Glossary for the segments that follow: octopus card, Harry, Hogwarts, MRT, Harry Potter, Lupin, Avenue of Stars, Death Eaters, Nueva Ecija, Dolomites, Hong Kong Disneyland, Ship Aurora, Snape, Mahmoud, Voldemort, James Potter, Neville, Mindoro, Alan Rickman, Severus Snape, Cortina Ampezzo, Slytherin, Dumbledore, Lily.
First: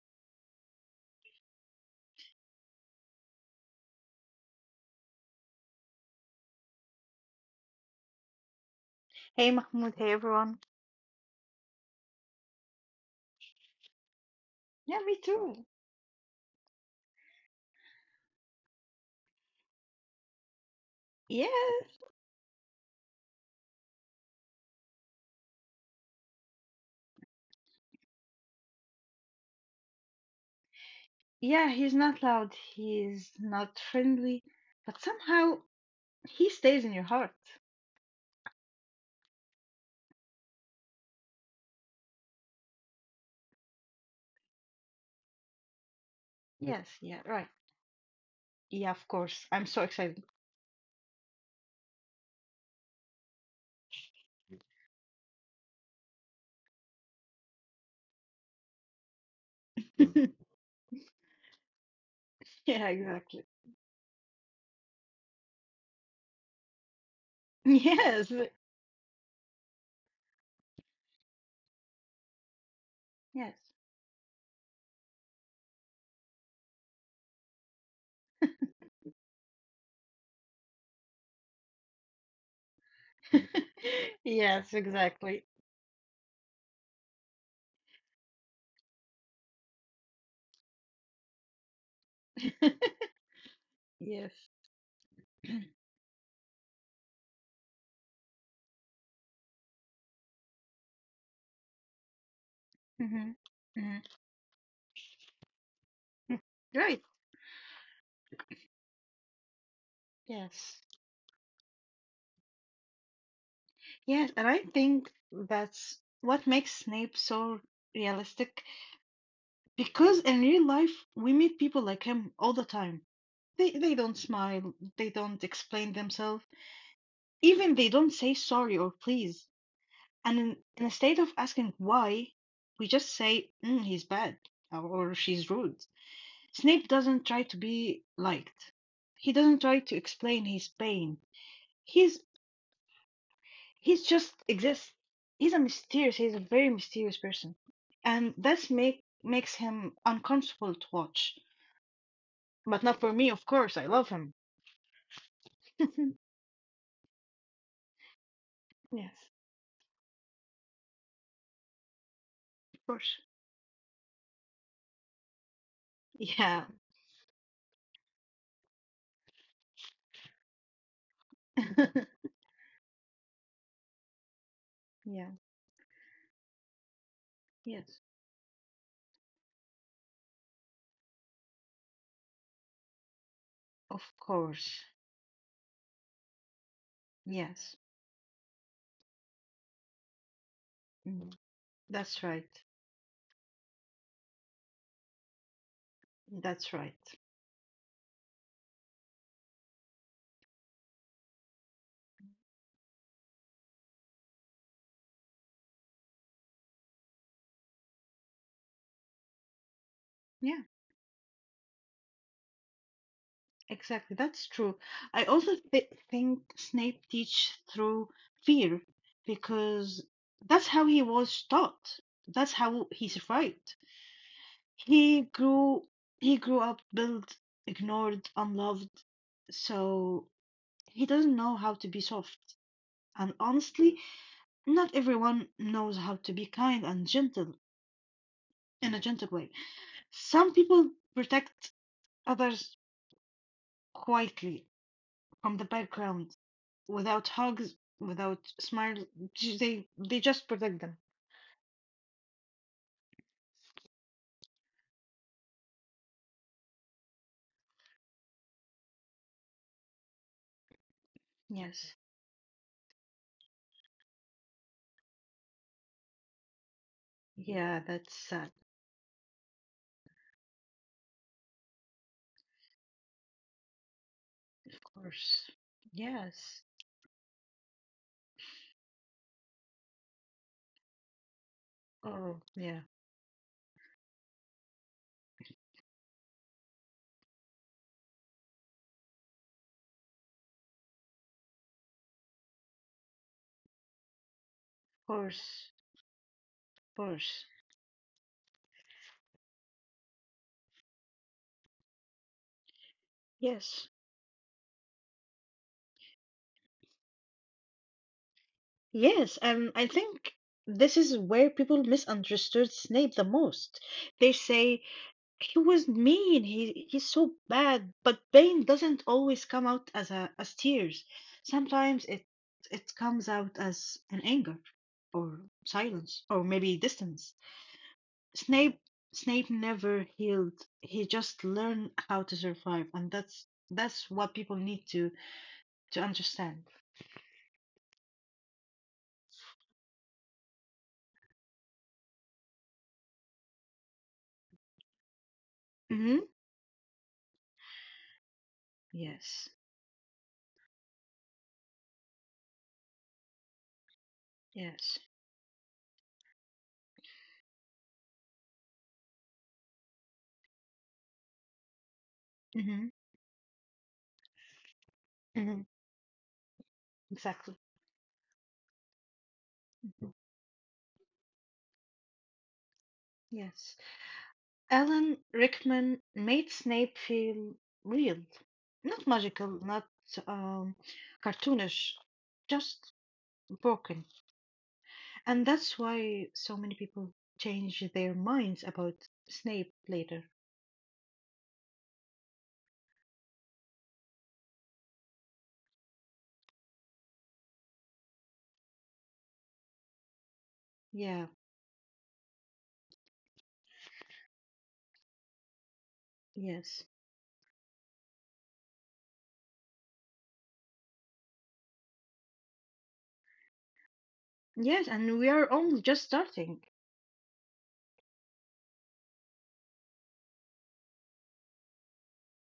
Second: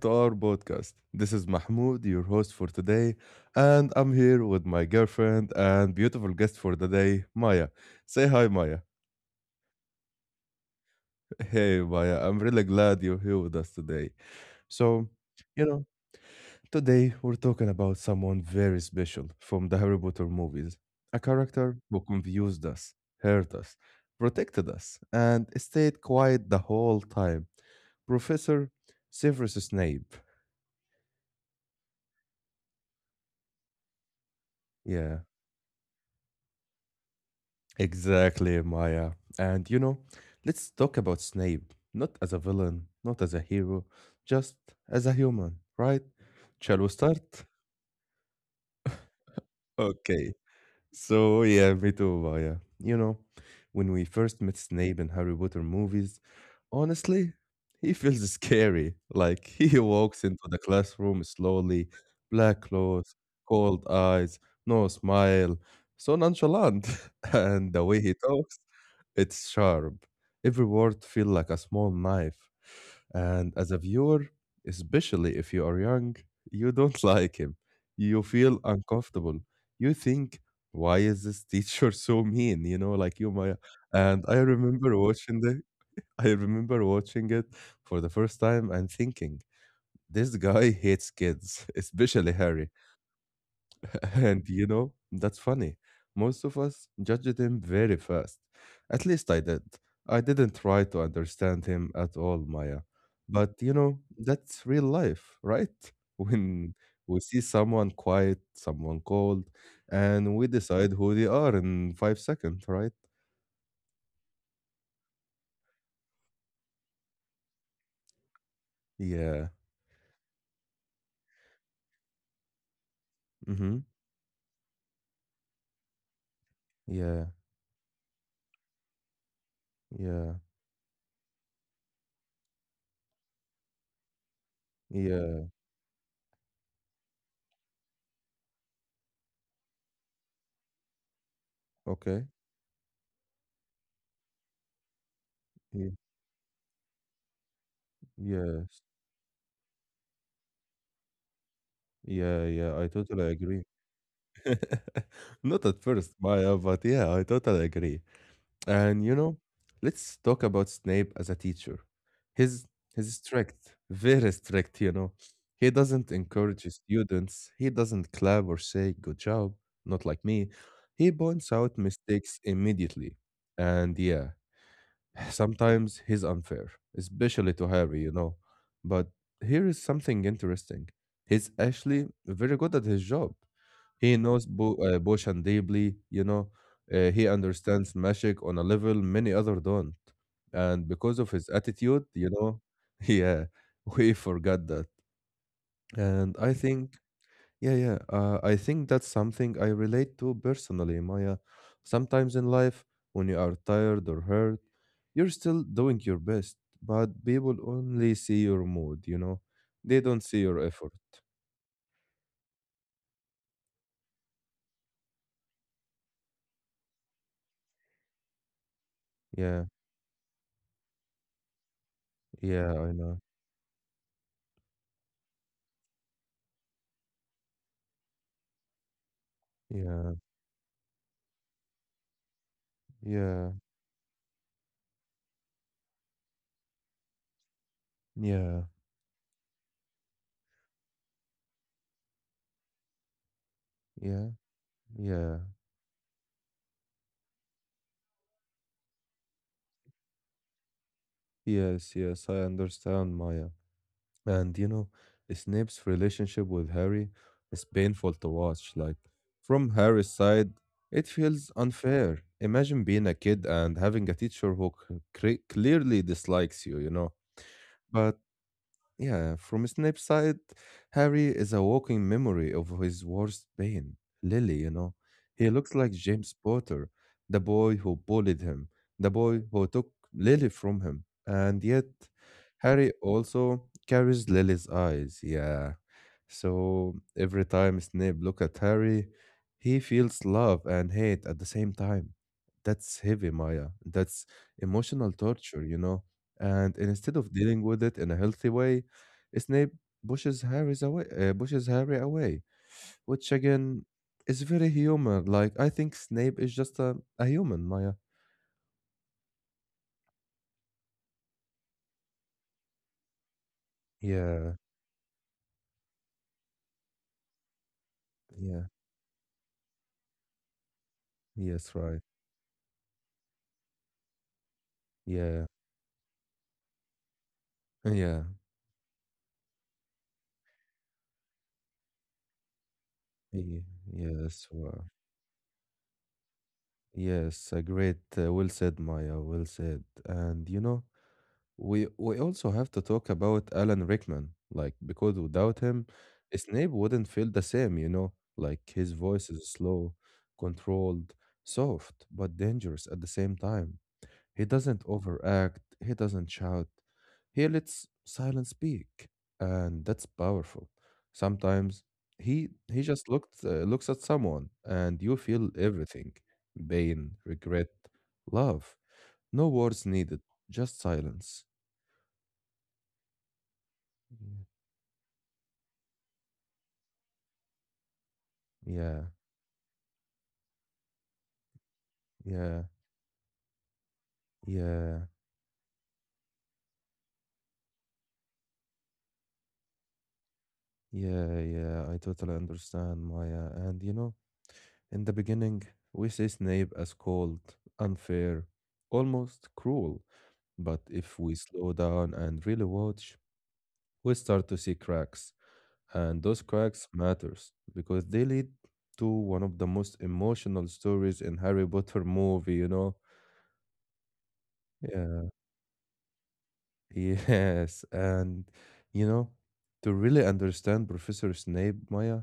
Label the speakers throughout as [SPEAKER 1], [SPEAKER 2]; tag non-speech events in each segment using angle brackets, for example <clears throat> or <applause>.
[SPEAKER 1] to our podcast. This is Mahmoud, your host for today, and I'm here with my girlfriend and beautiful guest for the day, Maya. Say hi, Maya.
[SPEAKER 2] Hey Mahmoud, hey everyone.
[SPEAKER 1] Hey, Maya, I'm really glad you're here with us today.
[SPEAKER 2] Yeah,
[SPEAKER 1] So,
[SPEAKER 2] me too.
[SPEAKER 1] you know, Today we're talking about someone very special from the Harry Potter movies, a character
[SPEAKER 2] Yes,
[SPEAKER 1] who confused us, hurt us, protected us, and stayed quiet the whole time. Professor Severus Snape.
[SPEAKER 2] yeah, he's not loud, he's not friendly, but
[SPEAKER 1] Yeah,
[SPEAKER 2] somehow he stays in your heart.
[SPEAKER 1] exactly, Maya. And you know, let's talk about Snape, not as a villain, not as a hero, just as a human, right?
[SPEAKER 2] Yes, yeah,
[SPEAKER 1] Shall we
[SPEAKER 2] right.
[SPEAKER 1] start?
[SPEAKER 2] Yeah, of course. I'm so excited.
[SPEAKER 1] Okay. So yeah, me too, Maya. You know, when we first met Snape in Harry Potter movies, honestly, he feels scary. Like <laughs> he
[SPEAKER 2] <laughs>
[SPEAKER 1] walks into the classroom slowly,
[SPEAKER 2] Yeah,
[SPEAKER 1] black
[SPEAKER 2] exactly.
[SPEAKER 1] clothes, cold eyes, no smile, so nonchalant. <laughs> And the
[SPEAKER 2] Yes,
[SPEAKER 1] way he talks, it's sharp. Every word feel like a small knife.
[SPEAKER 2] yes.
[SPEAKER 1] And as a viewer, especially if you are young, you don't <laughs> like him. You feel uncomfortable. You think why is this teacher <laughs> so mean? You know, like you Maya.
[SPEAKER 2] <laughs>
[SPEAKER 1] And I
[SPEAKER 2] Yes,
[SPEAKER 1] remember
[SPEAKER 2] exactly.
[SPEAKER 1] watching the <laughs> I remember watching it for the first time and thinking, this guy hates kids, <laughs> especially
[SPEAKER 2] <laughs>
[SPEAKER 1] Harry.
[SPEAKER 2] Yes.
[SPEAKER 1] And you know, that's funny. Most of us judged him very fast. At least I did. I didn't try to understand him at all, Maya.
[SPEAKER 2] hmm
[SPEAKER 1] But
[SPEAKER 2] hmm
[SPEAKER 1] you know, that's real life, right? <laughs>
[SPEAKER 2] Right.
[SPEAKER 1] When we see someone quiet, someone cold, and we
[SPEAKER 2] Yes.
[SPEAKER 1] decide who they are in five seconds, right?
[SPEAKER 2] Yes, and I think that's what makes Snape so realistic.
[SPEAKER 1] Yeah.
[SPEAKER 2] Because in real life, we meet people like him all the time. They
[SPEAKER 1] Mm-hmm.
[SPEAKER 2] don't smile, they don't explain themselves,
[SPEAKER 1] Yeah.
[SPEAKER 2] even they don't say sorry or please. And in,
[SPEAKER 1] Yeah.
[SPEAKER 2] in a state of asking why, we just say, "Mm, he's bad or she's
[SPEAKER 1] Yeah.
[SPEAKER 2] rude." Snape doesn't try to be liked. He doesn't try to explain his pain. He's
[SPEAKER 1] Okay.
[SPEAKER 2] he's just exists. He's a mysterious,
[SPEAKER 1] Yeah.
[SPEAKER 2] he's a very mysterious person. And that's make
[SPEAKER 1] Yes.
[SPEAKER 2] makes him uncomfortable to watch.
[SPEAKER 1] Yeah.
[SPEAKER 2] But not
[SPEAKER 1] Yeah.
[SPEAKER 2] for
[SPEAKER 1] I
[SPEAKER 2] me, of
[SPEAKER 1] totally
[SPEAKER 2] course. I
[SPEAKER 1] agree.
[SPEAKER 2] love him.
[SPEAKER 1] <laughs> Not
[SPEAKER 2] <laughs> Yes,
[SPEAKER 1] at first, Maya, but yeah, I totally agree. And you know, let's talk about Snape as a teacher.
[SPEAKER 2] of
[SPEAKER 1] He's
[SPEAKER 2] course.
[SPEAKER 1] he's strict, very strict, you know. He doesn't
[SPEAKER 2] Yeah.
[SPEAKER 1] encourage his students, he doesn't clap or say good job, not like me. He points out
[SPEAKER 2] <laughs>
[SPEAKER 1] mistakes immediately. And yeah,
[SPEAKER 2] Yeah.
[SPEAKER 1] <sighs> sometimes he's unfair, especially to
[SPEAKER 2] Yes.
[SPEAKER 1] Harry, you know. But here is something interesting. He's actually very good at his job.
[SPEAKER 2] Of
[SPEAKER 1] He knows
[SPEAKER 2] course.
[SPEAKER 1] Boshan deeply, you know. He
[SPEAKER 2] Yes.
[SPEAKER 1] understands Mashik on a level many other don't. And
[SPEAKER 2] Mm.
[SPEAKER 1] because of his
[SPEAKER 2] That's
[SPEAKER 1] attitude,
[SPEAKER 2] right.
[SPEAKER 1] you know, <laughs> yeah, we forgot that. And
[SPEAKER 2] That's
[SPEAKER 1] I
[SPEAKER 2] right.
[SPEAKER 1] think, yeah, I think that's something I relate to personally, Maya. Sometimes in life, when you are tired or hurt, you're still doing your best, but people only see your mood, you know? They don't
[SPEAKER 2] Yeah,
[SPEAKER 1] see your effort.
[SPEAKER 2] exactly. That's true. I also th think Snape teach through fear
[SPEAKER 1] Yeah,
[SPEAKER 2] because that's how he was taught. That's how
[SPEAKER 1] yeah,
[SPEAKER 2] he
[SPEAKER 1] I know.
[SPEAKER 2] survived. He grew he grew up built, ignored, unloved, so
[SPEAKER 1] Yeah,
[SPEAKER 2] he doesn't know how to be soft. And
[SPEAKER 1] yeah,
[SPEAKER 2] honestly, not everyone knows how to be kind and gentle in
[SPEAKER 1] yeah.
[SPEAKER 2] a gentle way. Some people protect others
[SPEAKER 1] Yeah,
[SPEAKER 2] quietly from the
[SPEAKER 1] yeah,
[SPEAKER 2] background without hugs, without smiles. They just protect them.
[SPEAKER 1] yes, yes, I understand, Maya. And you know, Snape's relationship with Harry is painful to watch. Like, from Harry's side, it feels
[SPEAKER 2] Yes.
[SPEAKER 1] unfair. Imagine being a kid and having a teacher who clearly dislikes you, you know.
[SPEAKER 2] Yeah, that's
[SPEAKER 1] But
[SPEAKER 2] sad.
[SPEAKER 1] yeah, from Snape's side, Harry is a walking memory of his worst pain,
[SPEAKER 2] Of
[SPEAKER 1] Lily, you know.
[SPEAKER 2] course.
[SPEAKER 1] He looks like
[SPEAKER 2] Yes.
[SPEAKER 1] James Potter, the boy who bullied him, the boy who took Lily from him. And yet,
[SPEAKER 2] Oh, yeah. Of
[SPEAKER 1] Harry also carries Lily's eyes, yeah. So every time Snape look at Harry, he feels love and hate at the same time. That's heavy, Maya. That's emotional
[SPEAKER 2] course.
[SPEAKER 1] torture, you know.
[SPEAKER 2] Of
[SPEAKER 1] And
[SPEAKER 2] course.
[SPEAKER 1] instead of dealing with it in a healthy way, Snape pushes Harry away, which
[SPEAKER 2] Yes.
[SPEAKER 1] again is very human. Like I think Snape is just a human, Maya.
[SPEAKER 2] Yes, and I think this is where people misunderstood Snape the most. They say
[SPEAKER 1] Yeah,
[SPEAKER 2] he was mean. He's so bad. But pain
[SPEAKER 1] yeah,
[SPEAKER 2] doesn't always come out as a as tears. Sometimes
[SPEAKER 1] yes,
[SPEAKER 2] it
[SPEAKER 1] right.
[SPEAKER 2] it comes out as an anger or
[SPEAKER 1] Yeah,
[SPEAKER 2] silence or maybe distance.
[SPEAKER 1] yeah,
[SPEAKER 2] Snape Snape never healed. He just learned how to survive, and that's
[SPEAKER 1] ye-
[SPEAKER 2] that's what people
[SPEAKER 1] yes,
[SPEAKER 2] need
[SPEAKER 1] wow.
[SPEAKER 2] to understand.
[SPEAKER 1] Yes, a great, well said, Maya, well said. And you know, we also have to talk about Alan Rickman, like because without
[SPEAKER 2] Mm-hmm.
[SPEAKER 1] him, Snape wouldn't feel the same, you know? Like his
[SPEAKER 2] Yes.
[SPEAKER 1] voice is slow, controlled, soft, but dangerous at the same time. He
[SPEAKER 2] Yes.
[SPEAKER 1] doesn't overact, he doesn't shout. He lets silence speak, and that's powerful. Sometimes he
[SPEAKER 2] Mm-hmm.
[SPEAKER 1] he just looked looks at someone and you
[SPEAKER 2] Mm-hmm.
[SPEAKER 1] feel everything. Pain,
[SPEAKER 2] Exactly.
[SPEAKER 1] regret, love. No
[SPEAKER 2] Mm-hmm.
[SPEAKER 1] words needed, just silence.
[SPEAKER 2] Yes.
[SPEAKER 1] Yeah,
[SPEAKER 2] Alan Rickman made Snape feel real. Not
[SPEAKER 1] yeah,
[SPEAKER 2] magical, not um, cartoonish, just
[SPEAKER 1] yeah,
[SPEAKER 2] broken.
[SPEAKER 1] yeah,
[SPEAKER 2] And that's why so many people change their minds about Snape later.
[SPEAKER 1] yeah. Yeah, I totally understand, Maya. And you know, in the beginning, we see Snape as cold, unfair, almost cruel. But
[SPEAKER 2] Yeah,
[SPEAKER 1] if we slow down and really watch, we start to see cracks. And those
[SPEAKER 2] yes.
[SPEAKER 1] cracks matters because they lead to one of the most emotional stories in Harry Potter movie, you know?
[SPEAKER 2] Yes, and we are
[SPEAKER 1] Yeah.
[SPEAKER 2] only just starting.
[SPEAKER 1] <laughs> Yes, and you know, to really understand Professor Snape, Maya,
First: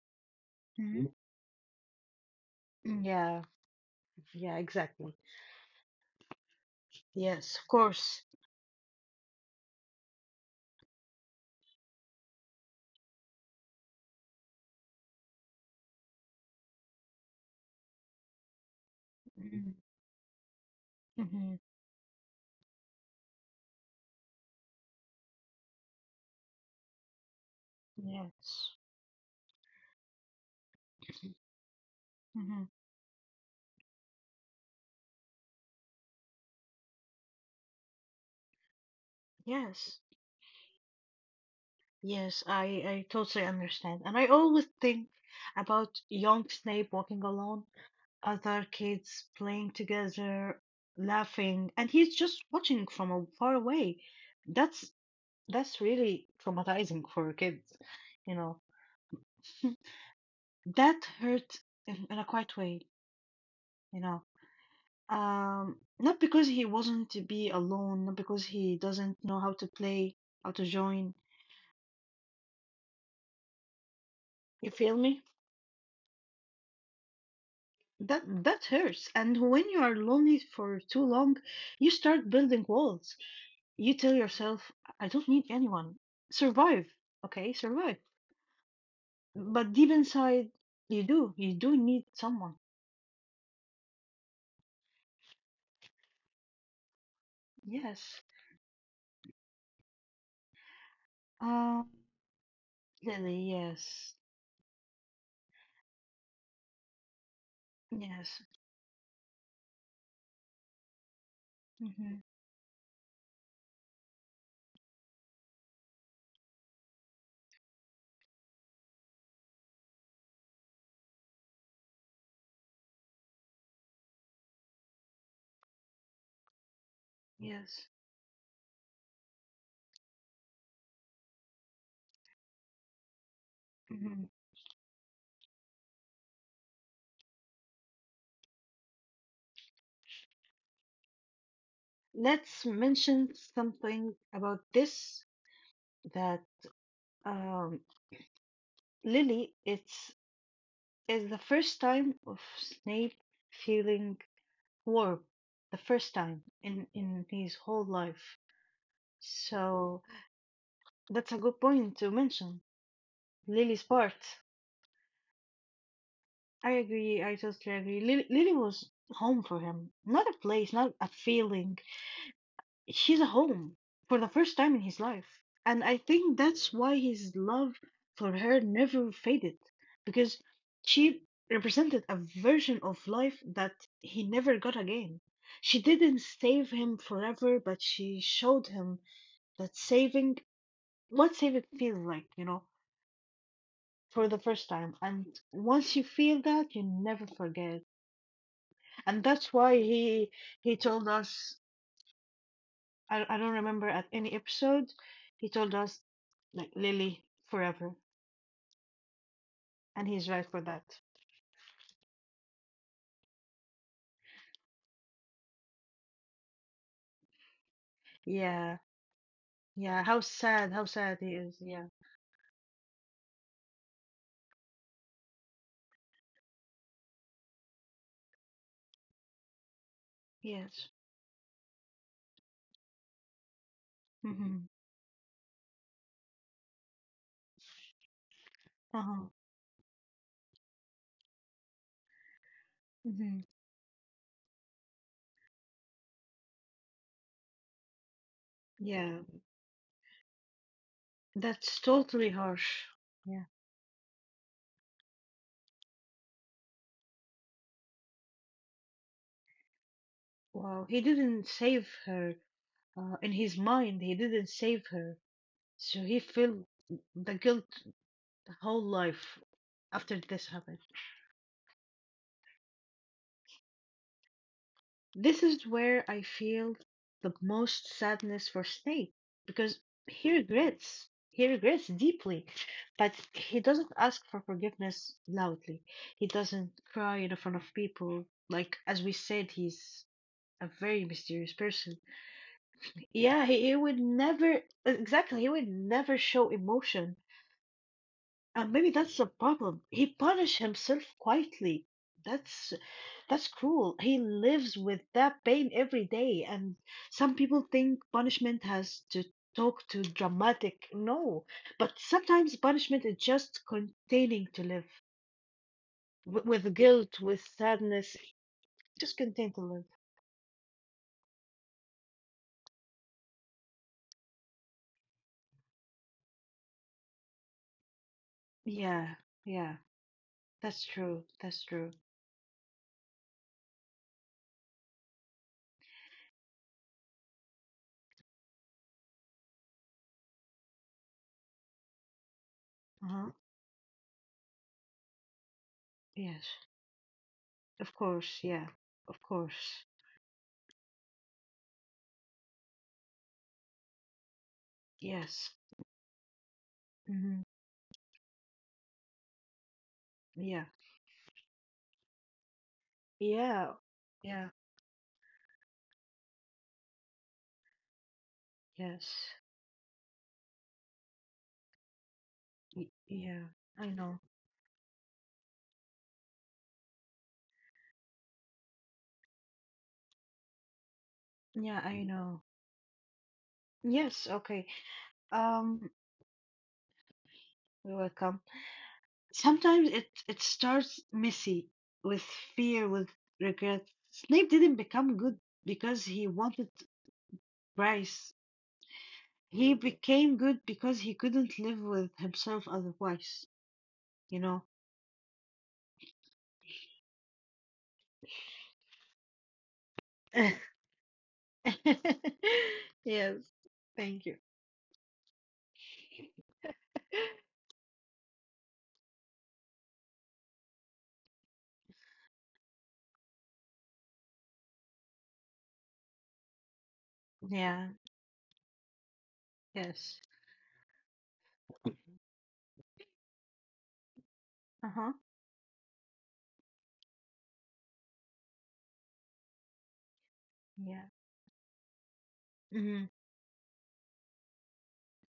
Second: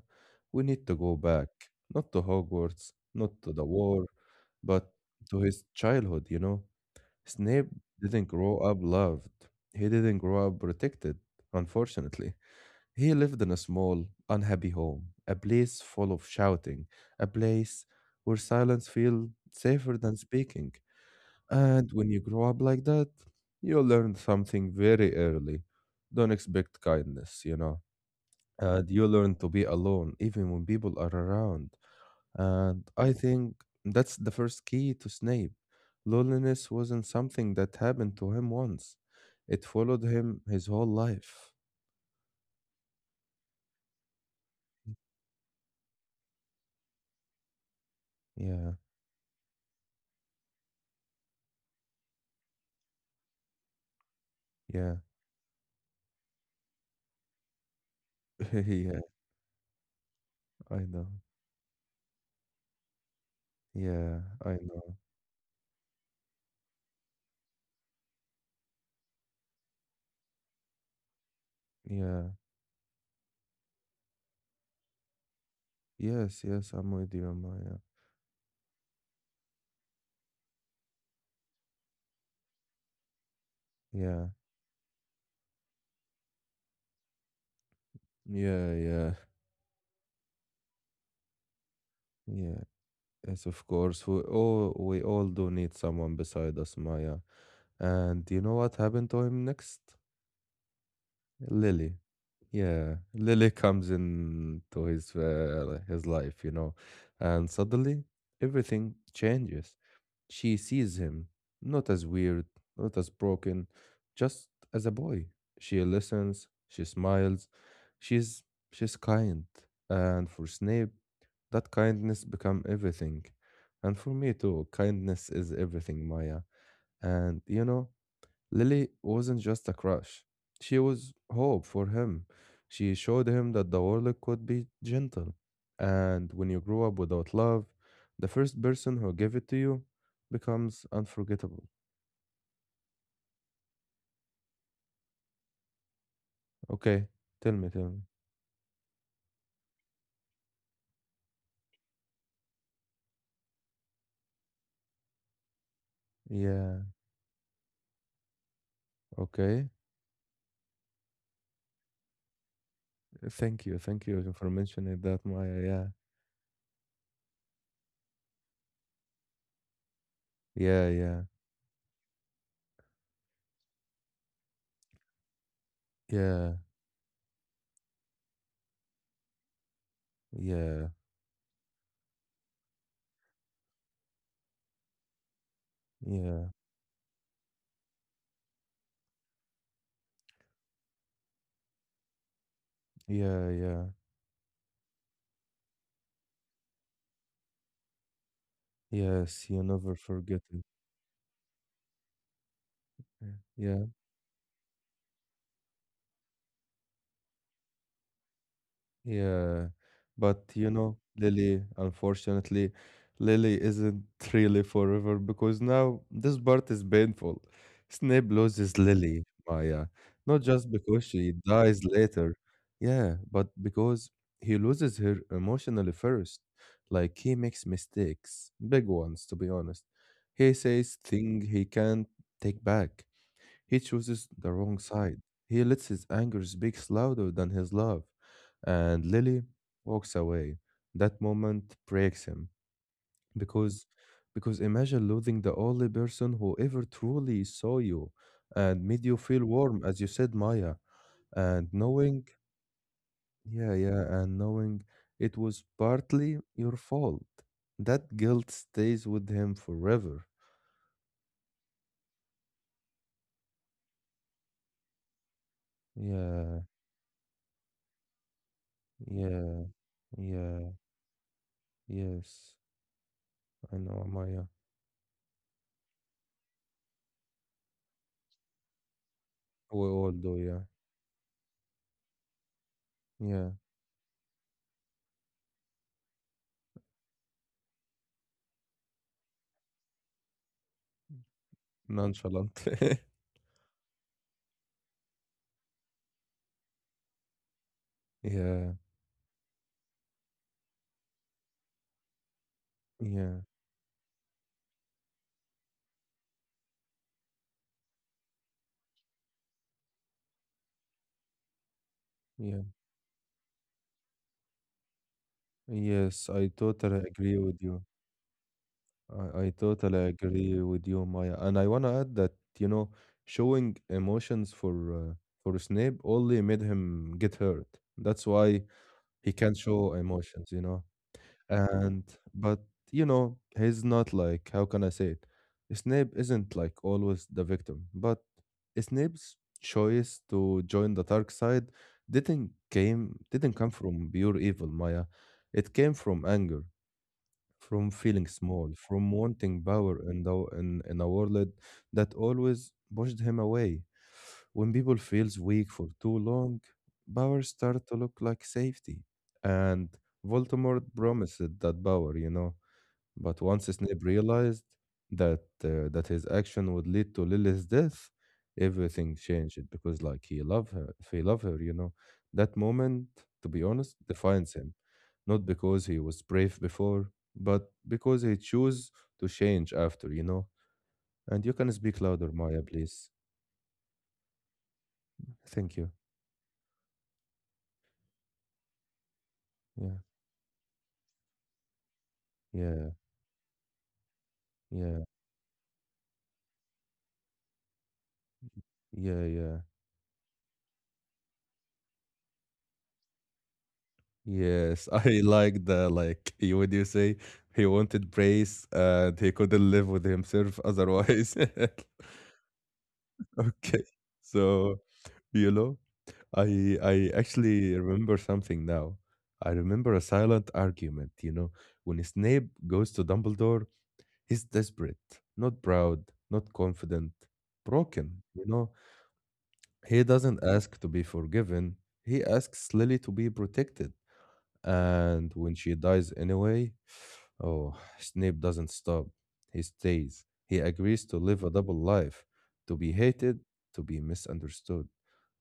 [SPEAKER 1] we need to
[SPEAKER 2] Mhm. Mhm.
[SPEAKER 1] go back, not to Hogwarts, not
[SPEAKER 2] Yeah,
[SPEAKER 1] to the war,
[SPEAKER 2] yeah,
[SPEAKER 1] but
[SPEAKER 2] exactly.
[SPEAKER 1] to his childhood, you know.
[SPEAKER 2] Yes, of
[SPEAKER 1] Snape
[SPEAKER 2] course.
[SPEAKER 1] didn't grow up loved. He didn't grow up protected, unfortunately. He lived in a small, unhappy home, a place full of shouting, a place where silence feels safer than speaking.
[SPEAKER 2] Mm-hmm.
[SPEAKER 1] And when you grow up like that, you learn something very early. Don't expect kindness, you know.
[SPEAKER 2] Yes.
[SPEAKER 1] And you learn to be alone, even when people are around.
[SPEAKER 2] Hmm.
[SPEAKER 1] And I think that's the first key to Snape. Loneliness wasn't something that happened to him once, it
[SPEAKER 2] Yes.
[SPEAKER 1] followed him his whole life.
[SPEAKER 2] Yes, I totally understand. And I always think about young Snape walking alone, other
[SPEAKER 1] Yeah,
[SPEAKER 2] kids playing together, laughing, and he's just watching from a far away. That's
[SPEAKER 1] yeah,
[SPEAKER 2] that's really traumatizing for kids, you
[SPEAKER 1] <laughs>
[SPEAKER 2] know.
[SPEAKER 1] yeah,
[SPEAKER 2] <laughs>
[SPEAKER 1] I
[SPEAKER 2] That
[SPEAKER 1] know.
[SPEAKER 2] hurt in a quiet way, you
[SPEAKER 1] Yeah,
[SPEAKER 2] know.
[SPEAKER 1] I know.
[SPEAKER 2] Not because he wasn't to be alone, not because he doesn't know how to play, how to join.
[SPEAKER 1] Yeah,
[SPEAKER 2] You feel me?
[SPEAKER 1] yes, yes, I'm with you, Maya.
[SPEAKER 2] That that hurts. And when you are lonely for too long, you start building walls. You tell
[SPEAKER 1] Yeah,
[SPEAKER 2] yourself, I don't need anyone. Survive. Okay, survive.
[SPEAKER 1] yeah, yeah,
[SPEAKER 2] But deep inside, you do. You do need someone.
[SPEAKER 1] yeah. Yes, of course. We all do need someone beside us, Maya.
[SPEAKER 2] Yes.
[SPEAKER 1] And you know what happened to him next?
[SPEAKER 2] Um,
[SPEAKER 1] Lily. Yeah,
[SPEAKER 2] Lily,
[SPEAKER 1] Lily comes
[SPEAKER 2] yes.
[SPEAKER 1] into his life, you know, and suddenly
[SPEAKER 2] Yes.
[SPEAKER 1] everything changes. She sees him not as
[SPEAKER 2] Hmm.
[SPEAKER 1] weird, not as broken, just as a boy. She listens, she smiles, she's she's kind. And for Snape, that kindness become everything. And for me too, kindness is everything, Maya. And you
[SPEAKER 2] Yes.
[SPEAKER 1] know, Lily wasn't just a crush. She was hope for him. She showed him that the world
[SPEAKER 2] Hmm.
[SPEAKER 1] could be gentle. And when you grow up without love, the first person who gave it to you becomes unforgettable.
[SPEAKER 2] Let's mention something about this that
[SPEAKER 1] Okay, tell me,
[SPEAKER 2] um
[SPEAKER 1] tell me.
[SPEAKER 2] Lily, it's is the first time of Snape feeling warm, the first time
[SPEAKER 1] Yeah,
[SPEAKER 2] in his whole life.
[SPEAKER 1] okay.
[SPEAKER 2] So that's a good point to mention.
[SPEAKER 1] Thank you.
[SPEAKER 2] Lily's
[SPEAKER 1] Thank
[SPEAKER 2] part.
[SPEAKER 1] you for mentioning that, Maya. Yeah,
[SPEAKER 2] I agree. I totally agree. Lily was home for him, not a place,
[SPEAKER 1] yeah,
[SPEAKER 2] not a
[SPEAKER 1] yeah,
[SPEAKER 2] feeling. She's a home for the first time in his life, and I think
[SPEAKER 1] yeah,
[SPEAKER 2] that's why his love for her never faded, because
[SPEAKER 1] yeah,
[SPEAKER 2] she represented a version of life that he never got again. She didn't
[SPEAKER 1] yeah,
[SPEAKER 2] save him forever, but she showed him that saving, what saving feels like, you know,
[SPEAKER 1] yeah, yeah.
[SPEAKER 2] for the first time. And once you feel that, you never forget. And that's
[SPEAKER 1] Yes, you
[SPEAKER 2] why
[SPEAKER 1] never
[SPEAKER 2] he
[SPEAKER 1] forget it.
[SPEAKER 2] he told us, I don't remember
[SPEAKER 1] Yeah.
[SPEAKER 2] at any episode, he told us like Lily forever.
[SPEAKER 1] Yeah,
[SPEAKER 2] And he's right
[SPEAKER 1] but
[SPEAKER 2] for
[SPEAKER 1] you
[SPEAKER 2] that.
[SPEAKER 1] know, Lily, unfortunately, Lily isn't really forever because now this part is painful. Snape
[SPEAKER 2] Yeah.
[SPEAKER 1] loses Lily, Maya,
[SPEAKER 2] Yeah.
[SPEAKER 1] not just
[SPEAKER 2] How
[SPEAKER 1] because
[SPEAKER 2] sad he
[SPEAKER 1] she
[SPEAKER 2] is.
[SPEAKER 1] dies
[SPEAKER 2] Yeah.
[SPEAKER 1] later, yeah, but because he loses her emotionally first. Like he makes mistakes, big ones, to be honest. He
[SPEAKER 2] Yes.
[SPEAKER 1] says things he can't take back. He chooses the
[SPEAKER 2] Mm-hmm.
[SPEAKER 1] wrong side. He lets his anger speak louder than his love. And
[SPEAKER 2] Uh-huh.
[SPEAKER 1] Lily walks away. That moment breaks him
[SPEAKER 2] Mm-hmm.
[SPEAKER 1] because because imagine losing the only person who ever truly saw you and made you
[SPEAKER 2] Yeah.
[SPEAKER 1] feel warm, as you said, Maya. And
[SPEAKER 2] That's
[SPEAKER 1] knowing,
[SPEAKER 2] totally harsh. Yeah.
[SPEAKER 1] yeah, and knowing it was partly your fault. That guilt stays with him forever.
[SPEAKER 2] Wow. He didn't save her. In his mind, he didn't save her, so he
[SPEAKER 1] Yeah,
[SPEAKER 2] felt the guilt the whole life
[SPEAKER 1] yeah,
[SPEAKER 2] after this
[SPEAKER 1] yeah,
[SPEAKER 2] happened.
[SPEAKER 1] yes. I know, Maya.
[SPEAKER 2] This is where I feel the most sadness for Snape because
[SPEAKER 1] We all
[SPEAKER 2] he
[SPEAKER 1] do, yeah.
[SPEAKER 2] regrets. He regrets deeply, but
[SPEAKER 1] Yeah.
[SPEAKER 2] he doesn't ask for forgiveness loudly. He doesn't cry in front of people. Like, as we said, he's a very mysterious person.
[SPEAKER 1] Nonchalant. <laughs>
[SPEAKER 2] Yeah, he would never, exactly, he would never show emotion.
[SPEAKER 1] Yeah.
[SPEAKER 2] And maybe that's the problem. He punished himself quietly. That's
[SPEAKER 1] Yeah.
[SPEAKER 2] that's cruel. He lives with that pain every day, and some people think punishment has to talk to dramatic. No, but sometimes
[SPEAKER 1] Yeah.
[SPEAKER 2] punishment is just containing to live
[SPEAKER 1] Yes, I
[SPEAKER 2] with
[SPEAKER 1] totally
[SPEAKER 2] guilt,
[SPEAKER 1] agree
[SPEAKER 2] with
[SPEAKER 1] with you.
[SPEAKER 2] sadness, just
[SPEAKER 1] I
[SPEAKER 2] contain to live.
[SPEAKER 1] totally agree with you, Maya. And I wanna add that, you know, showing emotions for Snape only made him get hurt. That's why
[SPEAKER 2] Yeah,
[SPEAKER 1] he can't
[SPEAKER 2] yeah,
[SPEAKER 1] show emotions, you know.
[SPEAKER 2] that's true. That's true.
[SPEAKER 1] And But you know he's not like, how can I say it, Snape isn't like always the victim, but Snape's choice to join the dark side
[SPEAKER 2] Uh-huh.
[SPEAKER 1] didn't come from pure evil, Maya. It came from
[SPEAKER 2] Yes,
[SPEAKER 1] anger, from
[SPEAKER 2] of
[SPEAKER 1] feeling
[SPEAKER 2] course.
[SPEAKER 1] small,
[SPEAKER 2] Yeah,
[SPEAKER 1] from
[SPEAKER 2] of
[SPEAKER 1] wanting
[SPEAKER 2] course.
[SPEAKER 1] power in the in a world that always pushed him away. When people feels
[SPEAKER 2] Yes.
[SPEAKER 1] weak for too long,
[SPEAKER 2] Hmm.
[SPEAKER 1] power start to look like safety. And
[SPEAKER 2] Yeah,
[SPEAKER 1] Voldemort promised that power, you know. But once
[SPEAKER 2] yeah.
[SPEAKER 1] Snape
[SPEAKER 2] Yeah.
[SPEAKER 1] realized that his action would lead to Lily's death, everything
[SPEAKER 2] Yes.
[SPEAKER 1] changed because like he loved her, if he loved her, you know. That moment,
[SPEAKER 2] Yeah,
[SPEAKER 1] to be
[SPEAKER 2] I
[SPEAKER 1] honest,
[SPEAKER 2] know.
[SPEAKER 1] defines him. Not because he was brave before, but because he chose to change after, you know. And you can
[SPEAKER 2] Yeah,
[SPEAKER 1] speak
[SPEAKER 2] I
[SPEAKER 1] louder,
[SPEAKER 2] know.
[SPEAKER 1] Maya, please.
[SPEAKER 2] Yes, okay.
[SPEAKER 1] Thank
[SPEAKER 2] Um,
[SPEAKER 1] you.
[SPEAKER 2] you're welcome. Sometimes
[SPEAKER 1] Yeah.
[SPEAKER 2] it starts messy with fear,
[SPEAKER 1] Yeah.
[SPEAKER 2] with regret. Snape didn't
[SPEAKER 1] Yeah,
[SPEAKER 2] become good because he wanted Bryce.
[SPEAKER 1] yeah, yeah.
[SPEAKER 2] He became good because he couldn't live with himself otherwise, you know.
[SPEAKER 1] Yes, <laughs> I like the like you would you say he wanted praise and he couldn't live with himself
[SPEAKER 2] <laughs>
[SPEAKER 1] otherwise. <laughs>
[SPEAKER 2] Yes.
[SPEAKER 1] Okay.
[SPEAKER 2] Thank you.
[SPEAKER 1] So, you know, I actually remember something now. I remember a silent argument, you know, when Snape goes to Dumbledore, he's desperate, not proud, not confident,
[SPEAKER 2] Yeah,
[SPEAKER 1] broken, you know. He
[SPEAKER 2] yes.
[SPEAKER 1] doesn't ask to be forgiven. He asks Lily to be protected.
[SPEAKER 2] Uh-huh.
[SPEAKER 1] And when she dies anyway, oh, Snape doesn't stop. He stays. He agrees
[SPEAKER 2] Yeah.
[SPEAKER 1] to live a double life, to be
[SPEAKER 2] Mm-hmm.
[SPEAKER 1] hated, to be misunderstood.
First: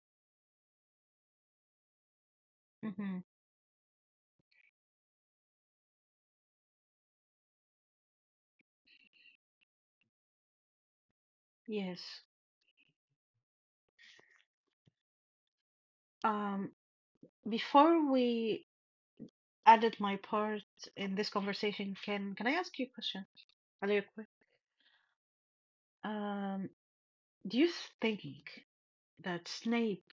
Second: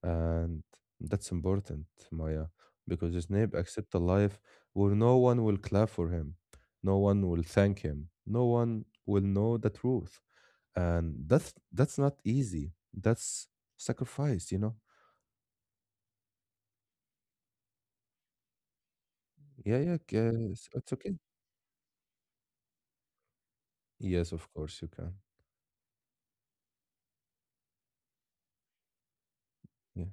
[SPEAKER 1] And that's important, Maya, because
[SPEAKER 2] Mm-hmm.
[SPEAKER 1] Snape accepts a life where no one will clap for him, no one will thank him, no one will know the truth. And that's
[SPEAKER 2] Yes.
[SPEAKER 1] not easy. That's sacrifice, you know?
[SPEAKER 2] Um, Before we
[SPEAKER 1] Yeah, yeah,
[SPEAKER 2] added my part
[SPEAKER 1] yes, it's
[SPEAKER 2] in
[SPEAKER 1] okay.
[SPEAKER 2] this conversation, can I ask you a question? A little quick.
[SPEAKER 1] Yes, of course you can.
[SPEAKER 2] Um, do you think that Snape
[SPEAKER 1] Yeah.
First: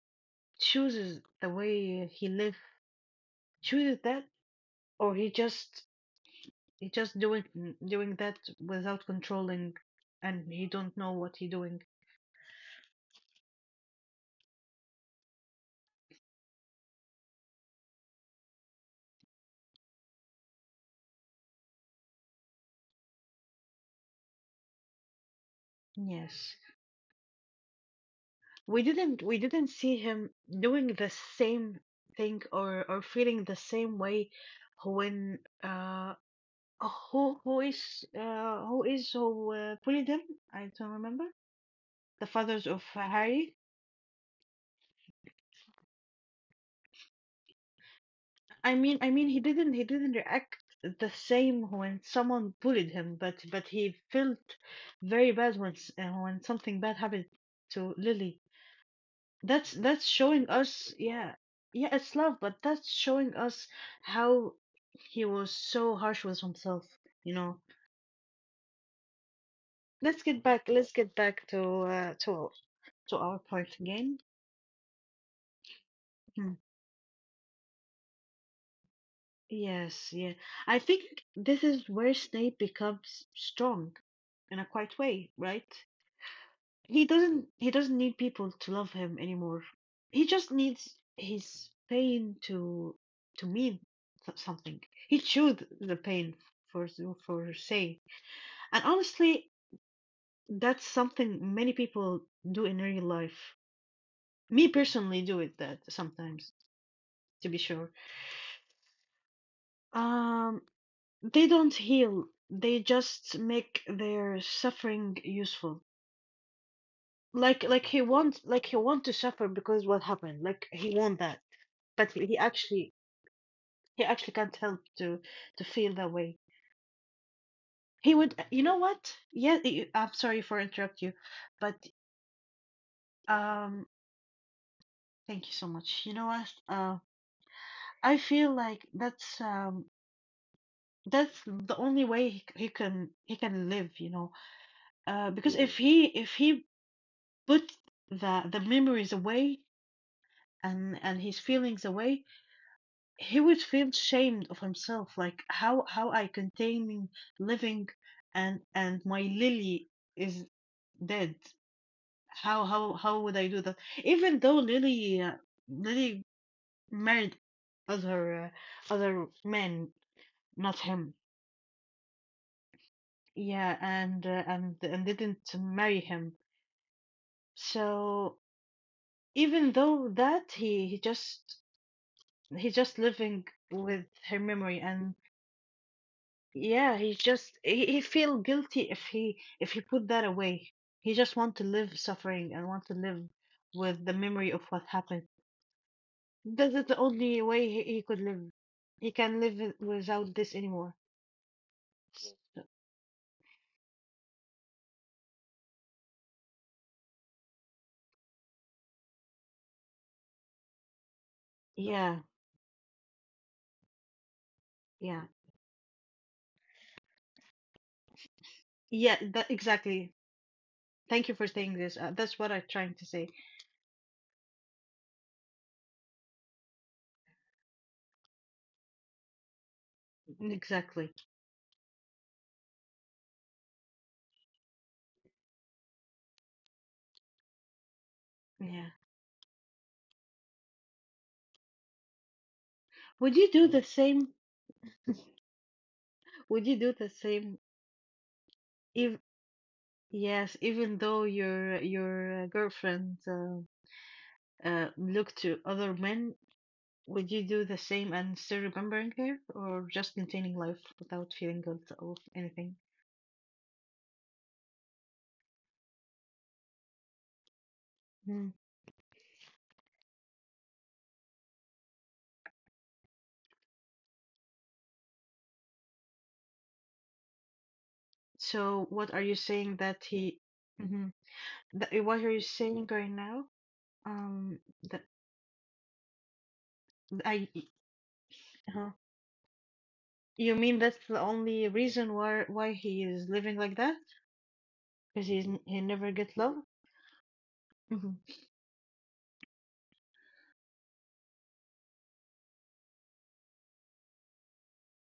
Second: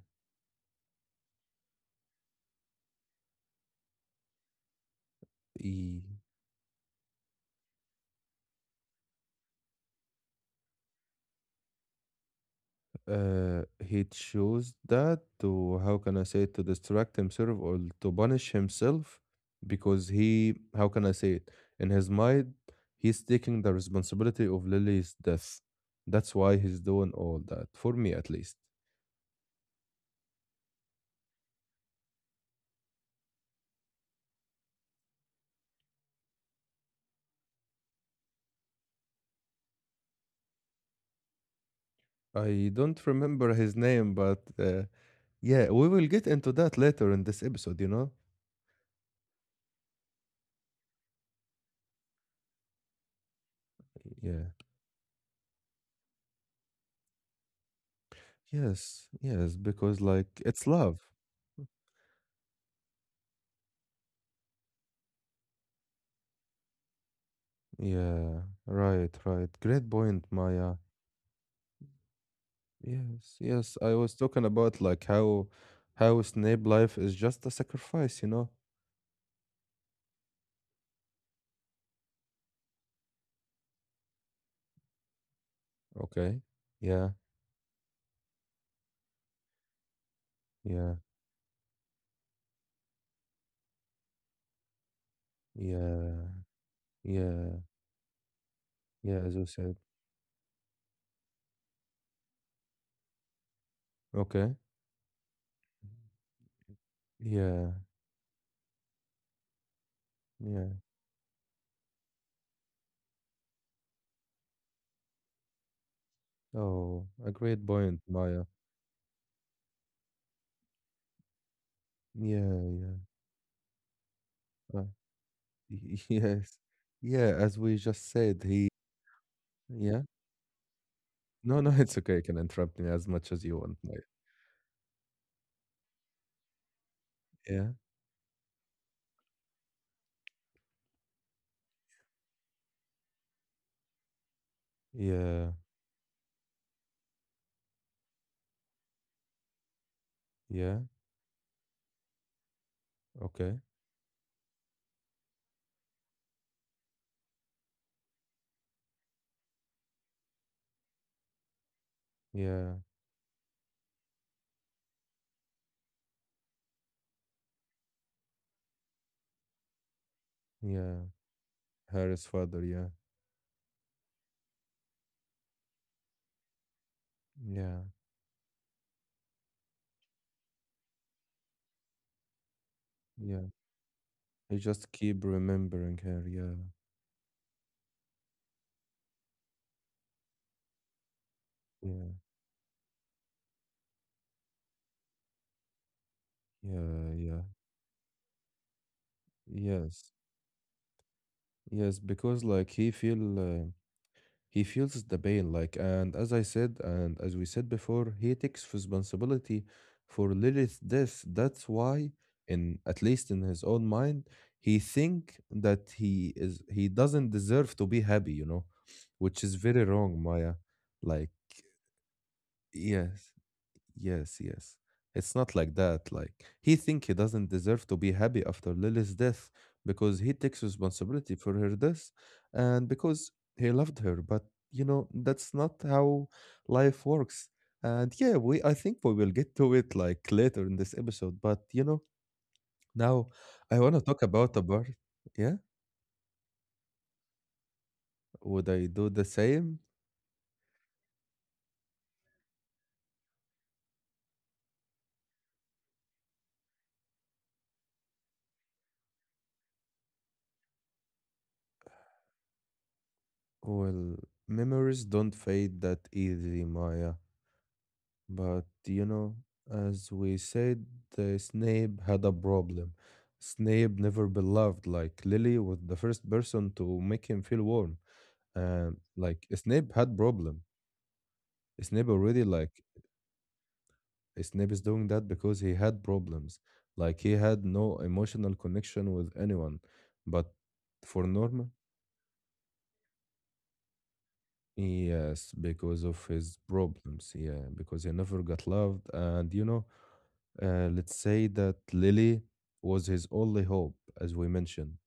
[SPEAKER 2] chooses the way he lives, chooses that, or he just
[SPEAKER 1] E
[SPEAKER 2] he just doing doing that without controlling, and he don't know what he doing?
[SPEAKER 1] He chose that to, how can I say it, to distract himself or to punish himself because he, how can I say it, in his mind, he's taking the responsibility of Lily's death. That's
[SPEAKER 2] Yes,
[SPEAKER 1] why he's doing all that, for me at least.
[SPEAKER 2] we didn't see him doing the same thing or feeling the same way when who is who is who bullied him? I don't remember. The fathers
[SPEAKER 1] I
[SPEAKER 2] of
[SPEAKER 1] don't
[SPEAKER 2] Harry.
[SPEAKER 1] remember his name, but yeah, we will get into that later in this episode, you know?
[SPEAKER 2] He didn't react the same when someone bullied him, but he
[SPEAKER 1] Yeah.
[SPEAKER 2] felt very bad when when something bad happened to Lily.
[SPEAKER 1] Yes, yes,
[SPEAKER 2] That's
[SPEAKER 1] because
[SPEAKER 2] that's
[SPEAKER 1] like
[SPEAKER 2] showing
[SPEAKER 1] it's
[SPEAKER 2] us,
[SPEAKER 1] love.
[SPEAKER 2] yeah, yeah, it's love, but that's showing us how he was so harsh with himself. You know,
[SPEAKER 1] Yeah, right, right. Great point, Maya.
[SPEAKER 2] let's get back to
[SPEAKER 1] Yes,
[SPEAKER 2] our point
[SPEAKER 1] yes. I was
[SPEAKER 2] again.
[SPEAKER 1] talking about like how
[SPEAKER 2] Hmm.
[SPEAKER 1] Snape life is just a sacrifice, you know?
[SPEAKER 2] Yes, yeah. I think this is where Snape becomes strong in a quiet way, right?
[SPEAKER 1] Okay.
[SPEAKER 2] He
[SPEAKER 1] Yeah,
[SPEAKER 2] doesn't he doesn't need people to love him anymore. He just needs
[SPEAKER 1] yeah,
[SPEAKER 2] his pain to mean something. He chewed the
[SPEAKER 1] yeah,
[SPEAKER 2] pain for
[SPEAKER 1] yeah,
[SPEAKER 2] for say. And
[SPEAKER 1] yeah, as you
[SPEAKER 2] honestly,
[SPEAKER 1] said.
[SPEAKER 2] that's something many people do in real life.
[SPEAKER 1] Okay.
[SPEAKER 2] Me personally do it that sometimes, to be
[SPEAKER 1] Yeah,
[SPEAKER 2] sure. Um,
[SPEAKER 1] yeah.
[SPEAKER 2] they don't heal. They just make their suffering useful.
[SPEAKER 1] Oh, a
[SPEAKER 2] Like
[SPEAKER 1] great
[SPEAKER 2] like he
[SPEAKER 1] point,
[SPEAKER 2] wants,
[SPEAKER 1] Maya.
[SPEAKER 2] like he want to suffer because what happened. Like he want that. But he
[SPEAKER 1] Yeah,
[SPEAKER 2] actually
[SPEAKER 1] yeah.
[SPEAKER 2] he actually can't help
[SPEAKER 1] uh,
[SPEAKER 2] to feel that
[SPEAKER 1] <laughs>
[SPEAKER 2] way.
[SPEAKER 1] yes. Yeah, as we
[SPEAKER 2] He
[SPEAKER 1] just
[SPEAKER 2] would,
[SPEAKER 1] said,
[SPEAKER 2] you
[SPEAKER 1] he
[SPEAKER 2] know what? Yeah,
[SPEAKER 1] yeah.
[SPEAKER 2] I'm sorry for interrupt you,
[SPEAKER 1] No, no, <laughs>
[SPEAKER 2] but
[SPEAKER 1] it's okay. You can interrupt me as much as you want,
[SPEAKER 2] um
[SPEAKER 1] Maya.
[SPEAKER 2] thank you so much. You know what?
[SPEAKER 1] Yeah,
[SPEAKER 2] I feel like that's the only way he can live, you know. Because
[SPEAKER 1] yeah,
[SPEAKER 2] yeah, if he put the memories away
[SPEAKER 1] yeah.
[SPEAKER 2] and his feelings away, he would
[SPEAKER 1] Okay.
[SPEAKER 2] feel shamed of himself. Like how I continue living, and my Lily is dead. How
[SPEAKER 1] Yeah,
[SPEAKER 2] how how would I do that? Even though Lily Lily married other other men, not
[SPEAKER 1] yeah.
[SPEAKER 2] him.
[SPEAKER 1] Harry's father, yeah.
[SPEAKER 2] Yeah, and didn't marry him.
[SPEAKER 1] Yeah.
[SPEAKER 2] So even though that he's just living
[SPEAKER 1] Yeah,
[SPEAKER 2] with her
[SPEAKER 1] I
[SPEAKER 2] memory
[SPEAKER 1] just
[SPEAKER 2] and
[SPEAKER 1] keep remembering her. Yeah,
[SPEAKER 2] yeah, he's just he feel guilty if he put that away. He just want to live
[SPEAKER 1] yeah,
[SPEAKER 2] suffering and want to live with the memory of what happened. This is the
[SPEAKER 1] yeah,
[SPEAKER 2] only
[SPEAKER 1] yeah.
[SPEAKER 2] way he could live. He can live
[SPEAKER 1] Yes,
[SPEAKER 2] without this anymore.
[SPEAKER 1] yes,
[SPEAKER 2] S-
[SPEAKER 1] because like he feel he feels the pain. Like and as I said and as we said before, he takes responsibility for Lilith's death. That's why,
[SPEAKER 2] Yeah,
[SPEAKER 1] in at least in his own mind, he
[SPEAKER 2] yeah,
[SPEAKER 1] think that he doesn't deserve to be happy. You know,
[SPEAKER 2] yeah.
[SPEAKER 1] which
[SPEAKER 2] That
[SPEAKER 1] is very
[SPEAKER 2] exactly.
[SPEAKER 1] wrong, Maya.
[SPEAKER 2] Thank you
[SPEAKER 1] Like
[SPEAKER 2] for saying this. That's what I'm trying to say.
[SPEAKER 1] yes. Yes, yes. It's not like that. Like he think he doesn't deserve to be happy after Lily's death because he
[SPEAKER 2] Mm,
[SPEAKER 1] takes
[SPEAKER 2] exactly.
[SPEAKER 1] responsibility for her death and because he loved her. But you know, that's not how life works. And yeah, we I
[SPEAKER 2] Yeah.
[SPEAKER 1] think we will get to it like later in this episode. But you know, now
[SPEAKER 2] Would you do the
[SPEAKER 1] I wanna talk
[SPEAKER 2] same?
[SPEAKER 1] about a part. Yeah.
[SPEAKER 2] Would you do the same
[SPEAKER 1] Would I do
[SPEAKER 2] if
[SPEAKER 1] the same?
[SPEAKER 2] yes, even though your girlfriend? Look to other men, would you do the same and still remembering her, or just continuing life without feeling guilt or anything?
[SPEAKER 1] Well, memories don't fade that easy, Maya.
[SPEAKER 2] Mhm.
[SPEAKER 1] But you know, as we said, Snape had a problem. Snape never beloved like Lily was the first person to make him feel warm.
[SPEAKER 2] So,
[SPEAKER 1] And
[SPEAKER 2] what are you
[SPEAKER 1] like
[SPEAKER 2] saying
[SPEAKER 1] Snape
[SPEAKER 2] that
[SPEAKER 1] had
[SPEAKER 2] he?
[SPEAKER 1] problem.
[SPEAKER 2] Hmm. That, eh,
[SPEAKER 1] Snape
[SPEAKER 2] what are you
[SPEAKER 1] already
[SPEAKER 2] saying
[SPEAKER 1] like
[SPEAKER 2] right now? Um,
[SPEAKER 1] Snape is
[SPEAKER 2] that
[SPEAKER 1] doing that because he had problems. Like he
[SPEAKER 2] I.
[SPEAKER 1] had no emotional
[SPEAKER 2] Huh?
[SPEAKER 1] connection with anyone.
[SPEAKER 2] You
[SPEAKER 1] But
[SPEAKER 2] mean that's the
[SPEAKER 1] for
[SPEAKER 2] only
[SPEAKER 1] Norma,
[SPEAKER 2] reason why he is living like that? Because
[SPEAKER 1] yes,
[SPEAKER 2] he
[SPEAKER 1] because
[SPEAKER 2] never
[SPEAKER 1] of
[SPEAKER 2] get love.
[SPEAKER 1] his problems. Yeah, because he
[SPEAKER 2] Hmm.
[SPEAKER 1] never got loved. And you know, let's say that Lily was his only hope, as we mentioned.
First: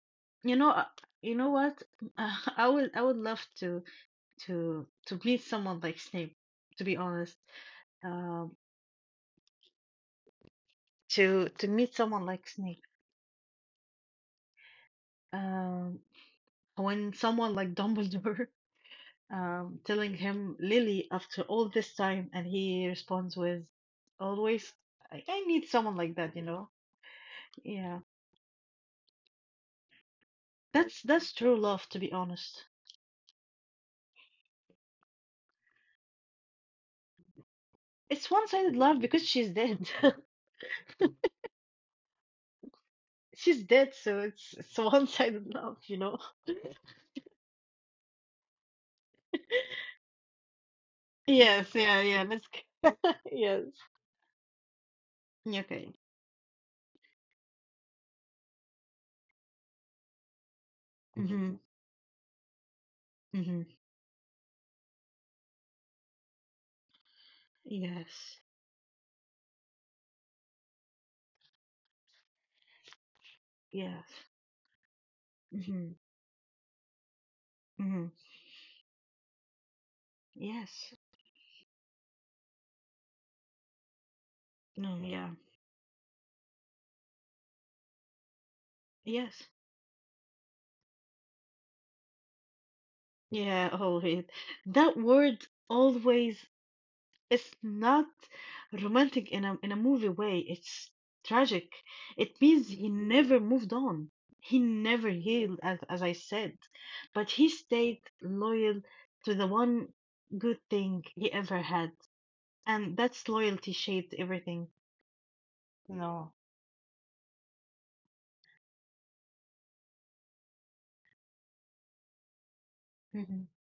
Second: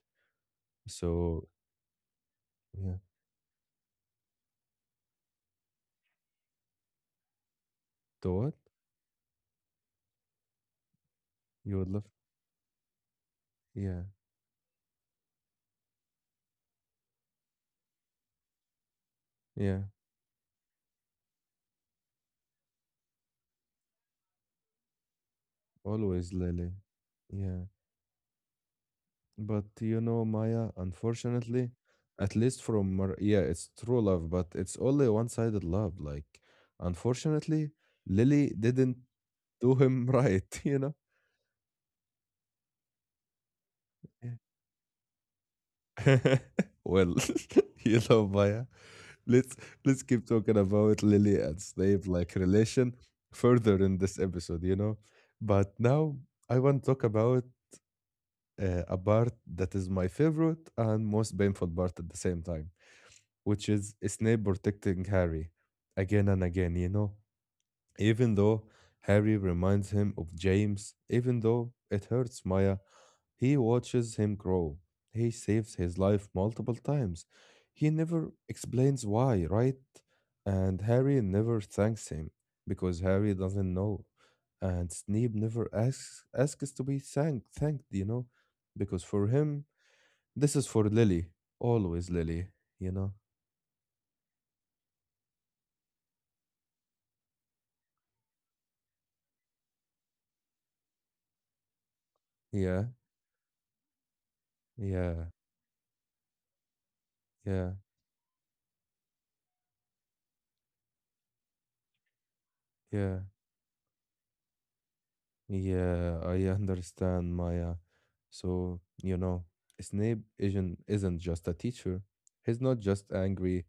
[SPEAKER 2] You know, uh, you
[SPEAKER 1] So,
[SPEAKER 2] know what? <laughs> I would
[SPEAKER 1] yeah.
[SPEAKER 2] I would love to meet someone like Snape. To be honest,
[SPEAKER 1] To what?
[SPEAKER 2] um, to
[SPEAKER 1] You would
[SPEAKER 2] meet
[SPEAKER 1] love?
[SPEAKER 2] someone like Snape.
[SPEAKER 1] Yeah,
[SPEAKER 2] Um, when someone like Dumbledore <laughs>
[SPEAKER 1] yeah.
[SPEAKER 2] telling him Lily after all this time, and he responds with, "Always," I need someone like
[SPEAKER 1] Always
[SPEAKER 2] that, you know.
[SPEAKER 1] Lily. Yeah.
[SPEAKER 2] Yeah,
[SPEAKER 1] But you know, Maya,
[SPEAKER 2] that's true
[SPEAKER 1] unfortunately,
[SPEAKER 2] love, to be
[SPEAKER 1] at least
[SPEAKER 2] honest.
[SPEAKER 1] from Mar yeah, it's true love, but it's only one-sided love. Like, unfortunately,
[SPEAKER 2] It's
[SPEAKER 1] Lily
[SPEAKER 2] one-sided
[SPEAKER 1] didn't
[SPEAKER 2] love because she's
[SPEAKER 1] do
[SPEAKER 2] dead.
[SPEAKER 1] him <laughs>
[SPEAKER 2] <laughs>
[SPEAKER 1] right, you know?
[SPEAKER 2] She's dead, so
[SPEAKER 1] Yeah.
[SPEAKER 2] it's one-sided love, you know.
[SPEAKER 1] <laughs> well, <laughs> you know, Maya, let's let's keep talking about
[SPEAKER 2] <laughs>
[SPEAKER 1] Lily and
[SPEAKER 2] Yes, yeah,
[SPEAKER 1] Snape
[SPEAKER 2] yeah.
[SPEAKER 1] like
[SPEAKER 2] Let's <laughs>
[SPEAKER 1] relation
[SPEAKER 2] yes.
[SPEAKER 1] further in this episode, you know.
[SPEAKER 2] Yeah,
[SPEAKER 1] But
[SPEAKER 2] okay.
[SPEAKER 1] now I want to talk about a part that is my favorite and most
[SPEAKER 2] Mhm.
[SPEAKER 1] painful part at the same time,
[SPEAKER 2] Mhm.
[SPEAKER 1] which is Snape protecting Harry again and again, you know. Even
[SPEAKER 2] Yes.
[SPEAKER 1] though Harry reminds him of James, even though it hurts Maya, he
[SPEAKER 2] Yes.
[SPEAKER 1] watches him grow. He saves
[SPEAKER 2] Mhm.
[SPEAKER 1] his life multiple times. He
[SPEAKER 2] Mhm.
[SPEAKER 1] never explains why, right? And
[SPEAKER 2] Yes.
[SPEAKER 1] Harry never thanks him because Harry doesn't know. And
[SPEAKER 2] No. Yeah.
[SPEAKER 1] Snape never asks to be thanked, you know, because for
[SPEAKER 2] Yes.
[SPEAKER 1] him this is for Lily, always Lily, you know.
[SPEAKER 2] Yeah, always. That word always is not romantic in a movie way. It's tragic. It means
[SPEAKER 1] Yeah,
[SPEAKER 2] he never moved on. He never
[SPEAKER 1] yeah,
[SPEAKER 2] healed, as I said, but he
[SPEAKER 1] yeah,
[SPEAKER 2] stayed loyal to the one good thing he ever had, and
[SPEAKER 1] yeah.
[SPEAKER 2] that's loyalty shaped everything.
[SPEAKER 1] Yeah,
[SPEAKER 2] No.
[SPEAKER 1] I understand, Maya. So, you know, Snape isn't just a teacher. He's not just
[SPEAKER 2] Hmm.
[SPEAKER 1] angry.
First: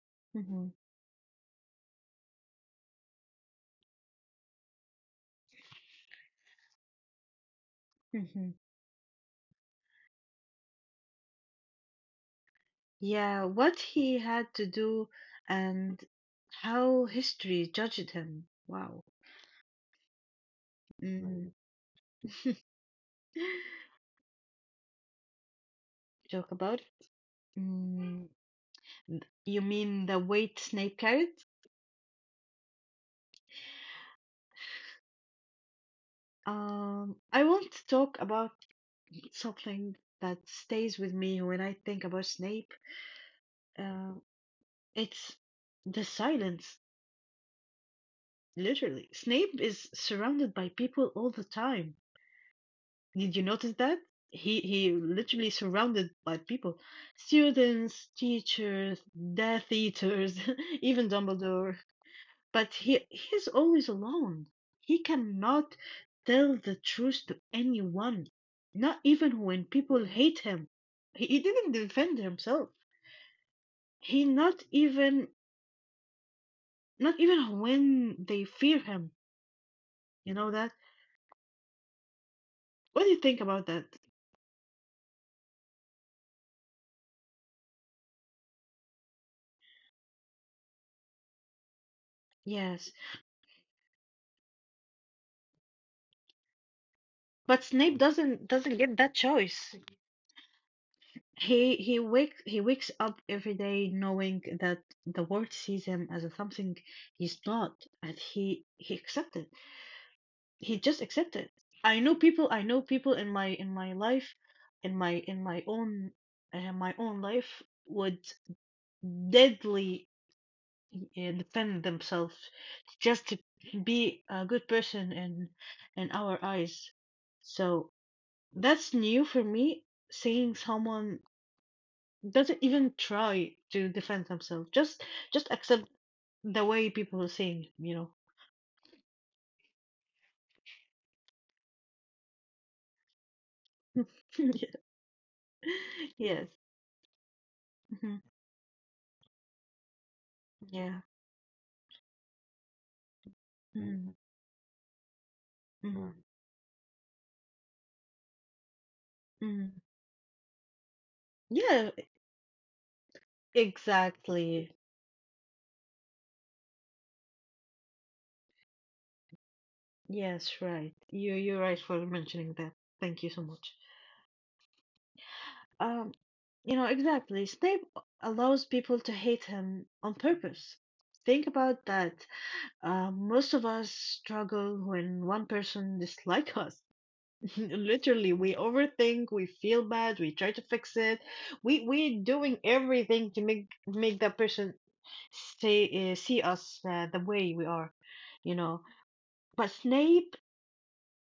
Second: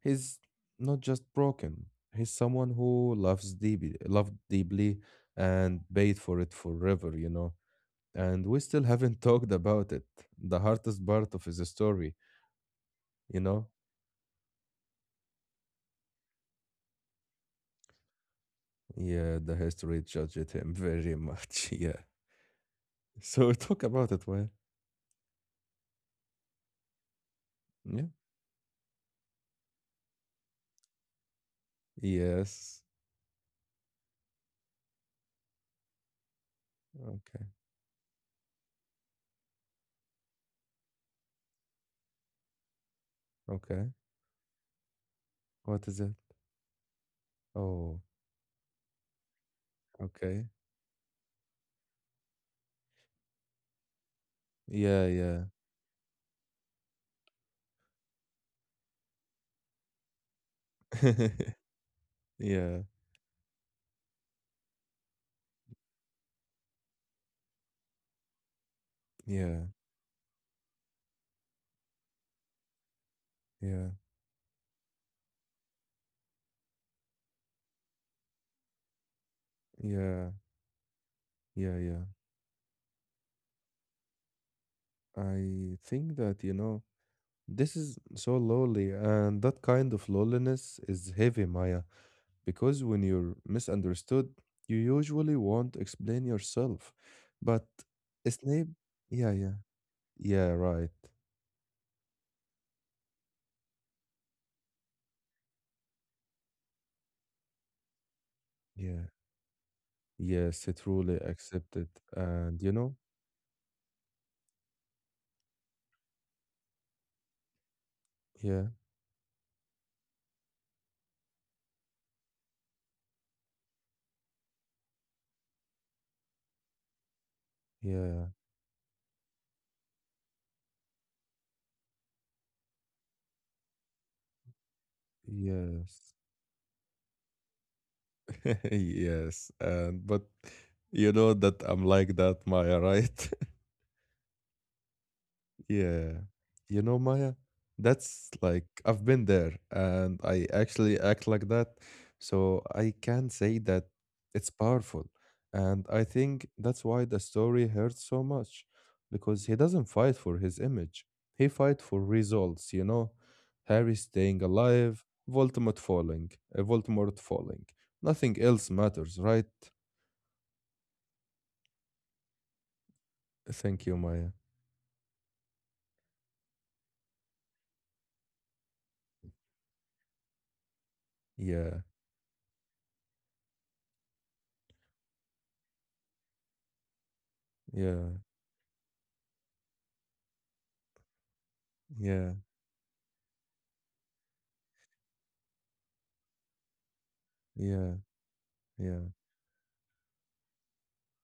[SPEAKER 1] He's
[SPEAKER 2] Hmm.
[SPEAKER 1] not just broken. He's someone who loves deeply, loved deeply and paid for it forever, you know. And
[SPEAKER 2] Hmm.
[SPEAKER 1] we still haven't <laughs> talked about it. The hardest part of his story, you
[SPEAKER 2] Yeah,
[SPEAKER 1] know?
[SPEAKER 2] what he had to do and how history judged him. Wow.
[SPEAKER 1] Yeah, the history judged him very
[SPEAKER 2] Mm.
[SPEAKER 1] much. <laughs> Yeah.
[SPEAKER 2] <laughs>
[SPEAKER 1] So talk about it, Maya.
[SPEAKER 2] Joke about it.
[SPEAKER 1] Yeah.
[SPEAKER 2] Mm. You mean the weight Snape carried?
[SPEAKER 1] Yes.
[SPEAKER 2] I
[SPEAKER 1] Okay.
[SPEAKER 2] want to talk about something that stays with me when I think about Snape.
[SPEAKER 1] Okay.
[SPEAKER 2] Uh, it's
[SPEAKER 1] What is
[SPEAKER 2] the
[SPEAKER 1] it?
[SPEAKER 2] silence,
[SPEAKER 1] Oh,
[SPEAKER 2] literally. Snape is
[SPEAKER 1] okay.
[SPEAKER 2] surrounded by people all the time. Did you notice that? He
[SPEAKER 1] Yeah, yeah.
[SPEAKER 2] literally surrounded by people. Students, teachers, Death Eaters, <laughs> even
[SPEAKER 1] <laughs>
[SPEAKER 2] Dumbledore. But
[SPEAKER 1] Yeah,
[SPEAKER 2] he's always alone. He cannot tell the truth to anyone. Not even when
[SPEAKER 1] yeah,
[SPEAKER 2] people hate him. He didn't defend himself.
[SPEAKER 1] yeah,
[SPEAKER 2] He not even not even when they fear him.
[SPEAKER 1] yeah,
[SPEAKER 2] You know that?
[SPEAKER 1] yeah, yeah.
[SPEAKER 2] What do you think about that?
[SPEAKER 1] I think that, you know, this is so lonely, and that kind of loneliness is heavy, Maya, because
[SPEAKER 2] Yes.
[SPEAKER 1] when you're misunderstood, you usually won't explain yourself.
[SPEAKER 2] But
[SPEAKER 1] But
[SPEAKER 2] Snape doesn't
[SPEAKER 1] Snape,
[SPEAKER 2] doesn't get that
[SPEAKER 1] yeah, yeah,
[SPEAKER 2] choice.
[SPEAKER 1] yeah, right.
[SPEAKER 2] He wakes up every day knowing that the world sees him as something he's not, and he
[SPEAKER 1] Yeah,
[SPEAKER 2] accepted.
[SPEAKER 1] yes, it
[SPEAKER 2] He just
[SPEAKER 1] truly
[SPEAKER 2] accepted.
[SPEAKER 1] accepted.
[SPEAKER 2] I know people.
[SPEAKER 1] And,
[SPEAKER 2] I
[SPEAKER 1] you
[SPEAKER 2] know
[SPEAKER 1] know,
[SPEAKER 2] people in my life, in my own my own life would
[SPEAKER 1] yeah,
[SPEAKER 2] deadly defend themselves just to be a good person in our eyes. So
[SPEAKER 1] yeah,
[SPEAKER 2] that's new for me. Seeing someone doesn't even try to defend themselves. Just accept
[SPEAKER 1] yes.
[SPEAKER 2] the way people are saying, it, you
[SPEAKER 1] <laughs> Yes, and but you know that I'm like that, Maya, right? <laughs>
[SPEAKER 2] know. <laughs> Yeah.
[SPEAKER 1] Yeah.
[SPEAKER 2] Yes.
[SPEAKER 1] You know, Maya,
[SPEAKER 2] Hmm.
[SPEAKER 1] that's like I've been there and I actually
[SPEAKER 2] Yeah.
[SPEAKER 1] act like that. So I can say that
[SPEAKER 2] Mm.
[SPEAKER 1] it's powerful. And I
[SPEAKER 2] Mm.
[SPEAKER 1] think that's why the story hurts so much because he
[SPEAKER 2] Mm.
[SPEAKER 1] doesn't fight for his image. He fight
[SPEAKER 2] Yeah,
[SPEAKER 1] for results, you know. Harry staying
[SPEAKER 2] exactly.
[SPEAKER 1] alive, Voldemort falling, Voldemort falling. Nothing else matters, right?
[SPEAKER 2] Yes, right. You're right for mentioning that. Thank you so much.
[SPEAKER 1] Thank you, Maya.
[SPEAKER 2] Um, you know, exactly. Snape allows people to hate him on purpose. Think
[SPEAKER 1] Yeah,
[SPEAKER 2] about that. Most of us struggle when one person dislike us. <laughs>
[SPEAKER 1] yeah,
[SPEAKER 2] Literally, we overthink, we feel bad, we try to fix it. We're
[SPEAKER 1] yeah,
[SPEAKER 2] doing everything to make that person say see us the way we are,
[SPEAKER 1] yeah,
[SPEAKER 2] you know.
[SPEAKER 1] yeah,
[SPEAKER 2] But Snape,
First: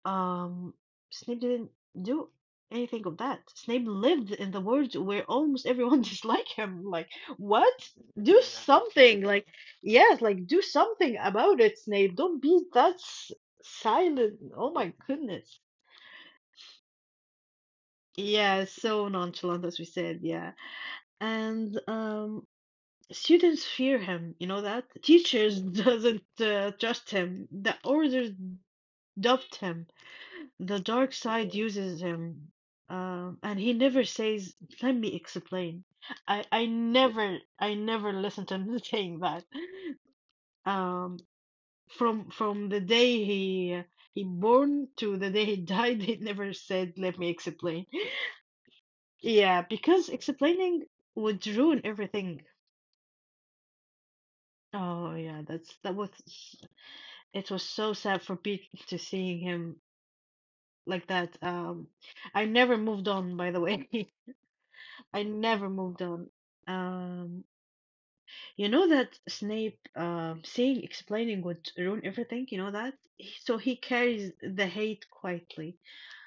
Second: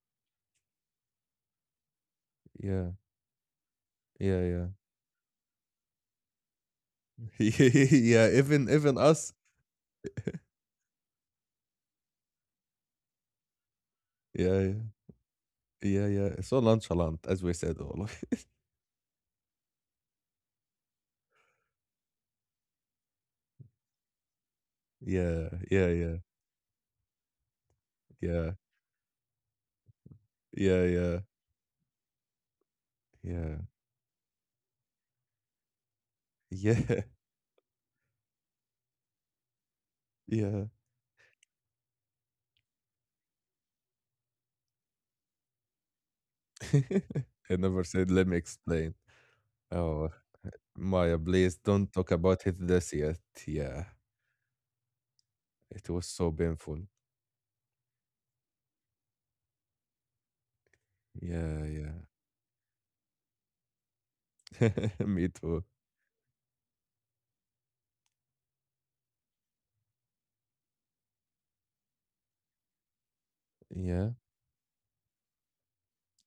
[SPEAKER 2] um, Snape didn't do
[SPEAKER 1] yeah,
[SPEAKER 2] anything of that. Snape lived
[SPEAKER 1] yeah,
[SPEAKER 2] in the
[SPEAKER 1] yeah.
[SPEAKER 2] world where almost everyone <laughs> disliked him. Like,
[SPEAKER 1] <laughs>
[SPEAKER 2] what?
[SPEAKER 1] yeah,
[SPEAKER 2] Do Yeah.
[SPEAKER 1] even even
[SPEAKER 2] something.
[SPEAKER 1] us.
[SPEAKER 2] Like, yes, like do something about it, Snape. Don't be that silent. Oh
[SPEAKER 1] Yeah,
[SPEAKER 2] my goodness.
[SPEAKER 1] yeah, yeah, yeah. So nonchalant, as we said, والله. <laughs>
[SPEAKER 2] Yeah, so nonchalant as we said, yeah. And students fear him, you know that?
[SPEAKER 1] Yeah,
[SPEAKER 2] Teachers <laughs>
[SPEAKER 1] yeah, yeah,
[SPEAKER 2] doesn't trust him. The orders
[SPEAKER 1] yeah,
[SPEAKER 2] dubbed him. The
[SPEAKER 1] yeah,
[SPEAKER 2] dark
[SPEAKER 1] yeah,
[SPEAKER 2] side uses him.
[SPEAKER 1] yeah,
[SPEAKER 2] And he never says, "Let me explain." I I
[SPEAKER 1] yeah, <laughs>
[SPEAKER 2] never I never listened to him <laughs> saying that.
[SPEAKER 1] yeah.
[SPEAKER 2] Um from the day he born to the day he died, <laughs> he never said, "Let
[SPEAKER 1] <laughs>
[SPEAKER 2] me
[SPEAKER 1] I never
[SPEAKER 2] explain."
[SPEAKER 1] said, let me explain.
[SPEAKER 2] Yeah, because
[SPEAKER 1] Oh,
[SPEAKER 2] explaining
[SPEAKER 1] Maya,
[SPEAKER 2] would
[SPEAKER 1] please
[SPEAKER 2] ruin
[SPEAKER 1] don't talk
[SPEAKER 2] everything.
[SPEAKER 1] about it this yet. Yeah,
[SPEAKER 2] Oh yeah, that's
[SPEAKER 1] it
[SPEAKER 2] that
[SPEAKER 1] was
[SPEAKER 2] was
[SPEAKER 1] so painful.
[SPEAKER 2] it was so sad for Pete to seeing him like that.
[SPEAKER 1] Yeah,
[SPEAKER 2] I never moved on by the way.
[SPEAKER 1] yeah. <laughs>
[SPEAKER 2] <laughs> I
[SPEAKER 1] me too.
[SPEAKER 2] never moved on. Um you know that Snape seeing explaining would ruin everything, you know that? So he
[SPEAKER 1] Yeah.
[SPEAKER 2] carries the hate quietly.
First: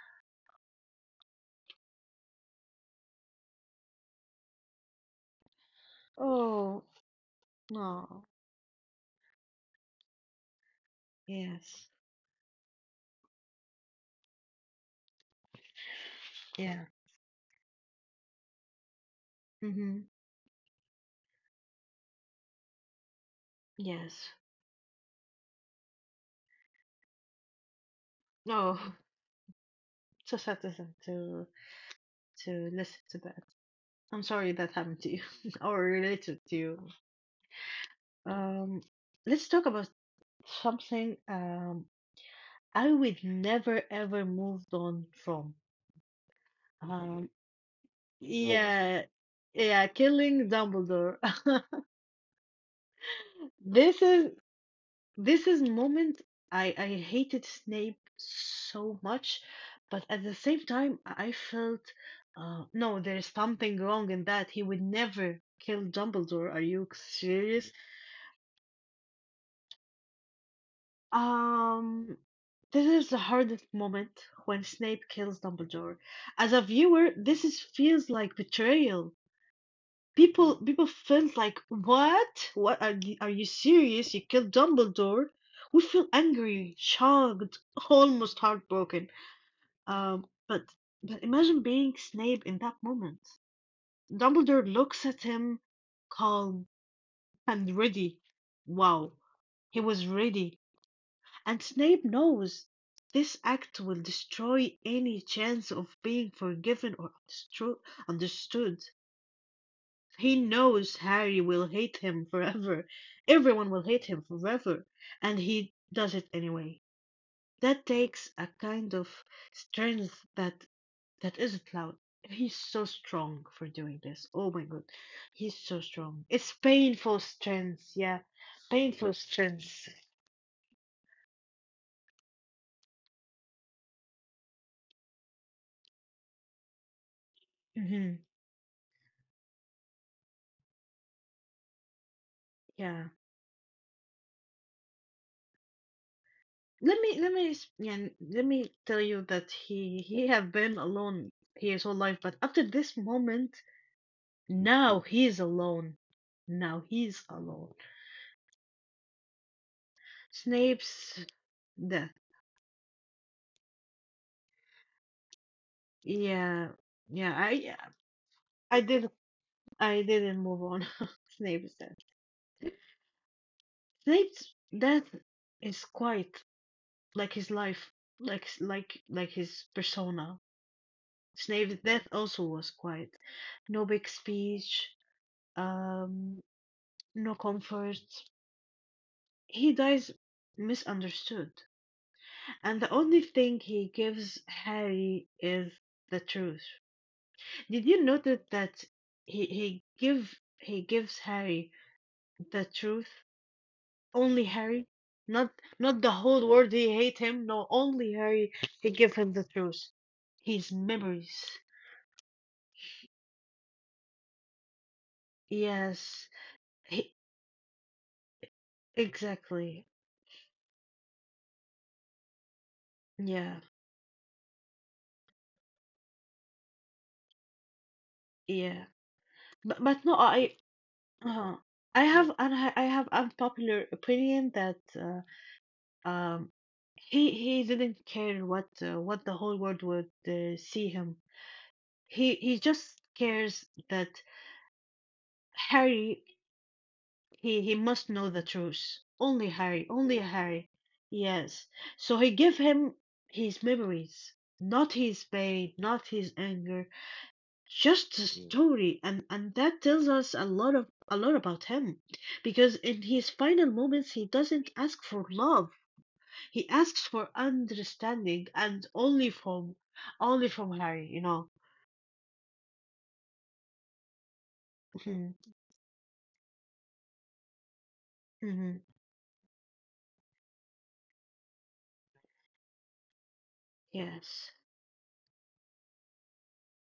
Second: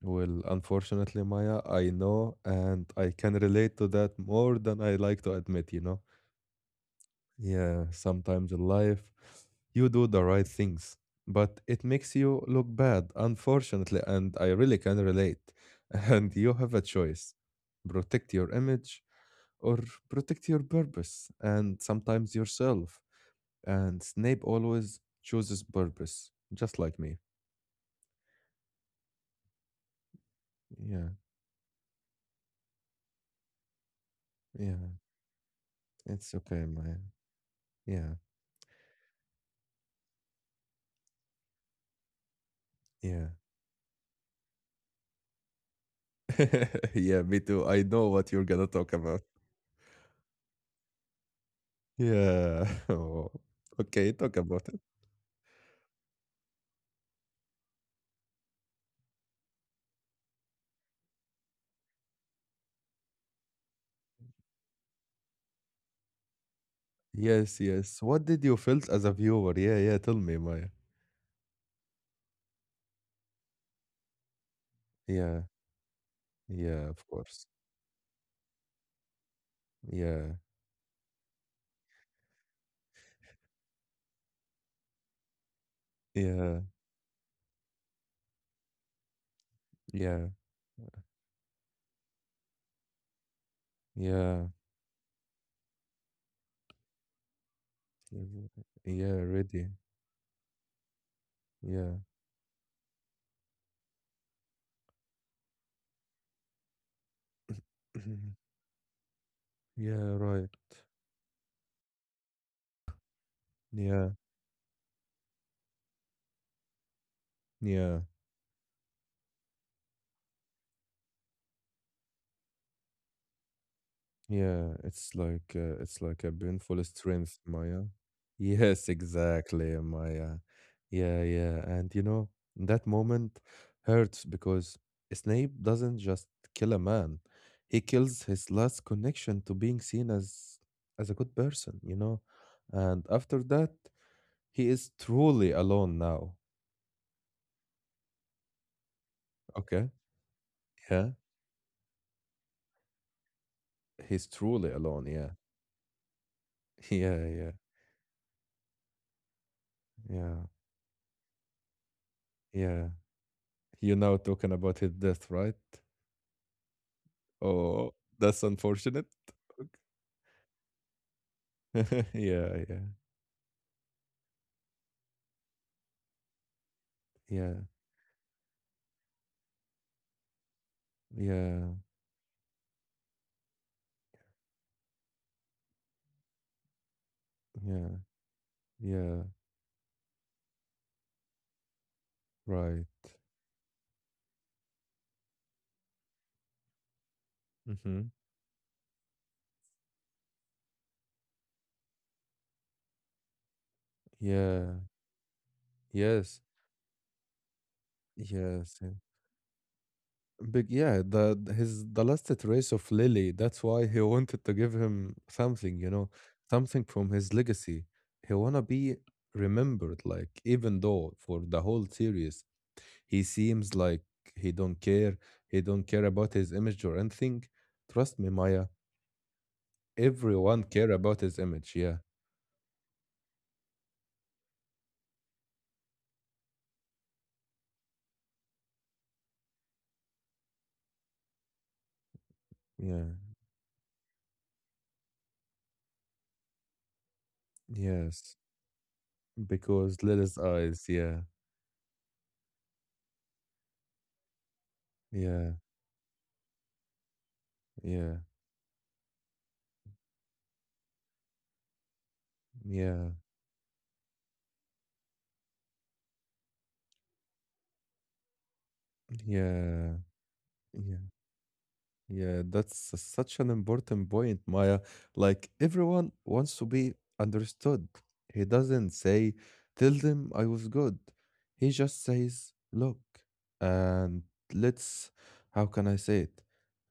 [SPEAKER 1] Well, unfortunately, Maya, I know and I can relate to that more than I like to admit, you know?
[SPEAKER 2] Oh,
[SPEAKER 1] Yeah,
[SPEAKER 2] no.
[SPEAKER 1] sometimes in life, you do the right things, but it
[SPEAKER 2] Yes.
[SPEAKER 1] makes you look bad, unfortunately, and I really can relate. <laughs> And you have a
[SPEAKER 2] Yeah.
[SPEAKER 1] choice protect your image or
[SPEAKER 2] Mm-hmm.
[SPEAKER 1] protect your purpose and sometimes yourself. And
[SPEAKER 2] Yes.
[SPEAKER 1] Snape always chooses purpose, just like me.
[SPEAKER 2] Oh, <laughs> so sad
[SPEAKER 1] Yeah,
[SPEAKER 2] to to listen to that. I'm sorry that
[SPEAKER 1] yeah,
[SPEAKER 2] happened to you <laughs> or
[SPEAKER 1] it's
[SPEAKER 2] related to
[SPEAKER 1] okay,
[SPEAKER 2] you.
[SPEAKER 1] Maya. Yeah,
[SPEAKER 2] Um, let's talk about something I would
[SPEAKER 1] yeah.
[SPEAKER 2] never ever moved on from.
[SPEAKER 1] <laughs> Yeah,
[SPEAKER 2] Um,
[SPEAKER 1] me too. I know
[SPEAKER 2] Oh,
[SPEAKER 1] what you're gonna talk
[SPEAKER 2] yeah,
[SPEAKER 1] about.
[SPEAKER 2] yeah, killing Dumbledore. <laughs>
[SPEAKER 1] Yeah. <laughs> Oh,
[SPEAKER 2] This
[SPEAKER 1] okay,
[SPEAKER 2] is
[SPEAKER 1] talk about it.
[SPEAKER 2] this is moment I hated Snape so much, but at the same time I felt no, there is something wrong in that. He would never kill Dumbledore. Are you
[SPEAKER 1] Yes,
[SPEAKER 2] serious?
[SPEAKER 1] yes. What did you felt as a viewer? Yeah, yeah. Tell me, Maya.
[SPEAKER 2] Um, this is the hardest moment when Snape kills
[SPEAKER 1] Yeah,
[SPEAKER 2] Dumbledore. As a
[SPEAKER 1] yeah. Of
[SPEAKER 2] viewer, this
[SPEAKER 1] course.
[SPEAKER 2] is feels like betrayal.
[SPEAKER 1] Yeah,
[SPEAKER 2] People felt like, "What? What are you serious? You killed Dumbledore?" We feel
[SPEAKER 1] yeah,
[SPEAKER 2] angry, shocked, <laughs> almost heartbroken.
[SPEAKER 1] yeah,
[SPEAKER 2] Um, but but imagine being Snape in that moment.
[SPEAKER 1] yeah,
[SPEAKER 2] Dumbledore looks at him, calm and ready. Wow,
[SPEAKER 1] yeah. Ready.
[SPEAKER 2] he was ready. And
[SPEAKER 1] Yeah,
[SPEAKER 2] Snape knows this act will destroy any chance of being forgiven or
[SPEAKER 1] <clears throat>
[SPEAKER 2] understood.
[SPEAKER 1] yeah.
[SPEAKER 2] He
[SPEAKER 1] Right.
[SPEAKER 2] knows Harry will hate him forever. Everyone will hate
[SPEAKER 1] Yeah,
[SPEAKER 2] him forever. And he does it anyway. That
[SPEAKER 1] yeah.
[SPEAKER 2] takes a kind of strength that that isn't loud. He's so strong for doing this. Oh my
[SPEAKER 1] Yeah,
[SPEAKER 2] god. He's so
[SPEAKER 1] it's like
[SPEAKER 2] strong.
[SPEAKER 1] a
[SPEAKER 2] It's
[SPEAKER 1] painful
[SPEAKER 2] painful
[SPEAKER 1] strength, Maya.
[SPEAKER 2] strength, yeah.
[SPEAKER 1] <laughs> Yes,
[SPEAKER 2] Painful
[SPEAKER 1] exactly,
[SPEAKER 2] strength.
[SPEAKER 1] Maya. Yeah, yeah, and you know that moment hurts because Snape doesn't just kill a man; he
[SPEAKER 2] Hmm.
[SPEAKER 1] kills his last connection to being seen as a good person, you know. And
[SPEAKER 2] Yeah.
[SPEAKER 1] after that, he is truly alone now.
[SPEAKER 2] Let me tell you that
[SPEAKER 1] Okay,
[SPEAKER 2] he have been
[SPEAKER 1] yeah,
[SPEAKER 2] alone his whole life, but after this moment,
[SPEAKER 1] he's truly
[SPEAKER 2] now
[SPEAKER 1] alone. Yeah,
[SPEAKER 2] he's alone. Now
[SPEAKER 1] <laughs>
[SPEAKER 2] he's
[SPEAKER 1] yeah, yeah,
[SPEAKER 2] alone.
[SPEAKER 1] yeah,
[SPEAKER 2] Snape's death.
[SPEAKER 1] yeah. You now talking about his death, right?
[SPEAKER 2] Yeah, yeah. I yeah,
[SPEAKER 1] Oh, that's
[SPEAKER 2] I
[SPEAKER 1] unfortunate.
[SPEAKER 2] did I didn't move on. <laughs> Snape's death.
[SPEAKER 1] <laughs> Yeah, yeah.
[SPEAKER 2] Snape's death is quite like his
[SPEAKER 1] Yeah.
[SPEAKER 2] life, like his persona.
[SPEAKER 1] Yeah.
[SPEAKER 2] Snape's death also was quiet. No big speech. Um. No
[SPEAKER 1] Yeah.
[SPEAKER 2] comfort.
[SPEAKER 1] Yeah.
[SPEAKER 2] He dies misunderstood.
[SPEAKER 1] Right.
[SPEAKER 2] And the only thing he gives Harry is the truth. Did you
[SPEAKER 1] Mhm.
[SPEAKER 2] notice that he he give he gives Harry the truth? Only
[SPEAKER 1] Yeah.
[SPEAKER 2] Harry? Not not the
[SPEAKER 1] Yes.
[SPEAKER 2] whole world He hate him, no only Harry
[SPEAKER 1] Yes. yeah.
[SPEAKER 2] he give him the truth.
[SPEAKER 1] But
[SPEAKER 2] His
[SPEAKER 1] yeah, the the-
[SPEAKER 2] memories.
[SPEAKER 1] his the last trace of Lily, that's why he <laughs> wanted to give him something, you know,
[SPEAKER 2] Yes.
[SPEAKER 1] something from
[SPEAKER 2] He,
[SPEAKER 1] his legacy. He wanna be
[SPEAKER 2] exactly.
[SPEAKER 1] remembered, like even though for the whole series he
[SPEAKER 2] Yeah.
[SPEAKER 1] seems like he don't care, he don't care about his image or anything. Trust me, Maya,
[SPEAKER 2] Yeah. But no I
[SPEAKER 1] everyone care about his
[SPEAKER 2] Uh-huh.
[SPEAKER 1] image. Yeah.
[SPEAKER 2] I have and I have unpopular opinion that um he didn't care what the whole world would see him. He just
[SPEAKER 1] Yeah.
[SPEAKER 2] cares that Harry he must know
[SPEAKER 1] Yes.
[SPEAKER 2] the truth. Only Harry,
[SPEAKER 1] Because
[SPEAKER 2] only
[SPEAKER 1] Lily's
[SPEAKER 2] Harry.
[SPEAKER 1] eyes. Yeah.
[SPEAKER 2] Yes. So he give him his memories, not his
[SPEAKER 1] Yeah.
[SPEAKER 2] pain, not his anger.
[SPEAKER 1] Yeah.
[SPEAKER 2] Just a Mm. story and that tells us a lot of a lot about him because in
[SPEAKER 1] Yeah.
[SPEAKER 2] his final moments he doesn't ask for love. He asks for understanding, and
[SPEAKER 1] Yeah.
[SPEAKER 2] only from
[SPEAKER 1] Yeah.
[SPEAKER 2] Harry, you know.
[SPEAKER 1] Yeah, such an important point, Maya.
[SPEAKER 2] Mhm.
[SPEAKER 1] Like, everyone wants to be understood. He
[SPEAKER 2] Mhm.
[SPEAKER 1] doesn't say, tell them I was good. He just says, look, and
[SPEAKER 2] Yes.
[SPEAKER 1] let's, how can I say it?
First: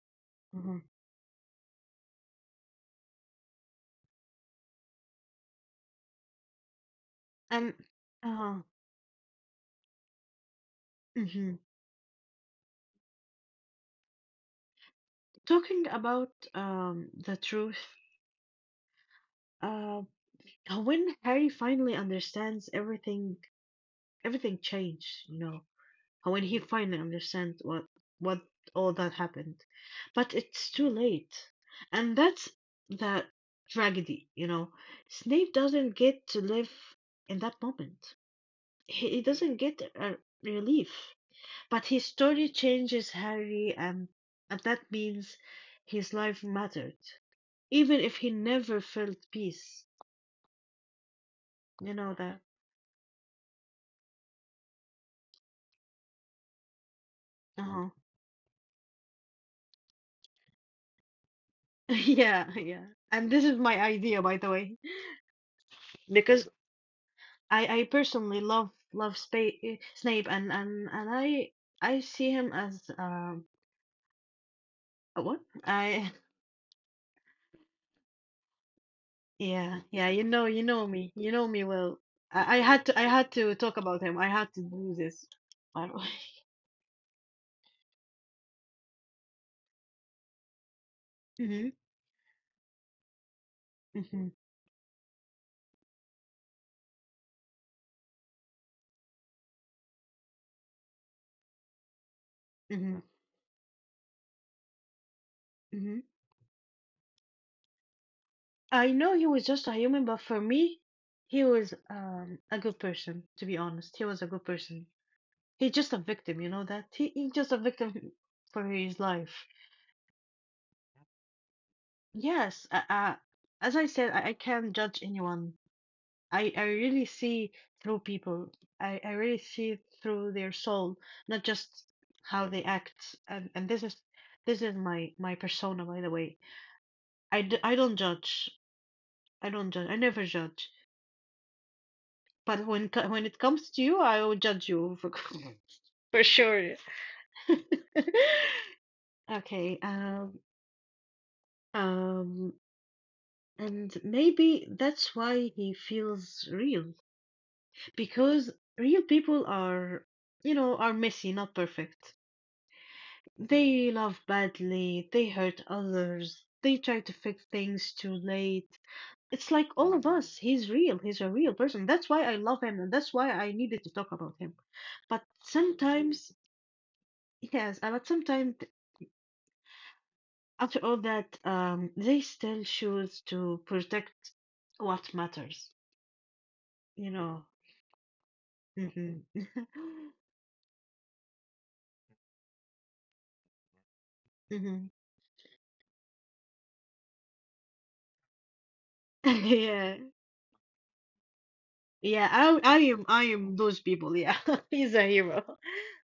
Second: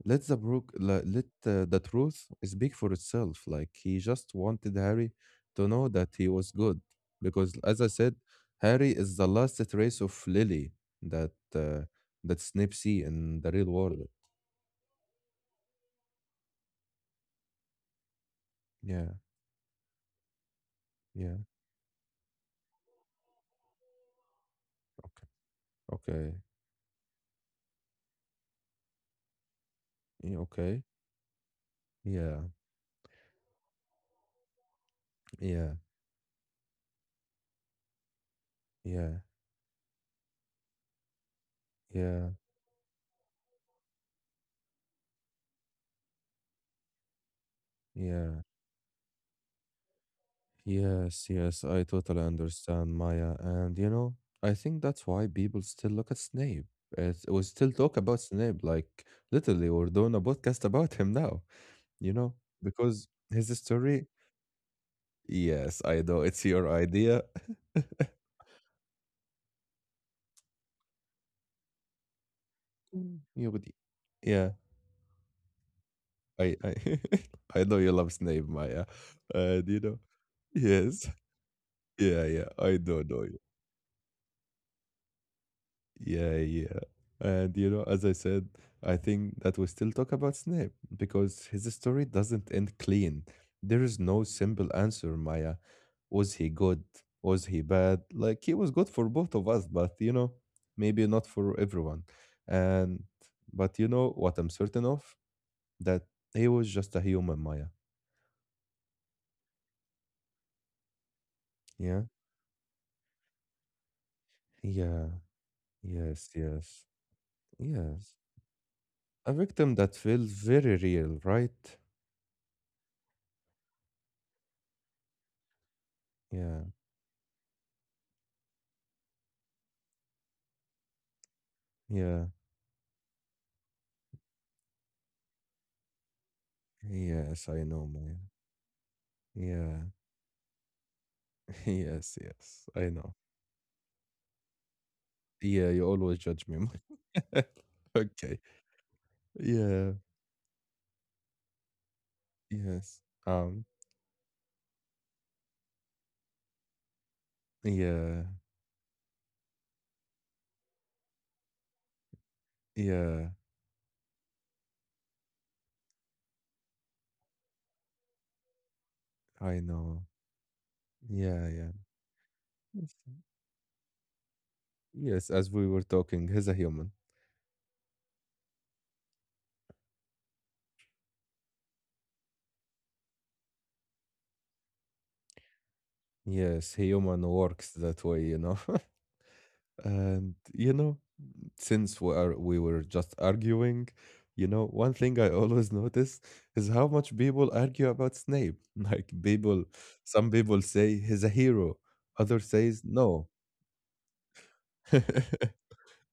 [SPEAKER 1] Let the brook,
[SPEAKER 2] Mhm.
[SPEAKER 1] le- let uh, the truth speak for itself. Like, he just wanted Harry to know that he was good. Because,
[SPEAKER 2] And
[SPEAKER 1] as I said,
[SPEAKER 2] uh,
[SPEAKER 1] Harry is the last trace of Lily that,
[SPEAKER 2] mhm.
[SPEAKER 1] uh, that Snape see in the real world.
[SPEAKER 2] Talking about the truth,
[SPEAKER 1] Yeah.
[SPEAKER 2] uh when
[SPEAKER 1] Yeah.
[SPEAKER 2] Harry finally understands everything, everything changed,
[SPEAKER 1] Okay.
[SPEAKER 2] you know.
[SPEAKER 1] Okay.
[SPEAKER 2] And when he finally understands what all that happened, but
[SPEAKER 1] Yeah,
[SPEAKER 2] it's
[SPEAKER 1] okay.
[SPEAKER 2] too late, and
[SPEAKER 1] Yeah.
[SPEAKER 2] that's that tragedy. You know, Snape
[SPEAKER 1] Yeah.
[SPEAKER 2] doesn't get to live in that moment. He,
[SPEAKER 1] Yeah.
[SPEAKER 2] he doesn't get a relief, but his
[SPEAKER 1] Yeah.
[SPEAKER 2] story changes Harry, and that means his life mattered, even if he
[SPEAKER 1] Yeah.
[SPEAKER 2] never felt peace.
[SPEAKER 1] Yes. Yes. I
[SPEAKER 2] You know
[SPEAKER 1] totally
[SPEAKER 2] that.
[SPEAKER 1] understand, Maya. And you know, I think that's why people still look at Snape. It, we
[SPEAKER 2] Uh
[SPEAKER 1] still
[SPEAKER 2] huh.
[SPEAKER 1] talk
[SPEAKER 2] <laughs>
[SPEAKER 1] about Snape, like literally, we're doing a podcast <laughs> about him now. You know,
[SPEAKER 2] Yeah, yeah.
[SPEAKER 1] because
[SPEAKER 2] And this
[SPEAKER 1] his
[SPEAKER 2] is my
[SPEAKER 1] story.
[SPEAKER 2] idea, by the way,
[SPEAKER 1] Yes, I know it's
[SPEAKER 2] because
[SPEAKER 1] your idea.
[SPEAKER 2] I
[SPEAKER 1] <laughs>
[SPEAKER 2] I personally love Snape and and I see him as
[SPEAKER 1] Mm. yeah, but yeah,
[SPEAKER 2] a what? I
[SPEAKER 1] I, I, <laughs> I know you love Snape, Maya.
[SPEAKER 2] <laughs>
[SPEAKER 1] And you
[SPEAKER 2] yeah
[SPEAKER 1] know,
[SPEAKER 2] yeah
[SPEAKER 1] yes.
[SPEAKER 2] you know me well.
[SPEAKER 1] Yeah, yeah,
[SPEAKER 2] I
[SPEAKER 1] I
[SPEAKER 2] had to I
[SPEAKER 1] don't know.
[SPEAKER 2] had to talk about him. I had to do this. I don't-
[SPEAKER 1] Yeah,
[SPEAKER 2] <laughs>
[SPEAKER 1] yeah. And you know, as I said, I think that we still talk about Snape because his
[SPEAKER 2] Mhm.
[SPEAKER 1] story doesn't end clean. There is no
[SPEAKER 2] Mhm.
[SPEAKER 1] simple answer, Maya. Was he good? Was he bad? Like he was good for both of us, but you know, maybe not for everyone. And
[SPEAKER 2] Mhm.
[SPEAKER 1] but you know what I'm certain of?
[SPEAKER 2] Mhm.
[SPEAKER 1] That he was just a human, Maya.
[SPEAKER 2] <laughs> I know he was just a human, but for me, he was
[SPEAKER 1] Yeah?
[SPEAKER 2] a good person. To be honest, he was a good person.
[SPEAKER 1] Yeah.
[SPEAKER 2] He's just a
[SPEAKER 1] Yes,
[SPEAKER 2] victim, you know that.
[SPEAKER 1] yes.
[SPEAKER 2] He's just a victim
[SPEAKER 1] Yes.
[SPEAKER 2] for his
[SPEAKER 1] A
[SPEAKER 2] life.
[SPEAKER 1] victim that feels very real, right?
[SPEAKER 2] Yes, as I said, I can't judge anyone. I
[SPEAKER 1] Yeah.
[SPEAKER 2] really see through people. I really see through their soul, not just
[SPEAKER 1] Yeah.
[SPEAKER 2] how they act. And this is my my persona, by the way. I,
[SPEAKER 1] Yes,
[SPEAKER 2] d
[SPEAKER 1] I
[SPEAKER 2] I
[SPEAKER 1] know,
[SPEAKER 2] don't
[SPEAKER 1] man.
[SPEAKER 2] judge. I don't
[SPEAKER 1] Yeah.
[SPEAKER 2] judge. I
[SPEAKER 1] <laughs>
[SPEAKER 2] never judge.
[SPEAKER 1] Yes,
[SPEAKER 2] But
[SPEAKER 1] yes, I
[SPEAKER 2] when
[SPEAKER 1] know.
[SPEAKER 2] when it comes to you, I will judge you for
[SPEAKER 1] Yeah, you
[SPEAKER 2] <laughs>
[SPEAKER 1] always
[SPEAKER 2] for
[SPEAKER 1] judge me.
[SPEAKER 2] sure.
[SPEAKER 1] More. <laughs>
[SPEAKER 2] <laughs>
[SPEAKER 1] Okay.
[SPEAKER 2] Okay,
[SPEAKER 1] Yeah.
[SPEAKER 2] um,
[SPEAKER 1] Yes.
[SPEAKER 2] and maybe that's why he feels real.
[SPEAKER 1] Yeah.
[SPEAKER 2] Because real people are you know are messy, not perfect.
[SPEAKER 1] Yeah,
[SPEAKER 2] They love badly, they hurt others, they try to fix things too late. It's
[SPEAKER 1] I
[SPEAKER 2] like all
[SPEAKER 1] know.
[SPEAKER 2] of us. He's real, he's a
[SPEAKER 1] Yeah,
[SPEAKER 2] real
[SPEAKER 1] yeah.
[SPEAKER 2] person. That's why I love him, and
[SPEAKER 1] Yes,
[SPEAKER 2] that's why I needed to talk about him. But
[SPEAKER 1] yes, as we were talking,
[SPEAKER 2] sometimes
[SPEAKER 1] he's a human.
[SPEAKER 2] yes but sometimes after all that they still choose to protect what matters,
[SPEAKER 1] Yes,
[SPEAKER 2] you
[SPEAKER 1] human
[SPEAKER 2] know.
[SPEAKER 1] works that way, you know. <laughs>
[SPEAKER 2] Hmm. <laughs>
[SPEAKER 1] And you know, since we were just arguing, you know,
[SPEAKER 2] Hmm.
[SPEAKER 1] one thing I <laughs> always notice is how much people argue about Snape. <laughs> Like
[SPEAKER 2] <laughs>
[SPEAKER 1] people,
[SPEAKER 2] Yeah.
[SPEAKER 1] some people say he's a hero,
[SPEAKER 2] Yeah,
[SPEAKER 1] other
[SPEAKER 2] I I
[SPEAKER 1] says
[SPEAKER 2] am I
[SPEAKER 1] no.
[SPEAKER 2] am those people. Yeah, <laughs> he's a
[SPEAKER 1] <laughs>
[SPEAKER 2] hero.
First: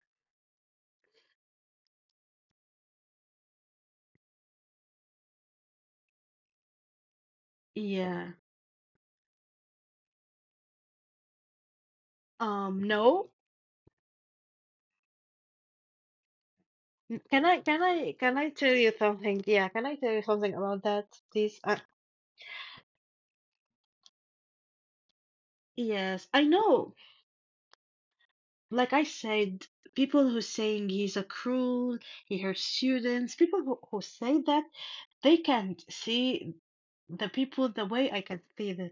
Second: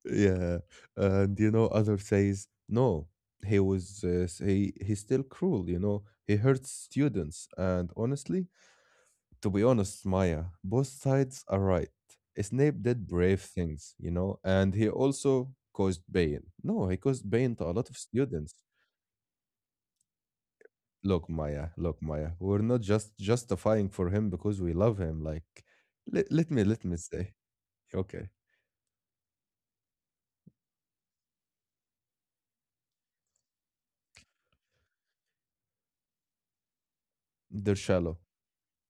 [SPEAKER 1] yeah, and you know, other says no. He was he he's still cruel. You know, he hurts students, and
[SPEAKER 2] Yeah.
[SPEAKER 1] honestly, to be honest, Maya, both sides are right. Snape did
[SPEAKER 2] No.
[SPEAKER 1] brave things, you know, and he also caused pain. No, he caused
[SPEAKER 2] Can
[SPEAKER 1] pain
[SPEAKER 2] I
[SPEAKER 1] to a
[SPEAKER 2] can
[SPEAKER 1] lot of
[SPEAKER 2] I can I
[SPEAKER 1] students.
[SPEAKER 2] tell you something? Yeah, can I tell you something about that, please?
[SPEAKER 1] Look, Maya, we're not just justifying for him because we love him. Like,
[SPEAKER 2] Yes, I
[SPEAKER 1] let
[SPEAKER 2] know.
[SPEAKER 1] me say, okay,
[SPEAKER 2] Like I said, people who saying he's a cruel, he hurts students, people who say that they can't see the people
[SPEAKER 1] they're
[SPEAKER 2] the way
[SPEAKER 1] shallow.
[SPEAKER 2] I can see them.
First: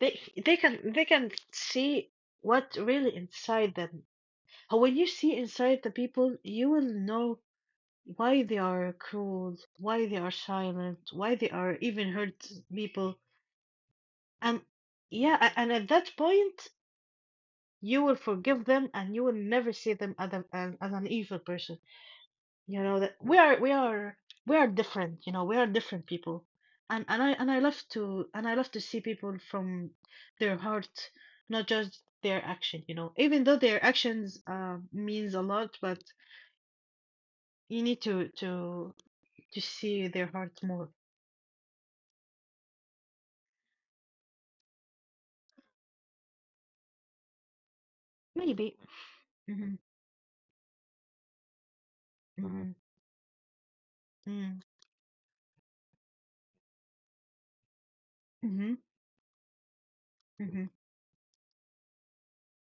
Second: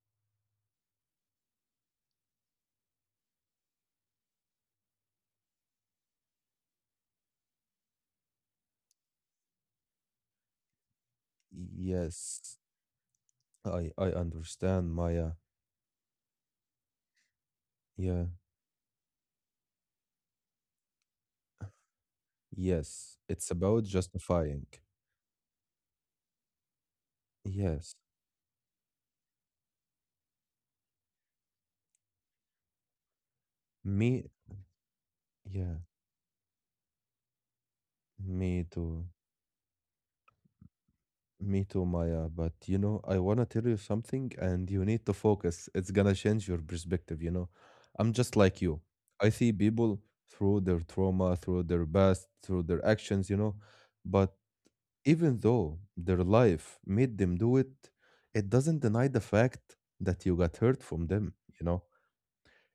[SPEAKER 2] They they can see what really inside them. And when you see inside the people, you will know why they are cruel, why they are silent, why they are even hurt
[SPEAKER 1] Yes,
[SPEAKER 2] people.
[SPEAKER 1] I
[SPEAKER 2] And
[SPEAKER 1] understand, Maya.
[SPEAKER 2] yeah, and at that point, you will
[SPEAKER 1] Yeah,
[SPEAKER 2] forgive them and you will never see them as, a, as, as an evil person. You know that
[SPEAKER 1] yes,
[SPEAKER 2] we
[SPEAKER 1] it's
[SPEAKER 2] are we
[SPEAKER 1] about
[SPEAKER 2] are we are
[SPEAKER 1] justifying.
[SPEAKER 2] different, you know, we are different people. And and I love
[SPEAKER 1] Yes,
[SPEAKER 2] to see people from their heart, not just their action, you know. Even though their
[SPEAKER 1] me,
[SPEAKER 2] actions means a
[SPEAKER 1] yeah,
[SPEAKER 2] lot, but you need to
[SPEAKER 1] me
[SPEAKER 2] to
[SPEAKER 1] too.
[SPEAKER 2] to see their heart more.
[SPEAKER 1] Me too, Maya. But you know, I want to tell you something, and you need to focus. It's gonna change your perspective, you know. I'm just like
[SPEAKER 2] Maybe
[SPEAKER 1] you. I see
[SPEAKER 2] Mhm.
[SPEAKER 1] people through their trauma, through their past, through
[SPEAKER 2] Mhm.
[SPEAKER 1] their actions, you know. But
[SPEAKER 2] Mm.
[SPEAKER 1] even though their life made them do it, it
[SPEAKER 2] Mhm.
[SPEAKER 1] doesn't deny the fact that you got
[SPEAKER 2] Mhm.
[SPEAKER 1] hurt from them, you know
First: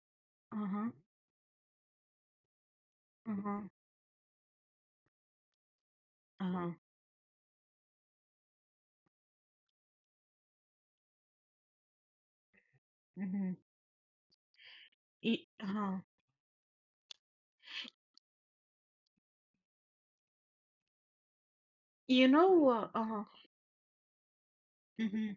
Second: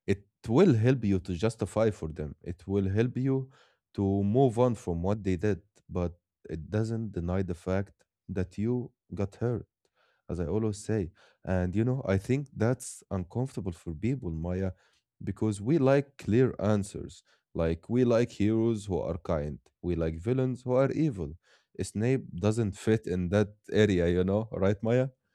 [SPEAKER 1] it will
[SPEAKER 2] Uh-huh.
[SPEAKER 1] help you to justify for them. It will help you
[SPEAKER 2] Uh-huh.
[SPEAKER 1] to move on from what they did, but it
[SPEAKER 2] Uh-huh.
[SPEAKER 1] doesn't deny the fact that you got hurt, as I always say. And you know, I think that's
[SPEAKER 2] Mhm.
[SPEAKER 1] uncomfortable for people, Maya, because we
[SPEAKER 2] Uh-huh.
[SPEAKER 1] like clear answers. Like we like heroes who are kind, we like villains who are evil. Snape
[SPEAKER 2] You know
[SPEAKER 1] doesn't
[SPEAKER 2] what?
[SPEAKER 1] fit
[SPEAKER 2] Uh-huh.
[SPEAKER 1] in that area, you know, right, Maya?
[SPEAKER 2] Mhm.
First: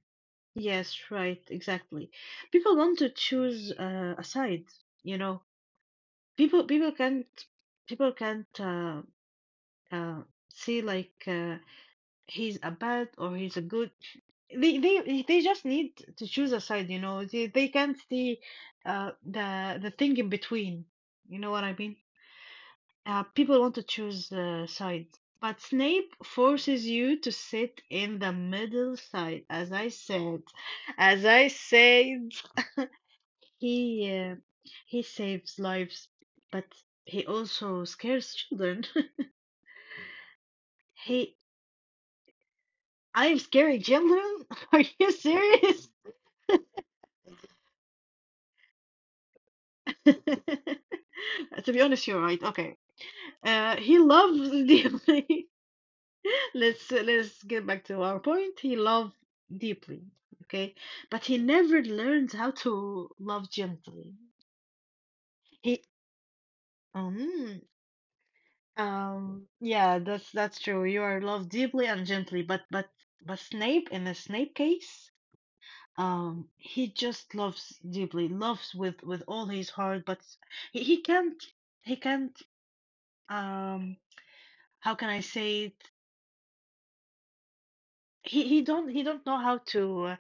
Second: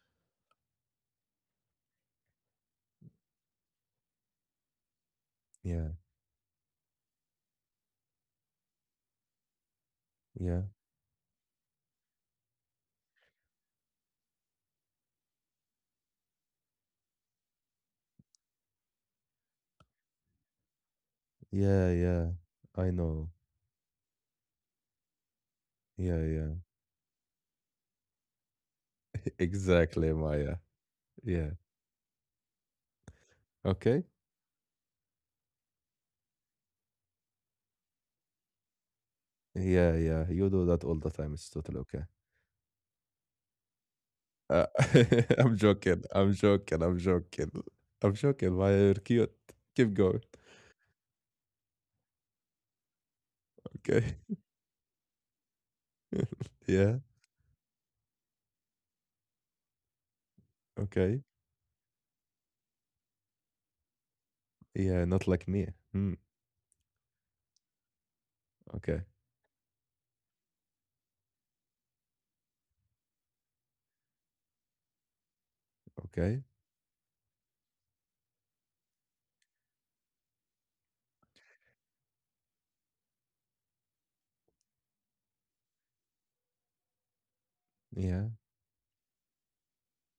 [SPEAKER 2] Yes, right, exactly. People want to choose a side, you know.
[SPEAKER 1] Yeah,
[SPEAKER 2] People people can't uh,
[SPEAKER 1] yeah,
[SPEAKER 2] say like he's a bad or he's a good. They just need to choose a side, you know. They can't see the thing in between. You know what I
[SPEAKER 1] yeah,
[SPEAKER 2] mean?
[SPEAKER 1] yeah. I know.
[SPEAKER 2] People want to choose sides, but Snape
[SPEAKER 1] Yeah, yeah.
[SPEAKER 2] forces you to sit in the middle
[SPEAKER 1] <laughs>
[SPEAKER 2] side.
[SPEAKER 1] Exactly, Maya.
[SPEAKER 2] As I
[SPEAKER 1] Yeah.
[SPEAKER 2] said,
[SPEAKER 1] Okay.
[SPEAKER 2] he uh, he saves lives, but he also scares children. <laughs>
[SPEAKER 1] Yeah, yeah. You do that all the time.
[SPEAKER 2] He,
[SPEAKER 1] It's totally okay.
[SPEAKER 2] I'm scaring children?
[SPEAKER 1] Uh,
[SPEAKER 2] <laughs> Are you
[SPEAKER 1] <laughs> I'm
[SPEAKER 2] serious?
[SPEAKER 1] joking. I'm joking. I'm joking. I'm joking, Maya. You're cute. Keep going.
[SPEAKER 2] <laughs> To be honest, you're right. Okay. He
[SPEAKER 1] Okay.
[SPEAKER 2] loves <laughs>
[SPEAKER 1] <laughs>
[SPEAKER 2] the
[SPEAKER 1] Yeah.
[SPEAKER 2] let's get back to our point. He loved deeply, okay,
[SPEAKER 1] Okay.
[SPEAKER 2] but he never learned how to love gently.
[SPEAKER 1] Yeah. Not like me.
[SPEAKER 2] He
[SPEAKER 1] Hmm.
[SPEAKER 2] um
[SPEAKER 1] Okay.
[SPEAKER 2] yeah, that's true. You are loved deeply and gently, but Snape in the Snape case,
[SPEAKER 1] Okay.
[SPEAKER 2] he just loves deeply, loves with all his heart, but he can't he can't um how can I say it?
[SPEAKER 1] Yeah.
[SPEAKER 2] He don't know uh,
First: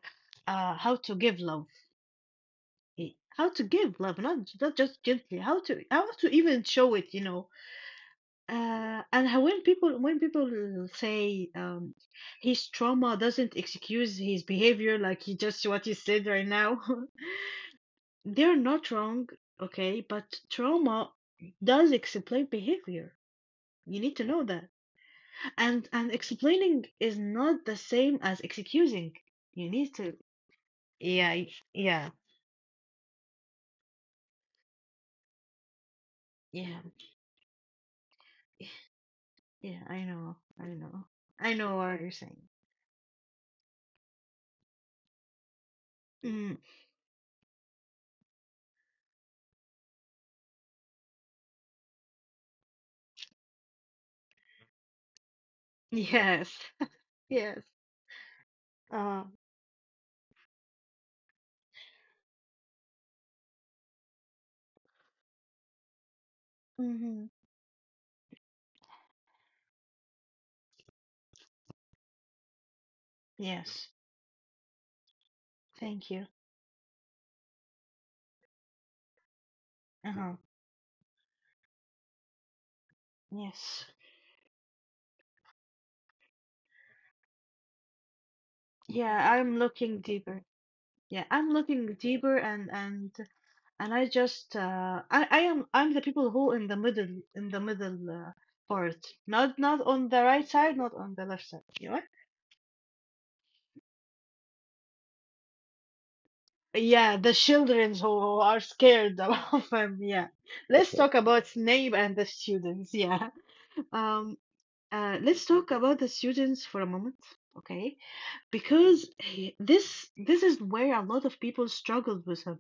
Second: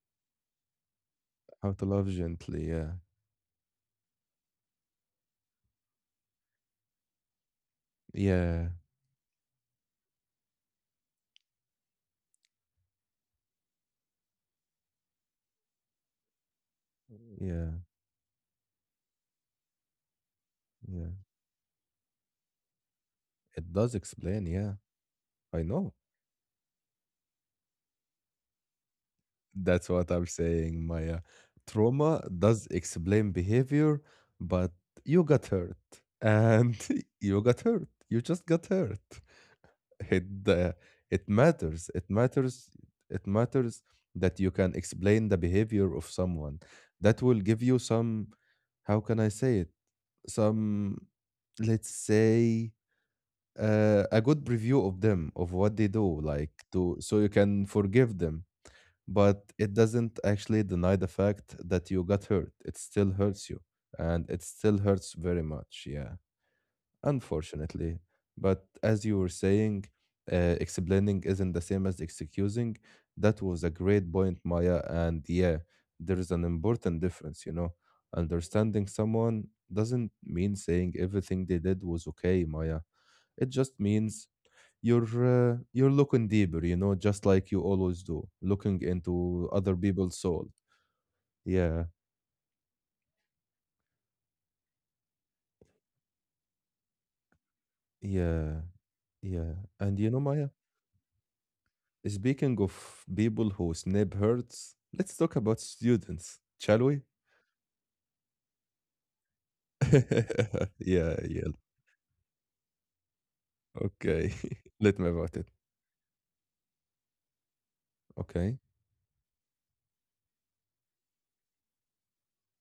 [SPEAKER 2] uh how to give love
[SPEAKER 1] How to love gently. Yeah.
[SPEAKER 2] how to give love not, not just gently, how to even show it.
[SPEAKER 1] Yeah.
[SPEAKER 2] And how when people say his trauma doesn't excuse his behavior, like he just what you said right now.
[SPEAKER 1] Yeah.
[SPEAKER 2] <laughs> They're not wrong. Okay, but
[SPEAKER 1] Yeah.
[SPEAKER 2] trauma does explain behavior,
[SPEAKER 1] It does
[SPEAKER 2] you need to know
[SPEAKER 1] explain.
[SPEAKER 2] that.
[SPEAKER 1] Yeah. I
[SPEAKER 2] and
[SPEAKER 1] know.
[SPEAKER 2] and explaining is not the same as excusing. You
[SPEAKER 1] That's
[SPEAKER 2] need
[SPEAKER 1] what
[SPEAKER 2] to
[SPEAKER 1] I'm saying, Maya.
[SPEAKER 2] yeah y- yeah
[SPEAKER 1] Trauma does explain behavior, but you got hurt, and
[SPEAKER 2] yeah
[SPEAKER 1] <laughs> you got hurt. You just got hurt.
[SPEAKER 2] Yeah, I
[SPEAKER 1] It
[SPEAKER 2] know. I
[SPEAKER 1] uh,
[SPEAKER 2] know.
[SPEAKER 1] it
[SPEAKER 2] I know
[SPEAKER 1] matters.
[SPEAKER 2] what
[SPEAKER 1] It
[SPEAKER 2] you're saying.
[SPEAKER 1] matters. It matters that you can explain the behavior of
[SPEAKER 2] Mm,
[SPEAKER 1] someone. That will give you some. How can I say it? Some, let's say, a good preview of them of what they do, like
[SPEAKER 2] yes. <laughs>
[SPEAKER 1] to so you
[SPEAKER 2] Yes.
[SPEAKER 1] can forgive them
[SPEAKER 2] Uh,
[SPEAKER 1] but it doesn't actually deny the fact that you got hurt. It still hurts you, and it still hurts very much. Yeah,
[SPEAKER 2] mm-hmm.
[SPEAKER 1] unfortunately. But as you were saying, explaining isn't the same as excusing. That was a
[SPEAKER 2] Yes.
[SPEAKER 1] great point, Maya. And yeah,
[SPEAKER 2] Thank
[SPEAKER 1] there
[SPEAKER 2] you.
[SPEAKER 1] is an important difference, you know. Understanding someone doesn't
[SPEAKER 2] Uh-huh.
[SPEAKER 1] mean saying everything they did was okay, Maya. It just
[SPEAKER 2] Yes.
[SPEAKER 1] means you're you're looking deeper, just like you always do looking
[SPEAKER 2] Yeah,
[SPEAKER 1] into
[SPEAKER 2] I'm
[SPEAKER 1] other
[SPEAKER 2] looking
[SPEAKER 1] people's
[SPEAKER 2] deeper.
[SPEAKER 1] soul.
[SPEAKER 2] Yeah, I'm
[SPEAKER 1] Yeah,
[SPEAKER 2] looking deeper, and I just I'm the people who in the middle, in the middle uh,
[SPEAKER 1] yeah,
[SPEAKER 2] part.
[SPEAKER 1] yeah.
[SPEAKER 2] Not
[SPEAKER 1] And you
[SPEAKER 2] on
[SPEAKER 1] know,
[SPEAKER 2] the
[SPEAKER 1] Maya,
[SPEAKER 2] right side, not on the left side. You know?
[SPEAKER 1] speaking of people who snap hurts, let's talk about students, shall we?
[SPEAKER 2] Yeah, the children who are scared <laughs> of them. Yeah.
[SPEAKER 1] <laughs>
[SPEAKER 2] Let's
[SPEAKER 1] Yeah,
[SPEAKER 2] talk
[SPEAKER 1] yeah.
[SPEAKER 2] about Snape and the students. Yeah.
[SPEAKER 1] Okay.
[SPEAKER 2] Um,
[SPEAKER 1] <laughs> Let me about
[SPEAKER 2] let's
[SPEAKER 1] it.
[SPEAKER 2] talk about the students for a moment, okay?
[SPEAKER 1] Okay.
[SPEAKER 2] Because he, this is where a lot of people struggled with him.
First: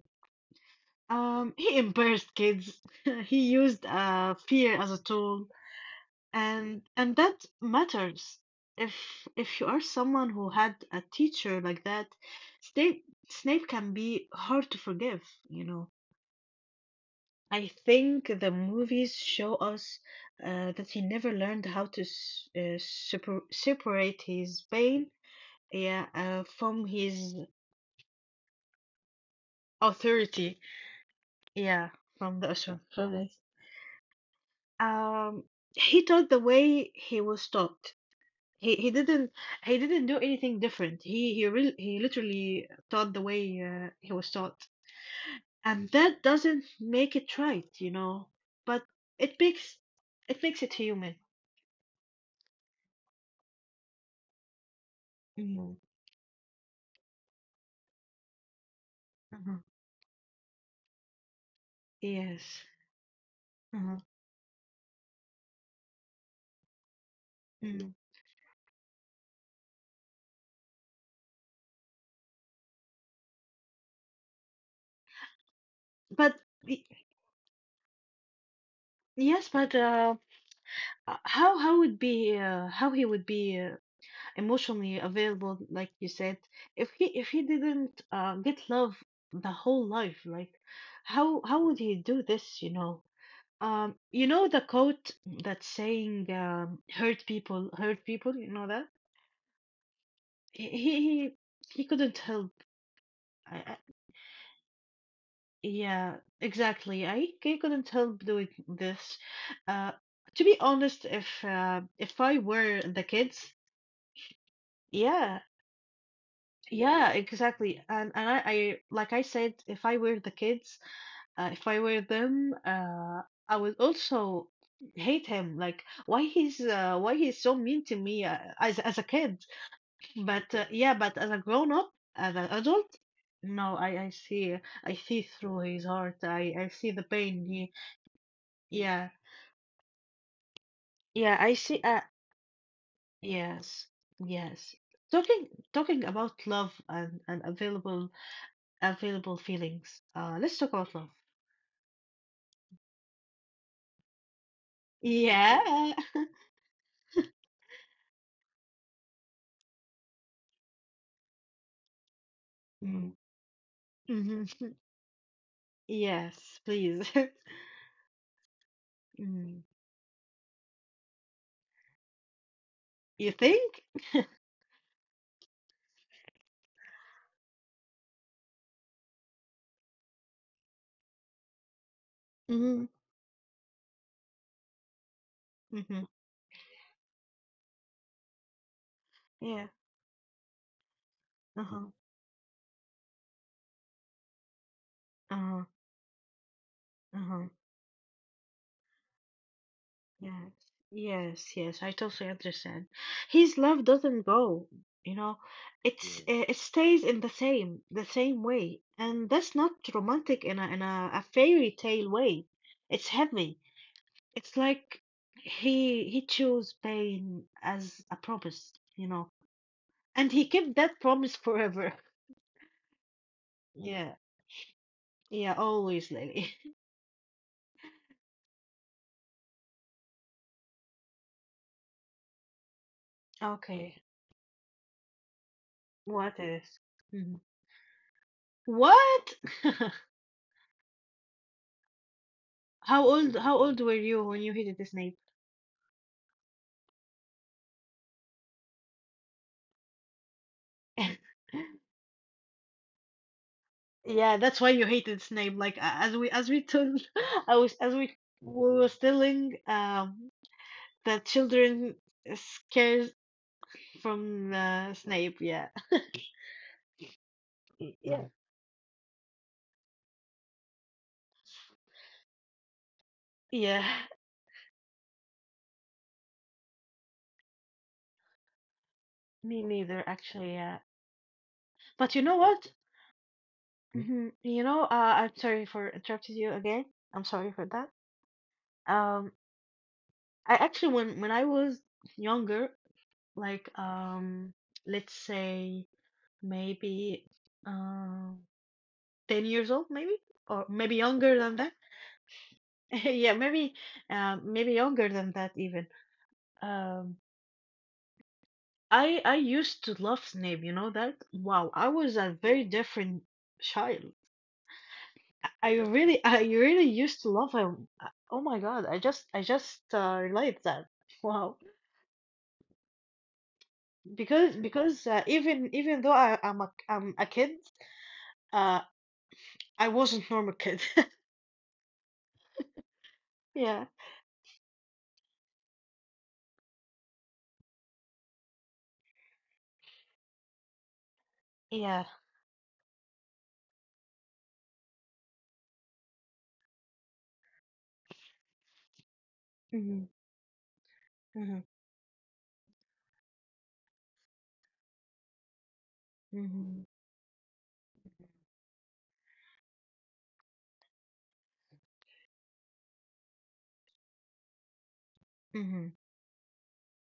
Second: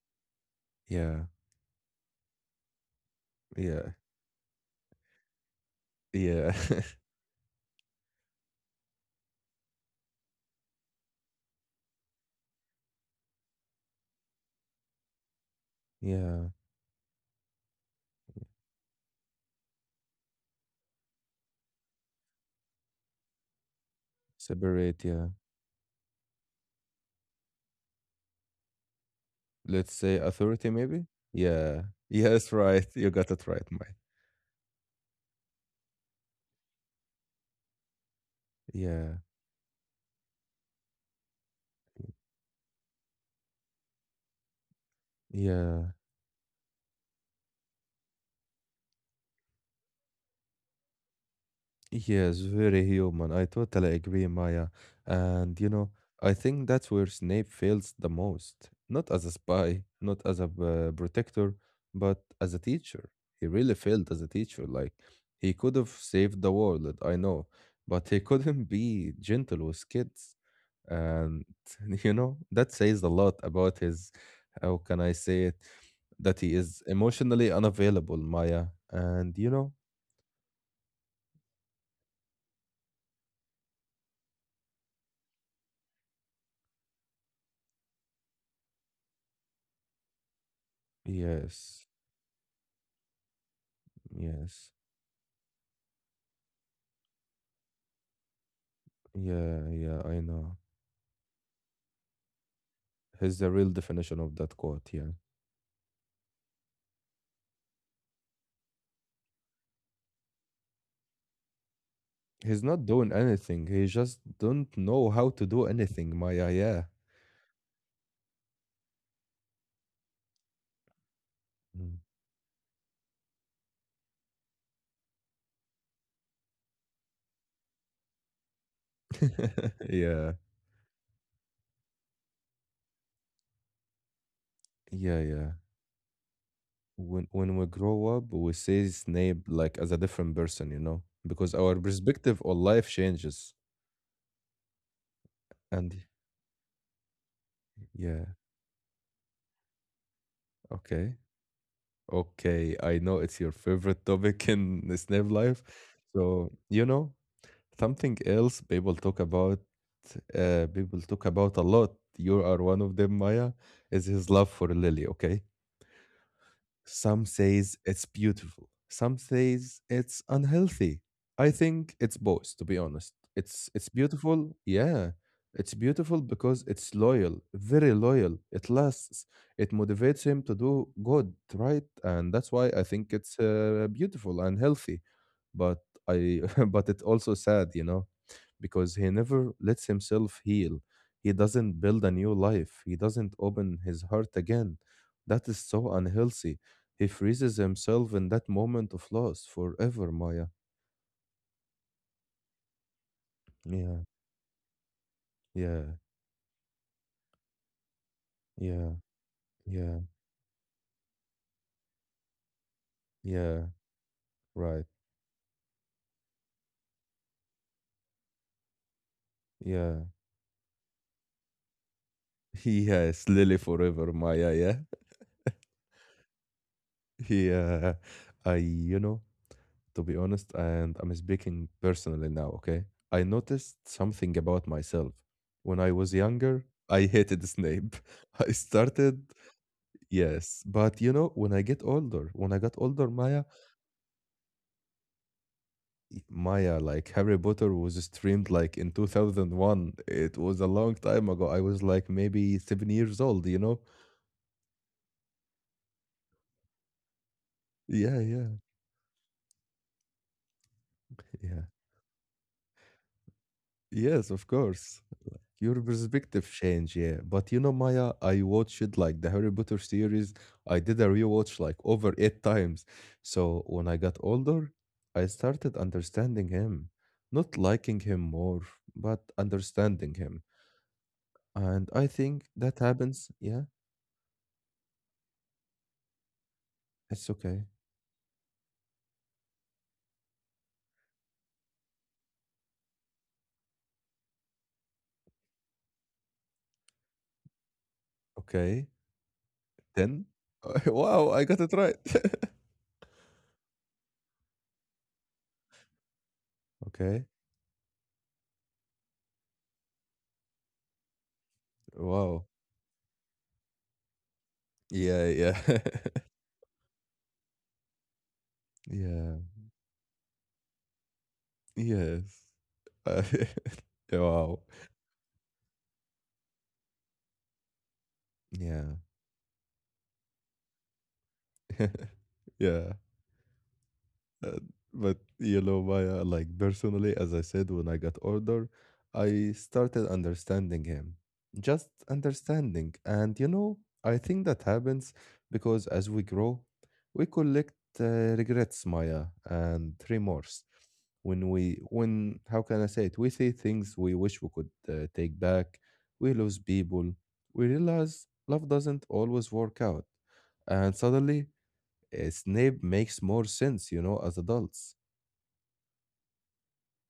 [SPEAKER 1] Yeah,
[SPEAKER 2] He embarrassed kids. <laughs> He used
[SPEAKER 1] yeah,
[SPEAKER 2] fear as a tool,
[SPEAKER 1] yeah.
[SPEAKER 2] and
[SPEAKER 1] <laughs>
[SPEAKER 2] and that matters. If you are someone who had a teacher like that, Snape can be hard to forgive, you know.
[SPEAKER 1] Yeah.
[SPEAKER 2] I think the movies show us that he never learned how to separate his
[SPEAKER 1] Separate,
[SPEAKER 2] pain,
[SPEAKER 1] yeah.
[SPEAKER 2] yeah, from his
[SPEAKER 1] Let's say
[SPEAKER 2] authority,
[SPEAKER 1] authority, maybe. Yeah.
[SPEAKER 2] yeah,
[SPEAKER 1] <laughs>
[SPEAKER 2] from the
[SPEAKER 1] Yes,
[SPEAKER 2] Ashram.
[SPEAKER 1] right, you
[SPEAKER 2] From
[SPEAKER 1] got
[SPEAKER 2] this.
[SPEAKER 1] it right, Maya.
[SPEAKER 2] Um, he taught the way he was taught. He
[SPEAKER 1] Yeah,
[SPEAKER 2] didn't do anything different. He literally taught the way he was taught, and
[SPEAKER 1] yeah.
[SPEAKER 2] that doesn't make it right, you know, but it makes it makes it human.
[SPEAKER 1] Yes, very human. I totally agree, Maya. And you
[SPEAKER 2] Hmm.
[SPEAKER 1] know, I think that's where Snape fails the most. Not as a spy, not as a protector, but as a
[SPEAKER 2] Yes.
[SPEAKER 1] teacher. He really
[SPEAKER 2] Uh-huh.
[SPEAKER 1] failed as a teacher. Like, he could have saved the world, I know,
[SPEAKER 2] Mm.
[SPEAKER 1] but he <laughs> couldn't be gentle with kids. And <laughs> you know, that says a lot about his, how can I say it,
[SPEAKER 2] But
[SPEAKER 1] that he is
[SPEAKER 2] y-
[SPEAKER 1] emotionally unavailable, Maya. And
[SPEAKER 2] yes,
[SPEAKER 1] you
[SPEAKER 2] but
[SPEAKER 1] know,
[SPEAKER 2] how would be how he would be emotionally available, like you said, if he didn't get love the whole life, like how would
[SPEAKER 1] yes,
[SPEAKER 2] he do this, you know? You know the
[SPEAKER 1] yes.
[SPEAKER 2] quote that's saying, hurt people, you know that?
[SPEAKER 1] Yeah, yeah, I know.
[SPEAKER 2] He he he he couldn't help.
[SPEAKER 1] He's the real
[SPEAKER 2] I,
[SPEAKER 1] definition of that quote, yeah.
[SPEAKER 2] Yeah, exactly. I couldn't help doing this. Uh, to be honest, if I
[SPEAKER 1] He's
[SPEAKER 2] were
[SPEAKER 1] not
[SPEAKER 2] the
[SPEAKER 1] doing
[SPEAKER 2] kids,
[SPEAKER 1] anything. He just don't know how
[SPEAKER 2] yeah,
[SPEAKER 1] to do anything, Maya, yeah.
[SPEAKER 2] yeah, exactly. And I like I said, if I were the kids, if I
[SPEAKER 1] Mm.
[SPEAKER 2] were them, I would also hate him. Like why he's so mean to me as a kid.
[SPEAKER 1] <laughs> Yeah.
[SPEAKER 2] But yeah, but as a grown up, as an adult, no, I see
[SPEAKER 1] Yeah, yeah.
[SPEAKER 2] through his heart. I see the
[SPEAKER 1] When
[SPEAKER 2] pain
[SPEAKER 1] when we
[SPEAKER 2] he.
[SPEAKER 1] grow up, we see
[SPEAKER 2] Yeah,
[SPEAKER 1] Snape like as a different person, you know,
[SPEAKER 2] yeah, I
[SPEAKER 1] because our
[SPEAKER 2] see.
[SPEAKER 1] perspective on life changes.
[SPEAKER 2] Yes, yes.
[SPEAKER 1] And
[SPEAKER 2] Talking about love and available
[SPEAKER 1] yeah,
[SPEAKER 2] feelings. Let's talk about love.
[SPEAKER 1] okay. Okay, I know it's your favorite topic in the Snape life.
[SPEAKER 2] Yeah. <laughs>
[SPEAKER 1] So, you know, something else people talk about a lot. You are one of
[SPEAKER 2] Mm.
[SPEAKER 1] them, Maya, is his
[SPEAKER 2] Mhm.
[SPEAKER 1] love for Lily, okay?
[SPEAKER 2] Yes, please.
[SPEAKER 1] Some
[SPEAKER 2] <laughs>
[SPEAKER 1] says it's beautiful. Some
[SPEAKER 2] Mm.
[SPEAKER 1] says it's unhealthy. I think it's both, to be honest.
[SPEAKER 2] You
[SPEAKER 1] It's
[SPEAKER 2] think?
[SPEAKER 1] it's beautiful, yeah. It's beautiful because it's loyal, very loyal. It lasts. It motivates him to do good, right? And that's why I
[SPEAKER 2] Mm-hmm.
[SPEAKER 1] think it's beautiful and healthy. But
[SPEAKER 2] Mm-hmm.
[SPEAKER 1] I, <laughs> but it's also sad, you know, because he never
[SPEAKER 2] Yeah.
[SPEAKER 1] lets himself heal. He doesn't
[SPEAKER 2] Uh-huh.
[SPEAKER 1] build a new life. He doesn't open his heart again. That is
[SPEAKER 2] Uh-huh.
[SPEAKER 1] so unhealthy. He
[SPEAKER 2] Uh-huh.
[SPEAKER 1] freezes himself in that moment of loss forever, Maya.
[SPEAKER 2] Yes, yes, yes. I totally understand. His love
[SPEAKER 1] Yeah,
[SPEAKER 2] doesn't go, you know.
[SPEAKER 1] yeah,
[SPEAKER 2] It's yes, it stays in the same way,
[SPEAKER 1] yeah,
[SPEAKER 2] and that's not
[SPEAKER 1] yeah,
[SPEAKER 2] romantic in a in a fairy tale way. It's heavy.
[SPEAKER 1] yeah,
[SPEAKER 2] It's
[SPEAKER 1] right.
[SPEAKER 2] like he chose pain as a promise, you know,
[SPEAKER 1] Yeah.
[SPEAKER 2] and he kept that promise forever. <laughs>
[SPEAKER 1] <laughs> Yes, Lily
[SPEAKER 2] Mm.
[SPEAKER 1] forever,
[SPEAKER 2] Yeah,
[SPEAKER 1] Maya, yeah.
[SPEAKER 2] yeah, always, Lily.
[SPEAKER 1] <laughs> Yeah. I, you know, to be honest, and I'm speaking personally now, okay? I
[SPEAKER 2] <laughs>
[SPEAKER 1] noticed
[SPEAKER 2] Okay,
[SPEAKER 1] something about myself. When I was
[SPEAKER 2] what
[SPEAKER 1] younger,
[SPEAKER 2] is?
[SPEAKER 1] I
[SPEAKER 2] Mhm.
[SPEAKER 1] hated Snape. <laughs> I started,
[SPEAKER 2] What? <laughs>
[SPEAKER 1] yes, but you know, when I get older, when I got
[SPEAKER 2] How
[SPEAKER 1] older,
[SPEAKER 2] old?
[SPEAKER 1] Maya,
[SPEAKER 2] How old were you when you hated this name?
[SPEAKER 1] Maya, like Harry Potter was streamed like in 2001. It was a long time
[SPEAKER 2] <laughs>
[SPEAKER 1] ago. I was like maybe 7 years old, you know?
[SPEAKER 2] Yeah, that's why you hated Snape. Like as we told, <laughs> I was as
[SPEAKER 1] Yeah, yeah,
[SPEAKER 2] we was telling, that
[SPEAKER 1] yeah.
[SPEAKER 2] children scares
[SPEAKER 1] Yes, of
[SPEAKER 2] from
[SPEAKER 1] course.
[SPEAKER 2] Snape. Yeah,
[SPEAKER 1] Your perspective change, yeah. But you know, Maya,
[SPEAKER 2] Yeah,
[SPEAKER 1] I watched like the Harry Potter series. I did a rewatch like over eight times. So
[SPEAKER 2] yeah.
[SPEAKER 1] when I got older, I started understanding him. Not liking him more, but
[SPEAKER 2] Me neither,
[SPEAKER 1] understanding him.
[SPEAKER 2] actually. Yeah,
[SPEAKER 1] And I
[SPEAKER 2] but you know
[SPEAKER 1] think
[SPEAKER 2] what?
[SPEAKER 1] that happens. Yeah,
[SPEAKER 2] Mhm. You know, I'm sorry for interrupting you again. I'm
[SPEAKER 1] it's
[SPEAKER 2] sorry for
[SPEAKER 1] okay.
[SPEAKER 2] that. Um, I actually when I was younger, like, let's say maybe. Um,
[SPEAKER 1] Okay.
[SPEAKER 2] 10 years old, maybe,
[SPEAKER 1] 10?
[SPEAKER 2] or
[SPEAKER 1] <laughs>
[SPEAKER 2] maybe younger
[SPEAKER 1] Wow, I
[SPEAKER 2] than
[SPEAKER 1] got
[SPEAKER 2] that.
[SPEAKER 1] it right. <laughs>
[SPEAKER 2] <laughs> Yeah, maybe maybe younger than that even, um,
[SPEAKER 1] Okay.
[SPEAKER 2] I used to love Snape, you know that? Wow, I was a
[SPEAKER 1] Wow.
[SPEAKER 2] very different child.
[SPEAKER 1] Yeah,
[SPEAKER 2] I
[SPEAKER 1] yeah.
[SPEAKER 2] really, <laughs>
[SPEAKER 1] <laughs>
[SPEAKER 2] I really used to love him. Oh my god,
[SPEAKER 1] Yeah.
[SPEAKER 2] I just relate that. <laughs> Wow.
[SPEAKER 1] Yes. <laughs> Uh, <laughs>
[SPEAKER 2] because
[SPEAKER 1] Wow.
[SPEAKER 2] because even though I'm a kid, uh,
[SPEAKER 1] Yeah.
[SPEAKER 2] I wasn't normal kid. <laughs>
[SPEAKER 1] <laughs> Yeah.
[SPEAKER 2] Yeah.
[SPEAKER 1] Uh, but you know, Maya, like personally, as I said, when I got older, I started understanding him. Just
[SPEAKER 2] Yeah.
[SPEAKER 1] understanding. And you know, I think that happens because as we grow, we collect regrets, Maya, and
[SPEAKER 2] Hmm.
[SPEAKER 1] remorse.
[SPEAKER 2] Hmm.
[SPEAKER 1] How can I say it? We say things we wish we could take back. We lose
[SPEAKER 2] Hmm.
[SPEAKER 1] people. We realize love doesn't always work out. And suddenly Snape makes more sense, you know, as adults.
[SPEAKER 2] Hmm.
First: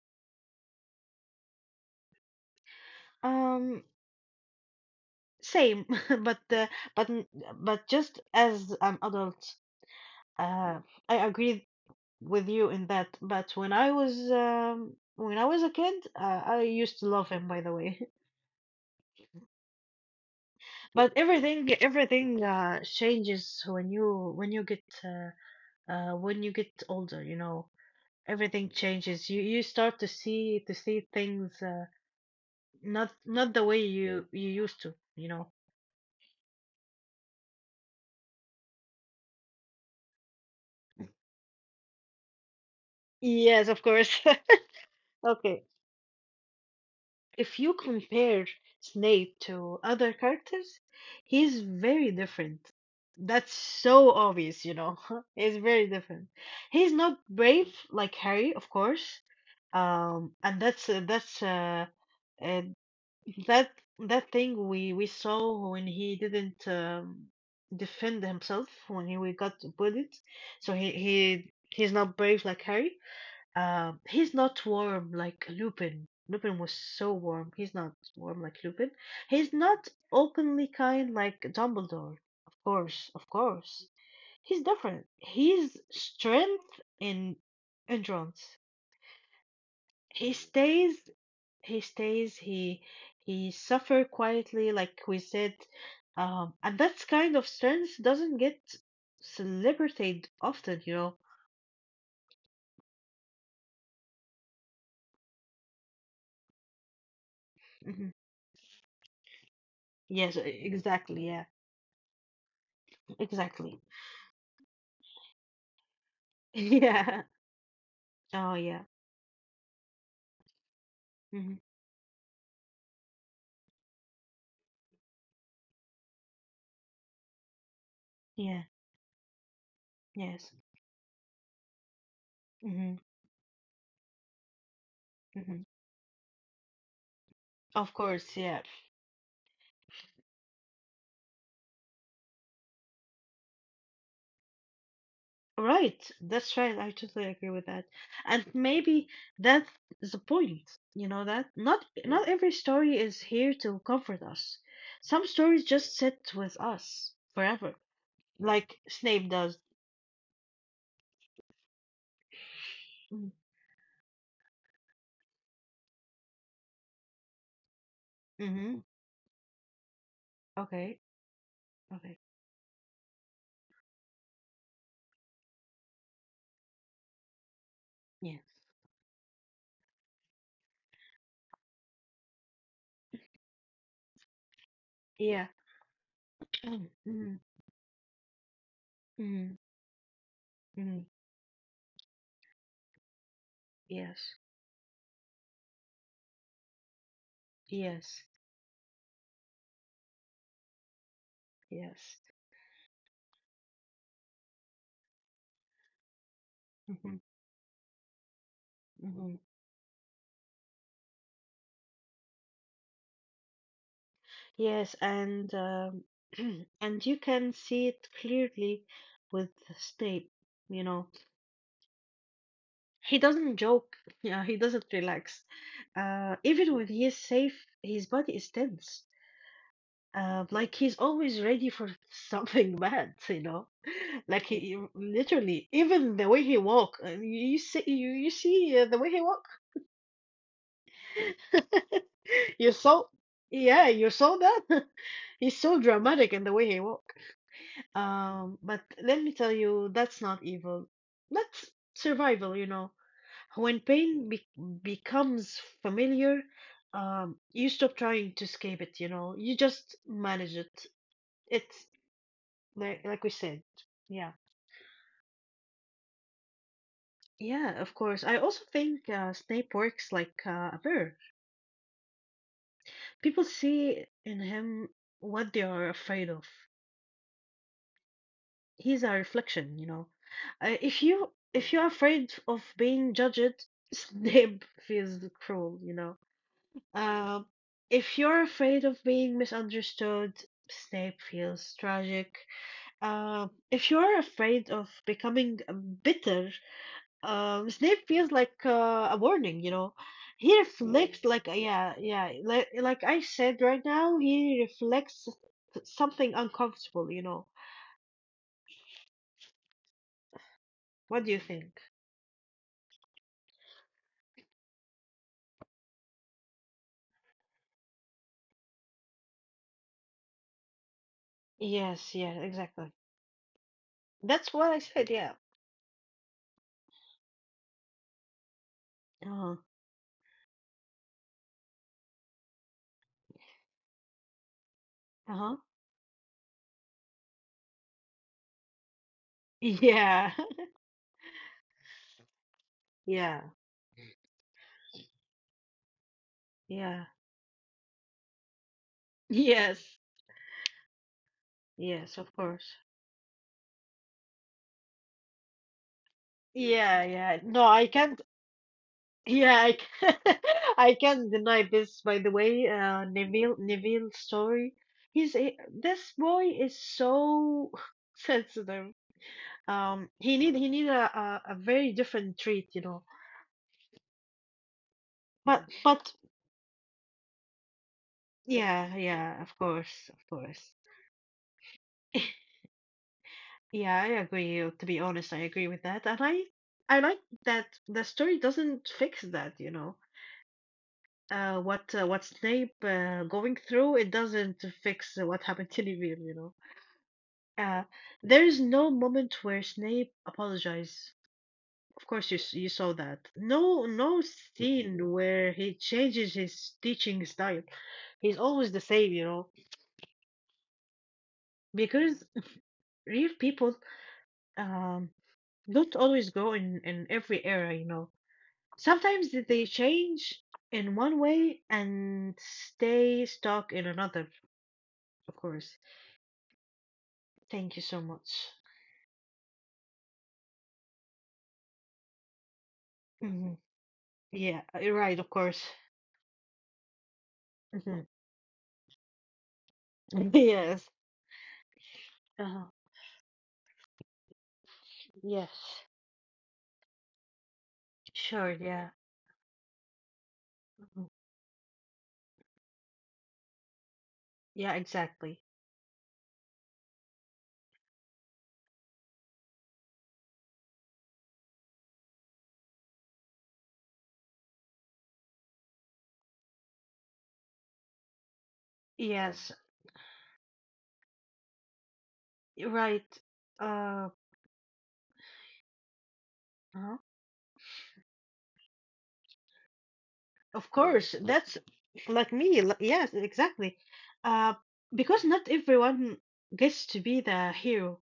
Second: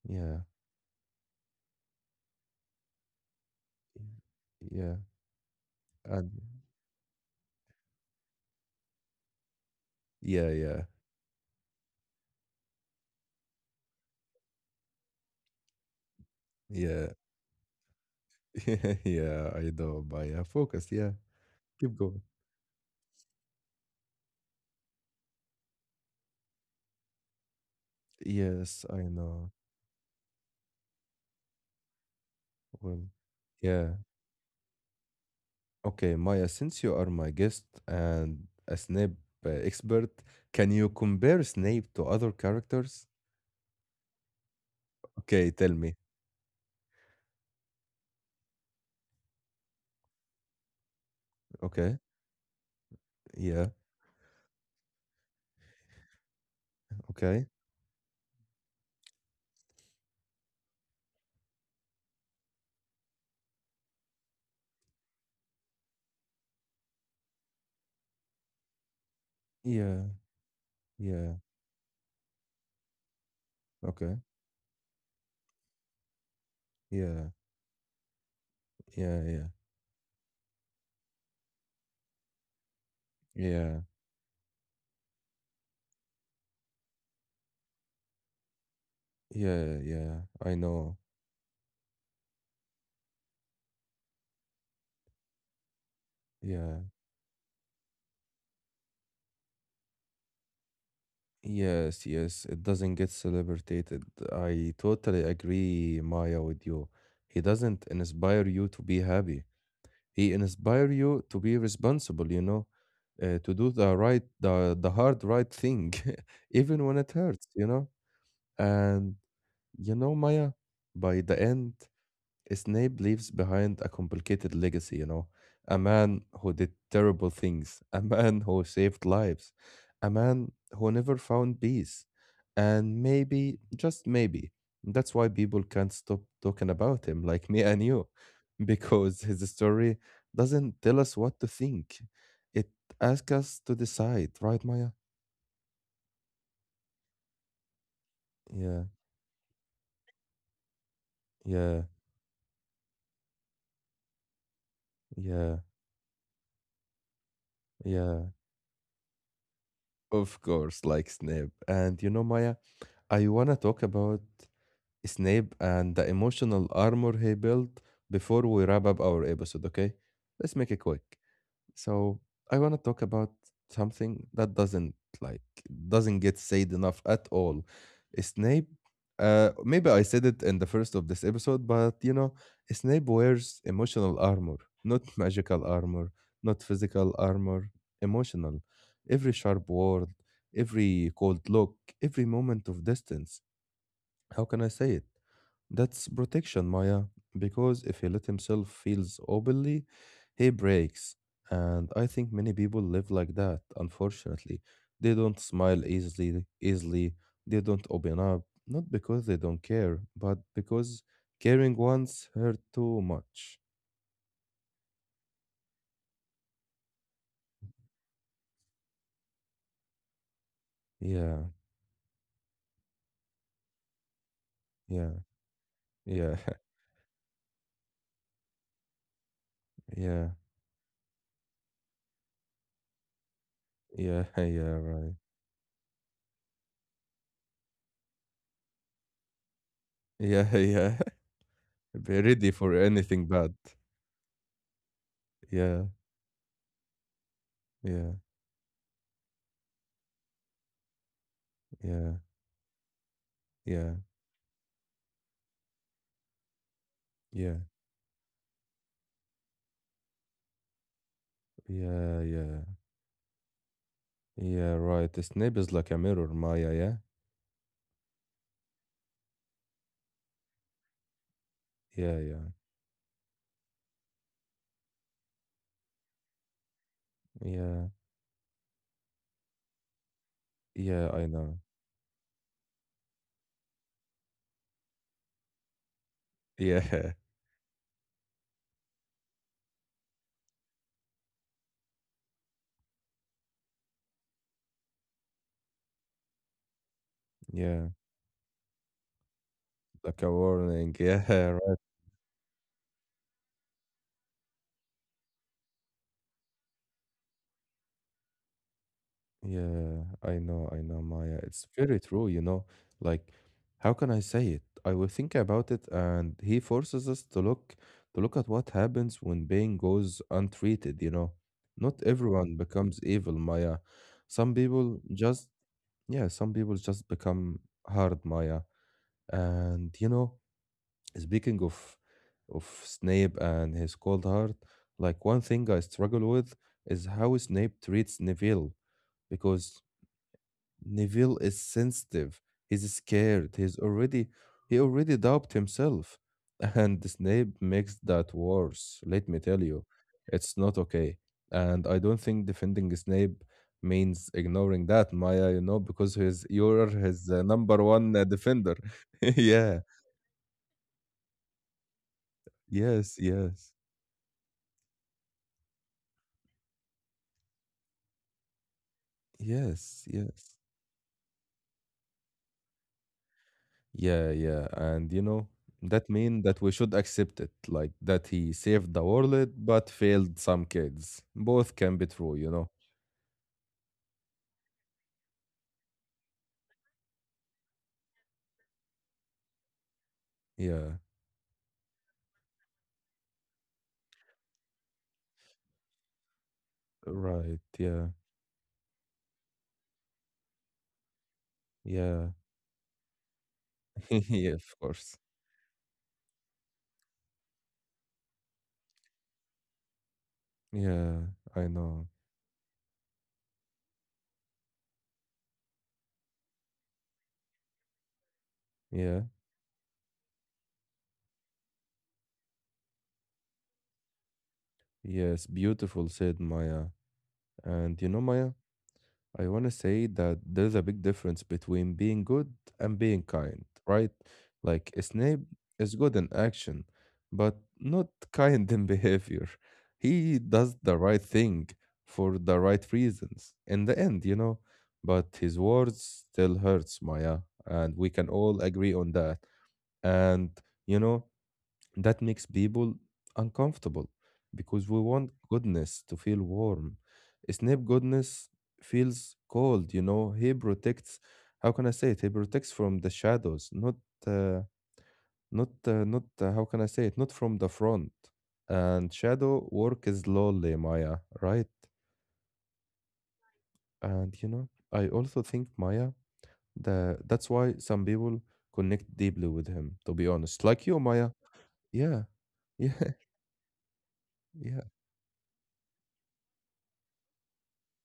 [SPEAKER 1] Yeah,
[SPEAKER 2] Um,
[SPEAKER 1] yeah,
[SPEAKER 2] same, <laughs>
[SPEAKER 1] and
[SPEAKER 2] but but n- but just as an adult,
[SPEAKER 1] yeah, yeah,
[SPEAKER 2] uh, I agree with you in that. But when I was a kid, I used to
[SPEAKER 1] yeah,
[SPEAKER 2] love him, by the way. <laughs>
[SPEAKER 1] <laughs> yeah. I know, but yeah, focus. Yeah,
[SPEAKER 2] But
[SPEAKER 1] keep going.
[SPEAKER 2] everything changes when you get when you get older. You know, everything
[SPEAKER 1] Yes, I
[SPEAKER 2] changes. You
[SPEAKER 1] know.
[SPEAKER 2] start to see things
[SPEAKER 1] Well,
[SPEAKER 2] not the way
[SPEAKER 1] yeah.
[SPEAKER 2] you used to. You know.
[SPEAKER 1] Okay, Maya, since you are my guest and a Snape expert, can you compare Snape to other characters?
[SPEAKER 2] Yes, of course. <laughs>
[SPEAKER 1] Okay,
[SPEAKER 2] Okay.
[SPEAKER 1] tell me.
[SPEAKER 2] If you compare Snape to other characters, he's
[SPEAKER 1] Okay.
[SPEAKER 2] very different. That's
[SPEAKER 1] Yeah.
[SPEAKER 2] so obvious, you know. <laughs> He's very different. He's not
[SPEAKER 1] Okay.
[SPEAKER 2] brave like Harry, of course. And that's uh, that thing we saw when he didn't, defend himself when he we got
[SPEAKER 1] Yeah.
[SPEAKER 2] bullied. So
[SPEAKER 1] Yeah.
[SPEAKER 2] he's not brave like Harry.
[SPEAKER 1] Okay.
[SPEAKER 2] He's not warm like Lupin. Lupin was so
[SPEAKER 1] Yeah.
[SPEAKER 2] warm. He's not warm like Lupin.
[SPEAKER 1] Yeah. Yeah.
[SPEAKER 2] He's not openly kind like Dumbledore. Of course, of
[SPEAKER 1] Yeah.
[SPEAKER 2] course. He's different. He's strength in endurance.
[SPEAKER 1] Yeah, yeah,
[SPEAKER 2] He
[SPEAKER 1] I know.
[SPEAKER 2] stays. He stays. He suffer quietly, like we said.
[SPEAKER 1] Yeah.
[SPEAKER 2] And that kind of strength doesn't get celebrated often, you know.
[SPEAKER 1] Yes, yes. It doesn't get celebrated. I totally agree, Maya, with you. He doesn't
[SPEAKER 2] Mhm.
[SPEAKER 1] inspire you to be happy. He
[SPEAKER 2] Yes,
[SPEAKER 1] inspire you
[SPEAKER 2] exactly.
[SPEAKER 1] to
[SPEAKER 2] Yeah,
[SPEAKER 1] be responsible, you know, to do
[SPEAKER 2] exactly.
[SPEAKER 1] the right, the hard right thing, <laughs>
[SPEAKER 2] <laughs>
[SPEAKER 1] even when it
[SPEAKER 2] Yeah.
[SPEAKER 1] hurts, you know.
[SPEAKER 2] Oh, yeah.
[SPEAKER 1] And you know, Maya, by the
[SPEAKER 2] Hmm.
[SPEAKER 1] end, Snape leaves behind a complicated legacy, you know, a man who did terrible things, a man
[SPEAKER 2] Yeah.
[SPEAKER 1] who saved lives, a
[SPEAKER 2] Yes.
[SPEAKER 1] man who never found peace.
[SPEAKER 2] Hmm.
[SPEAKER 1] And maybe, just maybe, that's why
[SPEAKER 2] Hmm.
[SPEAKER 1] people can't stop talking about him, like me and
[SPEAKER 2] Of
[SPEAKER 1] you,
[SPEAKER 2] course. Yeah.
[SPEAKER 1] <laughs> because his story doesn't tell us what to think. It asks us to decide, right, Maya?
[SPEAKER 2] Right. That's right. I totally agree with that. And
[SPEAKER 1] Yeah,
[SPEAKER 2] maybe that's the point. You know that
[SPEAKER 1] yeah,
[SPEAKER 2] not every story is here to comfort us. Some
[SPEAKER 1] yeah,
[SPEAKER 2] stories just sit with us forever,
[SPEAKER 1] yeah.
[SPEAKER 2] like Snape does.
[SPEAKER 1] Of course, like Snape. And you know, Maya, I
[SPEAKER 2] Mm-hmm.
[SPEAKER 1] want to talk about Snape and the emotional armor he built before we
[SPEAKER 2] Mm-hmm.
[SPEAKER 1] wrap up our episode, okay? Let's make it
[SPEAKER 2] Okay.
[SPEAKER 1] quick.
[SPEAKER 2] Okay.
[SPEAKER 1] So, I want to talk about something that like doesn't get said enough at all.
[SPEAKER 2] Yes.
[SPEAKER 1] Snape, maybe I said it in the first of this episode, but you know, Snape wears emotional armor, not <laughs>
[SPEAKER 2] Yeah.
[SPEAKER 1] magical armor, not
[SPEAKER 2] Mm-hmm.
[SPEAKER 1] physical
[SPEAKER 2] Mm-hmm.
[SPEAKER 1] armor, emotional. Every
[SPEAKER 2] Mm-hmm.
[SPEAKER 1] sharp word,
[SPEAKER 2] Mm-hmm.
[SPEAKER 1] every cold look, every moment of distance,
[SPEAKER 2] Yes.
[SPEAKER 1] how can I say it? That's protection, Maya, because if he
[SPEAKER 2] Yes.
[SPEAKER 1] let himself feels openly, he breaks. And I
[SPEAKER 2] Yes.
[SPEAKER 1] think many people live like that, unfortunately. They don't smile easily,
[SPEAKER 2] Mm-hmm.
[SPEAKER 1] they don't open up, not because
[SPEAKER 2] Mm-hmm.
[SPEAKER 1] they don't care, but because caring once hurt too much.
[SPEAKER 2] Yes, and <clears throat> and you can see it clearly with Snape. You know,
[SPEAKER 1] Yeah,
[SPEAKER 2] he doesn't joke. <laughs> Yeah, he doesn't
[SPEAKER 1] yeah,
[SPEAKER 2] relax.
[SPEAKER 1] yeah,
[SPEAKER 2] Even when he is safe, his body is tense.
[SPEAKER 1] <laughs> yeah,
[SPEAKER 2] Like he's always ready for <laughs> something bad. You know,
[SPEAKER 1] yeah,
[SPEAKER 2] <laughs>
[SPEAKER 1] <laughs>
[SPEAKER 2] like he
[SPEAKER 1] yeah, right.
[SPEAKER 2] literally, even the way he walk. Uh, you you you see the way he walk.
[SPEAKER 1] Yeah, <laughs> yeah. Be
[SPEAKER 2] <laughs>
[SPEAKER 1] ready
[SPEAKER 2] You
[SPEAKER 1] for
[SPEAKER 2] saw,
[SPEAKER 1] anything bad.
[SPEAKER 2] yeah, you saw that. <laughs> He's so
[SPEAKER 1] Yeah,
[SPEAKER 2] dramatic in the way he walk.
[SPEAKER 1] yeah,
[SPEAKER 2] But let me tell you, that's not evil. That's
[SPEAKER 1] yeah,
[SPEAKER 2] survival, you know. When
[SPEAKER 1] yeah.
[SPEAKER 2] pain be becomes familiar,
[SPEAKER 1] Yeah,
[SPEAKER 2] you stop trying to escape it, you know. You just manage it. It's
[SPEAKER 1] yeah, yeah,
[SPEAKER 2] like we said. Yeah.
[SPEAKER 1] yeah, right. The Snape is like a mirror, Maya, yeah?
[SPEAKER 2] Yeah, of course. I also think Snape works like a mirror.
[SPEAKER 1] Yeah, yeah,
[SPEAKER 2] People see in him what they are afraid of.
[SPEAKER 1] yeah,
[SPEAKER 2] He's a reflection, you know. If
[SPEAKER 1] yeah, I
[SPEAKER 2] you
[SPEAKER 1] know.
[SPEAKER 2] if you're afraid of being judged, <laughs> Snape feels cruel, you know.
[SPEAKER 1] Yeah,
[SPEAKER 2] Um, if you're afraid of being misunderstood, Snape feels tragic. If you're afraid of becoming bitter,
[SPEAKER 1] <laughs> yeah,
[SPEAKER 2] Snape feels like a warning, you know.
[SPEAKER 1] like a
[SPEAKER 2] He Mm.
[SPEAKER 1] warning.
[SPEAKER 2] reflects like
[SPEAKER 1] Yeah, <laughs> right.
[SPEAKER 2] yeah, yeah, like I said right now, he reflects something uncomfortable, you know.
[SPEAKER 1] Yeah, I know,
[SPEAKER 2] What do you
[SPEAKER 1] Maya. It's
[SPEAKER 2] think?
[SPEAKER 1] very true, you know. Like, how can I say it? I will think about it, and he forces us to look at what happens when pain goes untreated, you know. Not
[SPEAKER 2] Yes, yeah,
[SPEAKER 1] everyone
[SPEAKER 2] exactly.
[SPEAKER 1] becomes evil, Maya.
[SPEAKER 2] That's
[SPEAKER 1] Some
[SPEAKER 2] what I
[SPEAKER 1] people
[SPEAKER 2] said, yeah.
[SPEAKER 1] just, yeah, some people just become hard, Maya.
[SPEAKER 2] Uh-huh.
[SPEAKER 1] And you know, speaking of Snape and his cold heart, like one
[SPEAKER 2] Uh-huh.
[SPEAKER 1] thing I struggle with is how Snape treats Neville because
[SPEAKER 2] Yeah. <laughs>
[SPEAKER 1] Neville is sensitive. He's
[SPEAKER 2] Yeah.
[SPEAKER 1] scared. He already doubts himself, <laughs> and
[SPEAKER 2] Yeah.
[SPEAKER 1] Snape makes that worse. Let me tell you,
[SPEAKER 2] Yes.
[SPEAKER 1] it's not okay. And I
[SPEAKER 2] Yes,
[SPEAKER 1] don't
[SPEAKER 2] of
[SPEAKER 1] think
[SPEAKER 2] course.
[SPEAKER 1] defending Snape means ignoring that, Maya. You know, because he's you're
[SPEAKER 2] Yeah,
[SPEAKER 1] his
[SPEAKER 2] yeah. No,
[SPEAKER 1] number
[SPEAKER 2] I
[SPEAKER 1] one
[SPEAKER 2] can't. <laughs>
[SPEAKER 1] defender. <laughs>
[SPEAKER 2] Yeah, I
[SPEAKER 1] Yeah.
[SPEAKER 2] can't, <laughs> I can't deny this. By the way,
[SPEAKER 1] Yes, yes,
[SPEAKER 2] Neville's story. He's a, this boy is so <laughs> sensitive.
[SPEAKER 1] yes, yes.
[SPEAKER 2] He need a, a very different treat, you know.
[SPEAKER 1] Yeah, yeah. And you know,
[SPEAKER 2] But
[SPEAKER 1] that
[SPEAKER 2] but
[SPEAKER 1] mean that we should accept it, like that he saved
[SPEAKER 2] yeah,
[SPEAKER 1] the
[SPEAKER 2] yeah,
[SPEAKER 1] world
[SPEAKER 2] of
[SPEAKER 1] but
[SPEAKER 2] course, of
[SPEAKER 1] failed some
[SPEAKER 2] course.
[SPEAKER 1] kids. Both can be true,
[SPEAKER 2] <laughs>
[SPEAKER 1] you know.
[SPEAKER 2] Yeah, I agree. Uh, to be honest, I agree with that, and I like that the story doesn't fix that. You know,
[SPEAKER 1] Yeah,
[SPEAKER 2] what Snape going through, it doesn't fix what happened to Neville. You know,
[SPEAKER 1] right.
[SPEAKER 2] uh,
[SPEAKER 1] Yeah,
[SPEAKER 2] there is no moment where Snape apologizes. Of course,
[SPEAKER 1] yeah.
[SPEAKER 2] you you saw that. No, no
[SPEAKER 1] <laughs> Yeah, of
[SPEAKER 2] scene
[SPEAKER 1] course.
[SPEAKER 2] where he changes his teaching style. He's always the same. You know,
[SPEAKER 1] Yeah, I know.
[SPEAKER 2] because real people um don't always grow in every era. You know,
[SPEAKER 1] Yeah,
[SPEAKER 2] sometimes they change in one way and stay stuck in another, of
[SPEAKER 1] yes.
[SPEAKER 2] course.
[SPEAKER 1] Beautiful, said Maya.
[SPEAKER 2] Thank you so
[SPEAKER 1] And you know,
[SPEAKER 2] much.
[SPEAKER 1] Maya? I want to say that there's a big difference between being good and being
[SPEAKER 2] Hmm.
[SPEAKER 1] kind, right?
[SPEAKER 2] Yeah, you're
[SPEAKER 1] Like
[SPEAKER 2] right, of
[SPEAKER 1] Snape
[SPEAKER 2] course.
[SPEAKER 1] is good in action, but
[SPEAKER 2] Hmm.
[SPEAKER 1] not <laughs> kind in behavior.
[SPEAKER 2] <laughs>
[SPEAKER 1] He does
[SPEAKER 2] Yes.
[SPEAKER 1] the right thing for the
[SPEAKER 2] Uh-huh.
[SPEAKER 1] right reasons in the end, you know. But his
[SPEAKER 2] Yes.
[SPEAKER 1] words still hurts, Maya, and we can
[SPEAKER 2] Sure,
[SPEAKER 1] all
[SPEAKER 2] yeah.
[SPEAKER 1] agree on that. And you
[SPEAKER 2] Mhm.
[SPEAKER 1] know, that makes people uncomfortable
[SPEAKER 2] Yeah,
[SPEAKER 1] because we want
[SPEAKER 2] exactly.
[SPEAKER 1] goodness to feel warm. Snape goodness feels cold, you know. He protects, how can I say it? He protects from the shadows, uh, not, how can I say it? Not from the front. And
[SPEAKER 2] Yes,
[SPEAKER 1] shadow work is lonely, Maya, right?
[SPEAKER 2] you're right. Uh,
[SPEAKER 1] And you know, I also think, Maya,
[SPEAKER 2] uh
[SPEAKER 1] that that's why some people connect deeply with him, to be honest.
[SPEAKER 2] Of
[SPEAKER 1] Like you,
[SPEAKER 2] course,
[SPEAKER 1] Maya.
[SPEAKER 2] that's
[SPEAKER 1] Yeah,
[SPEAKER 2] like me.
[SPEAKER 1] <laughs> yeah,
[SPEAKER 2] Yes, exactly. Uh,
[SPEAKER 1] yeah,
[SPEAKER 2] because not everyone gets to be the hero,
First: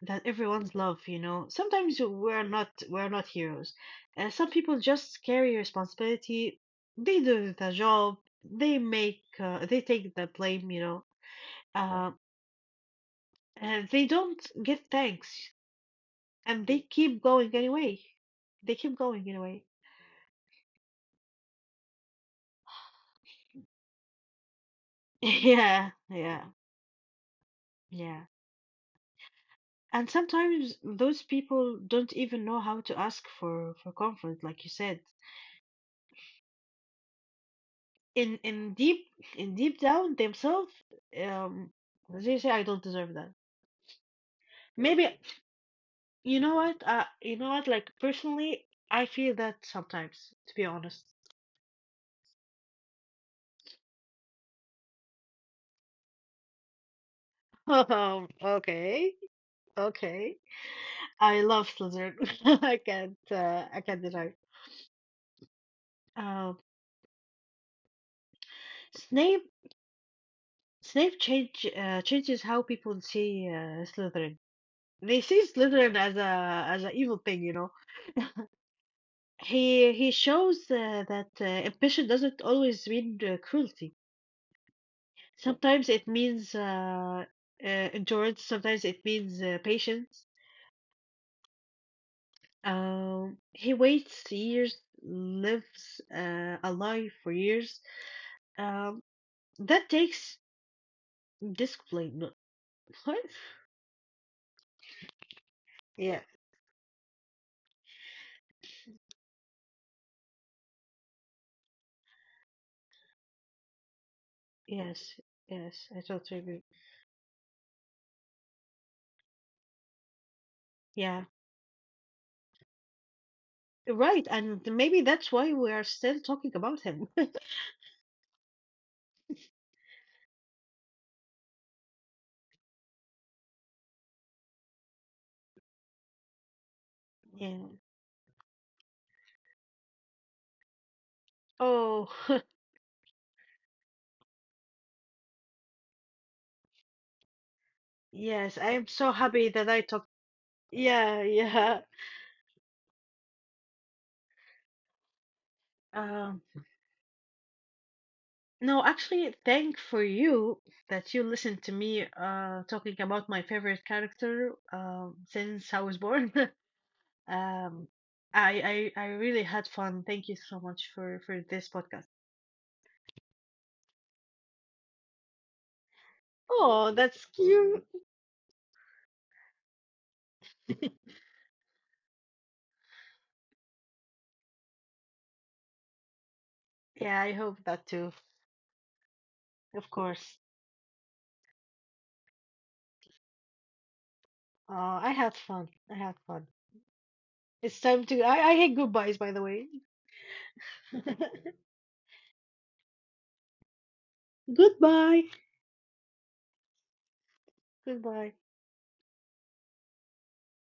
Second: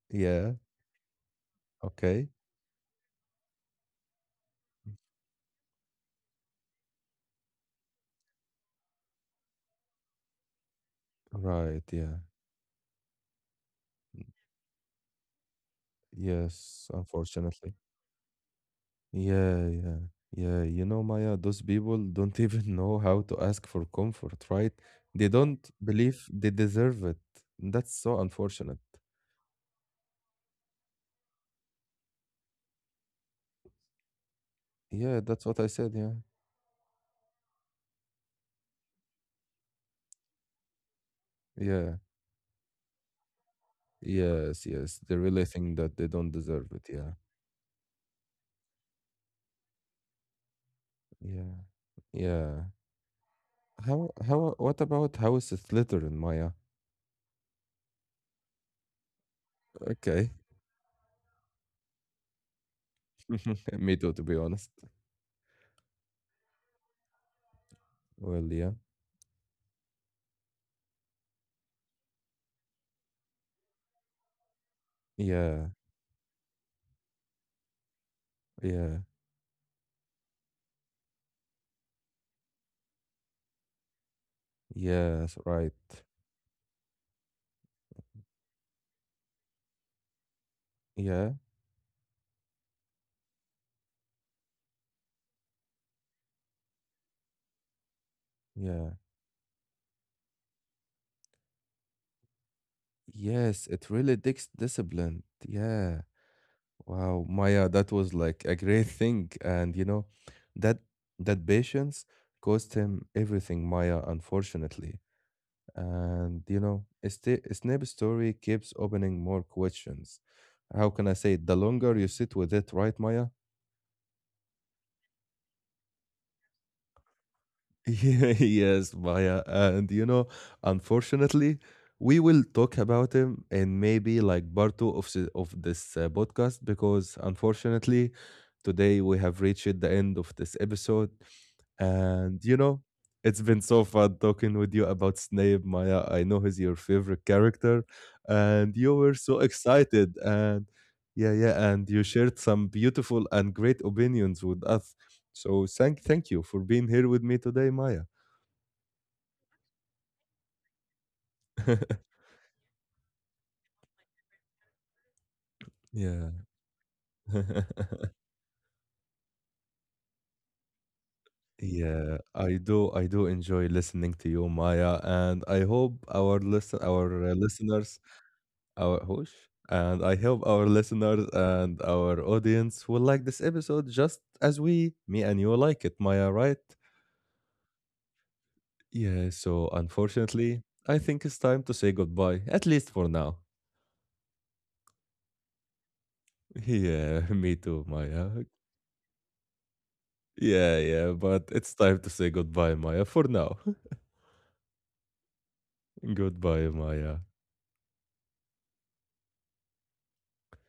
[SPEAKER 2] that
[SPEAKER 1] yeah.
[SPEAKER 2] everyone's love, you know. Sometimes
[SPEAKER 1] Okay.
[SPEAKER 2] we're not, heroes. Uh, some people just carry responsibility, they do the job, they make they take the blame, you know,
[SPEAKER 1] Right,
[SPEAKER 2] uh,
[SPEAKER 1] yeah.
[SPEAKER 2] and they don't get thanks, and they
[SPEAKER 1] Yes,
[SPEAKER 2] keep going
[SPEAKER 1] unfortunately.
[SPEAKER 2] anyway, they keep going anyway.
[SPEAKER 1] Yeah, yeah. Yeah, you know, Maya, those people don't <laughs> even know how to ask for comfort, right?
[SPEAKER 2] <laughs>
[SPEAKER 1] They don't
[SPEAKER 2] Yeah,
[SPEAKER 1] believe
[SPEAKER 2] yeah,
[SPEAKER 1] they deserve it. That's so
[SPEAKER 2] yeah.
[SPEAKER 1] unfortunate.
[SPEAKER 2] And sometimes those people don't even know how to ask for comfort, like you said,
[SPEAKER 1] Yeah, that's what I said, yeah.
[SPEAKER 2] in in deep in deep down themselves, um,
[SPEAKER 1] Yeah.
[SPEAKER 2] they say I don't deserve that.
[SPEAKER 1] Yes, yes. They
[SPEAKER 2] Maybe.
[SPEAKER 1] really think that they don't
[SPEAKER 2] You know
[SPEAKER 1] deserve
[SPEAKER 2] what,
[SPEAKER 1] it, yeah.
[SPEAKER 2] you know what, like personally, I feel that sometimes, to be honest.
[SPEAKER 1] Yeah. Yeah. How what about House Slytherin, Maya?
[SPEAKER 2] <laughs> Um, okay.
[SPEAKER 1] Okay.
[SPEAKER 2] Okay, I love Slytherin. <laughs> I can't,
[SPEAKER 1] <laughs>
[SPEAKER 2] I
[SPEAKER 1] Me
[SPEAKER 2] can't
[SPEAKER 1] too, to
[SPEAKER 2] deny.
[SPEAKER 1] be honest.
[SPEAKER 2] Um,
[SPEAKER 1] Well, yeah.
[SPEAKER 2] snape snape changes how people see Slytherin. They see
[SPEAKER 1] Yeah.
[SPEAKER 2] Slytherin as a as an evil thing, you know.
[SPEAKER 1] Yeah.
[SPEAKER 2] He shows that ambition doesn't always mean cruelty.
[SPEAKER 1] Yes, right.
[SPEAKER 2] Sometimes it means endurance. Sometimes it means patience.
[SPEAKER 1] Yeah,
[SPEAKER 2] He waits years, lives a life for years.
[SPEAKER 1] yeah.
[SPEAKER 2] Um, that takes discipline. <laughs> No. What?
[SPEAKER 1] Yes, it really takes discipline. Yeah.
[SPEAKER 2] Yeah.
[SPEAKER 1] Wow, Maya, that was like a great thing. And you know, that that patience cost him everything, Maya, unfortunately.
[SPEAKER 2] Yes, yes, I totally
[SPEAKER 1] And
[SPEAKER 2] agree.
[SPEAKER 1] you know, Snape's story keeps opening more questions. How can I
[SPEAKER 2] Yeah,
[SPEAKER 1] say it? The longer you sit with it, right, Maya?
[SPEAKER 2] right, and maybe that's why we are still talking about him. <laughs>
[SPEAKER 1] <laughs> Yes, Maya. And you know, unfortunately, we will talk about him in maybe like part two of this podcast because
[SPEAKER 2] Yeah.
[SPEAKER 1] unfortunately, today we have reached the end of this episode.
[SPEAKER 2] Oh,
[SPEAKER 1] And
[SPEAKER 2] <laughs>
[SPEAKER 1] you know, it's been so fun talking with you about Snape, Maya. I know he's your favorite character,
[SPEAKER 2] yes, I
[SPEAKER 1] and
[SPEAKER 2] am
[SPEAKER 1] you
[SPEAKER 2] so
[SPEAKER 1] were so
[SPEAKER 2] happy that I talked.
[SPEAKER 1] excited. And
[SPEAKER 2] Yeah,
[SPEAKER 1] yeah, yeah,
[SPEAKER 2] yeah.
[SPEAKER 1] and you shared some beautiful and great opinions with us. So thank
[SPEAKER 2] Um,
[SPEAKER 1] you for being here with me today, Maya.
[SPEAKER 2] no, actually, thank for you that you listened to me
[SPEAKER 1] <laughs>
[SPEAKER 2] talking about my favorite character since I was born.
[SPEAKER 1] Yeah.
[SPEAKER 2] <laughs> Um,
[SPEAKER 1] <laughs>
[SPEAKER 2] I really had fun. Thank you so much for this podcast.
[SPEAKER 1] Yeah, I do enjoy listening to you, Maya, and I hope our listen
[SPEAKER 2] Oh,
[SPEAKER 1] our
[SPEAKER 2] that's
[SPEAKER 1] uh,
[SPEAKER 2] cute.
[SPEAKER 1] listeners our whoosh, and I hope our listeners and our audience will like this episode just as we, me and you like it, Maya, right?
[SPEAKER 2] Yeah, I hope that too.
[SPEAKER 1] Yeah, so
[SPEAKER 2] Of course.
[SPEAKER 1] unfortunately, I think it's time to say goodbye, at least for now.
[SPEAKER 2] I had fun. I had fun.
[SPEAKER 1] <laughs> Yeah, me
[SPEAKER 2] It's
[SPEAKER 1] too,
[SPEAKER 2] time to.
[SPEAKER 1] Maya.
[SPEAKER 2] I hate goodbyes, by the way.
[SPEAKER 1] Yeah, yeah, but
[SPEAKER 2] <laughs>
[SPEAKER 1] it's time to say goodbye, Maya, for now.
[SPEAKER 2] Goodbye.
[SPEAKER 1] <laughs> Goodbye, Maya.
[SPEAKER 2] Goodbye.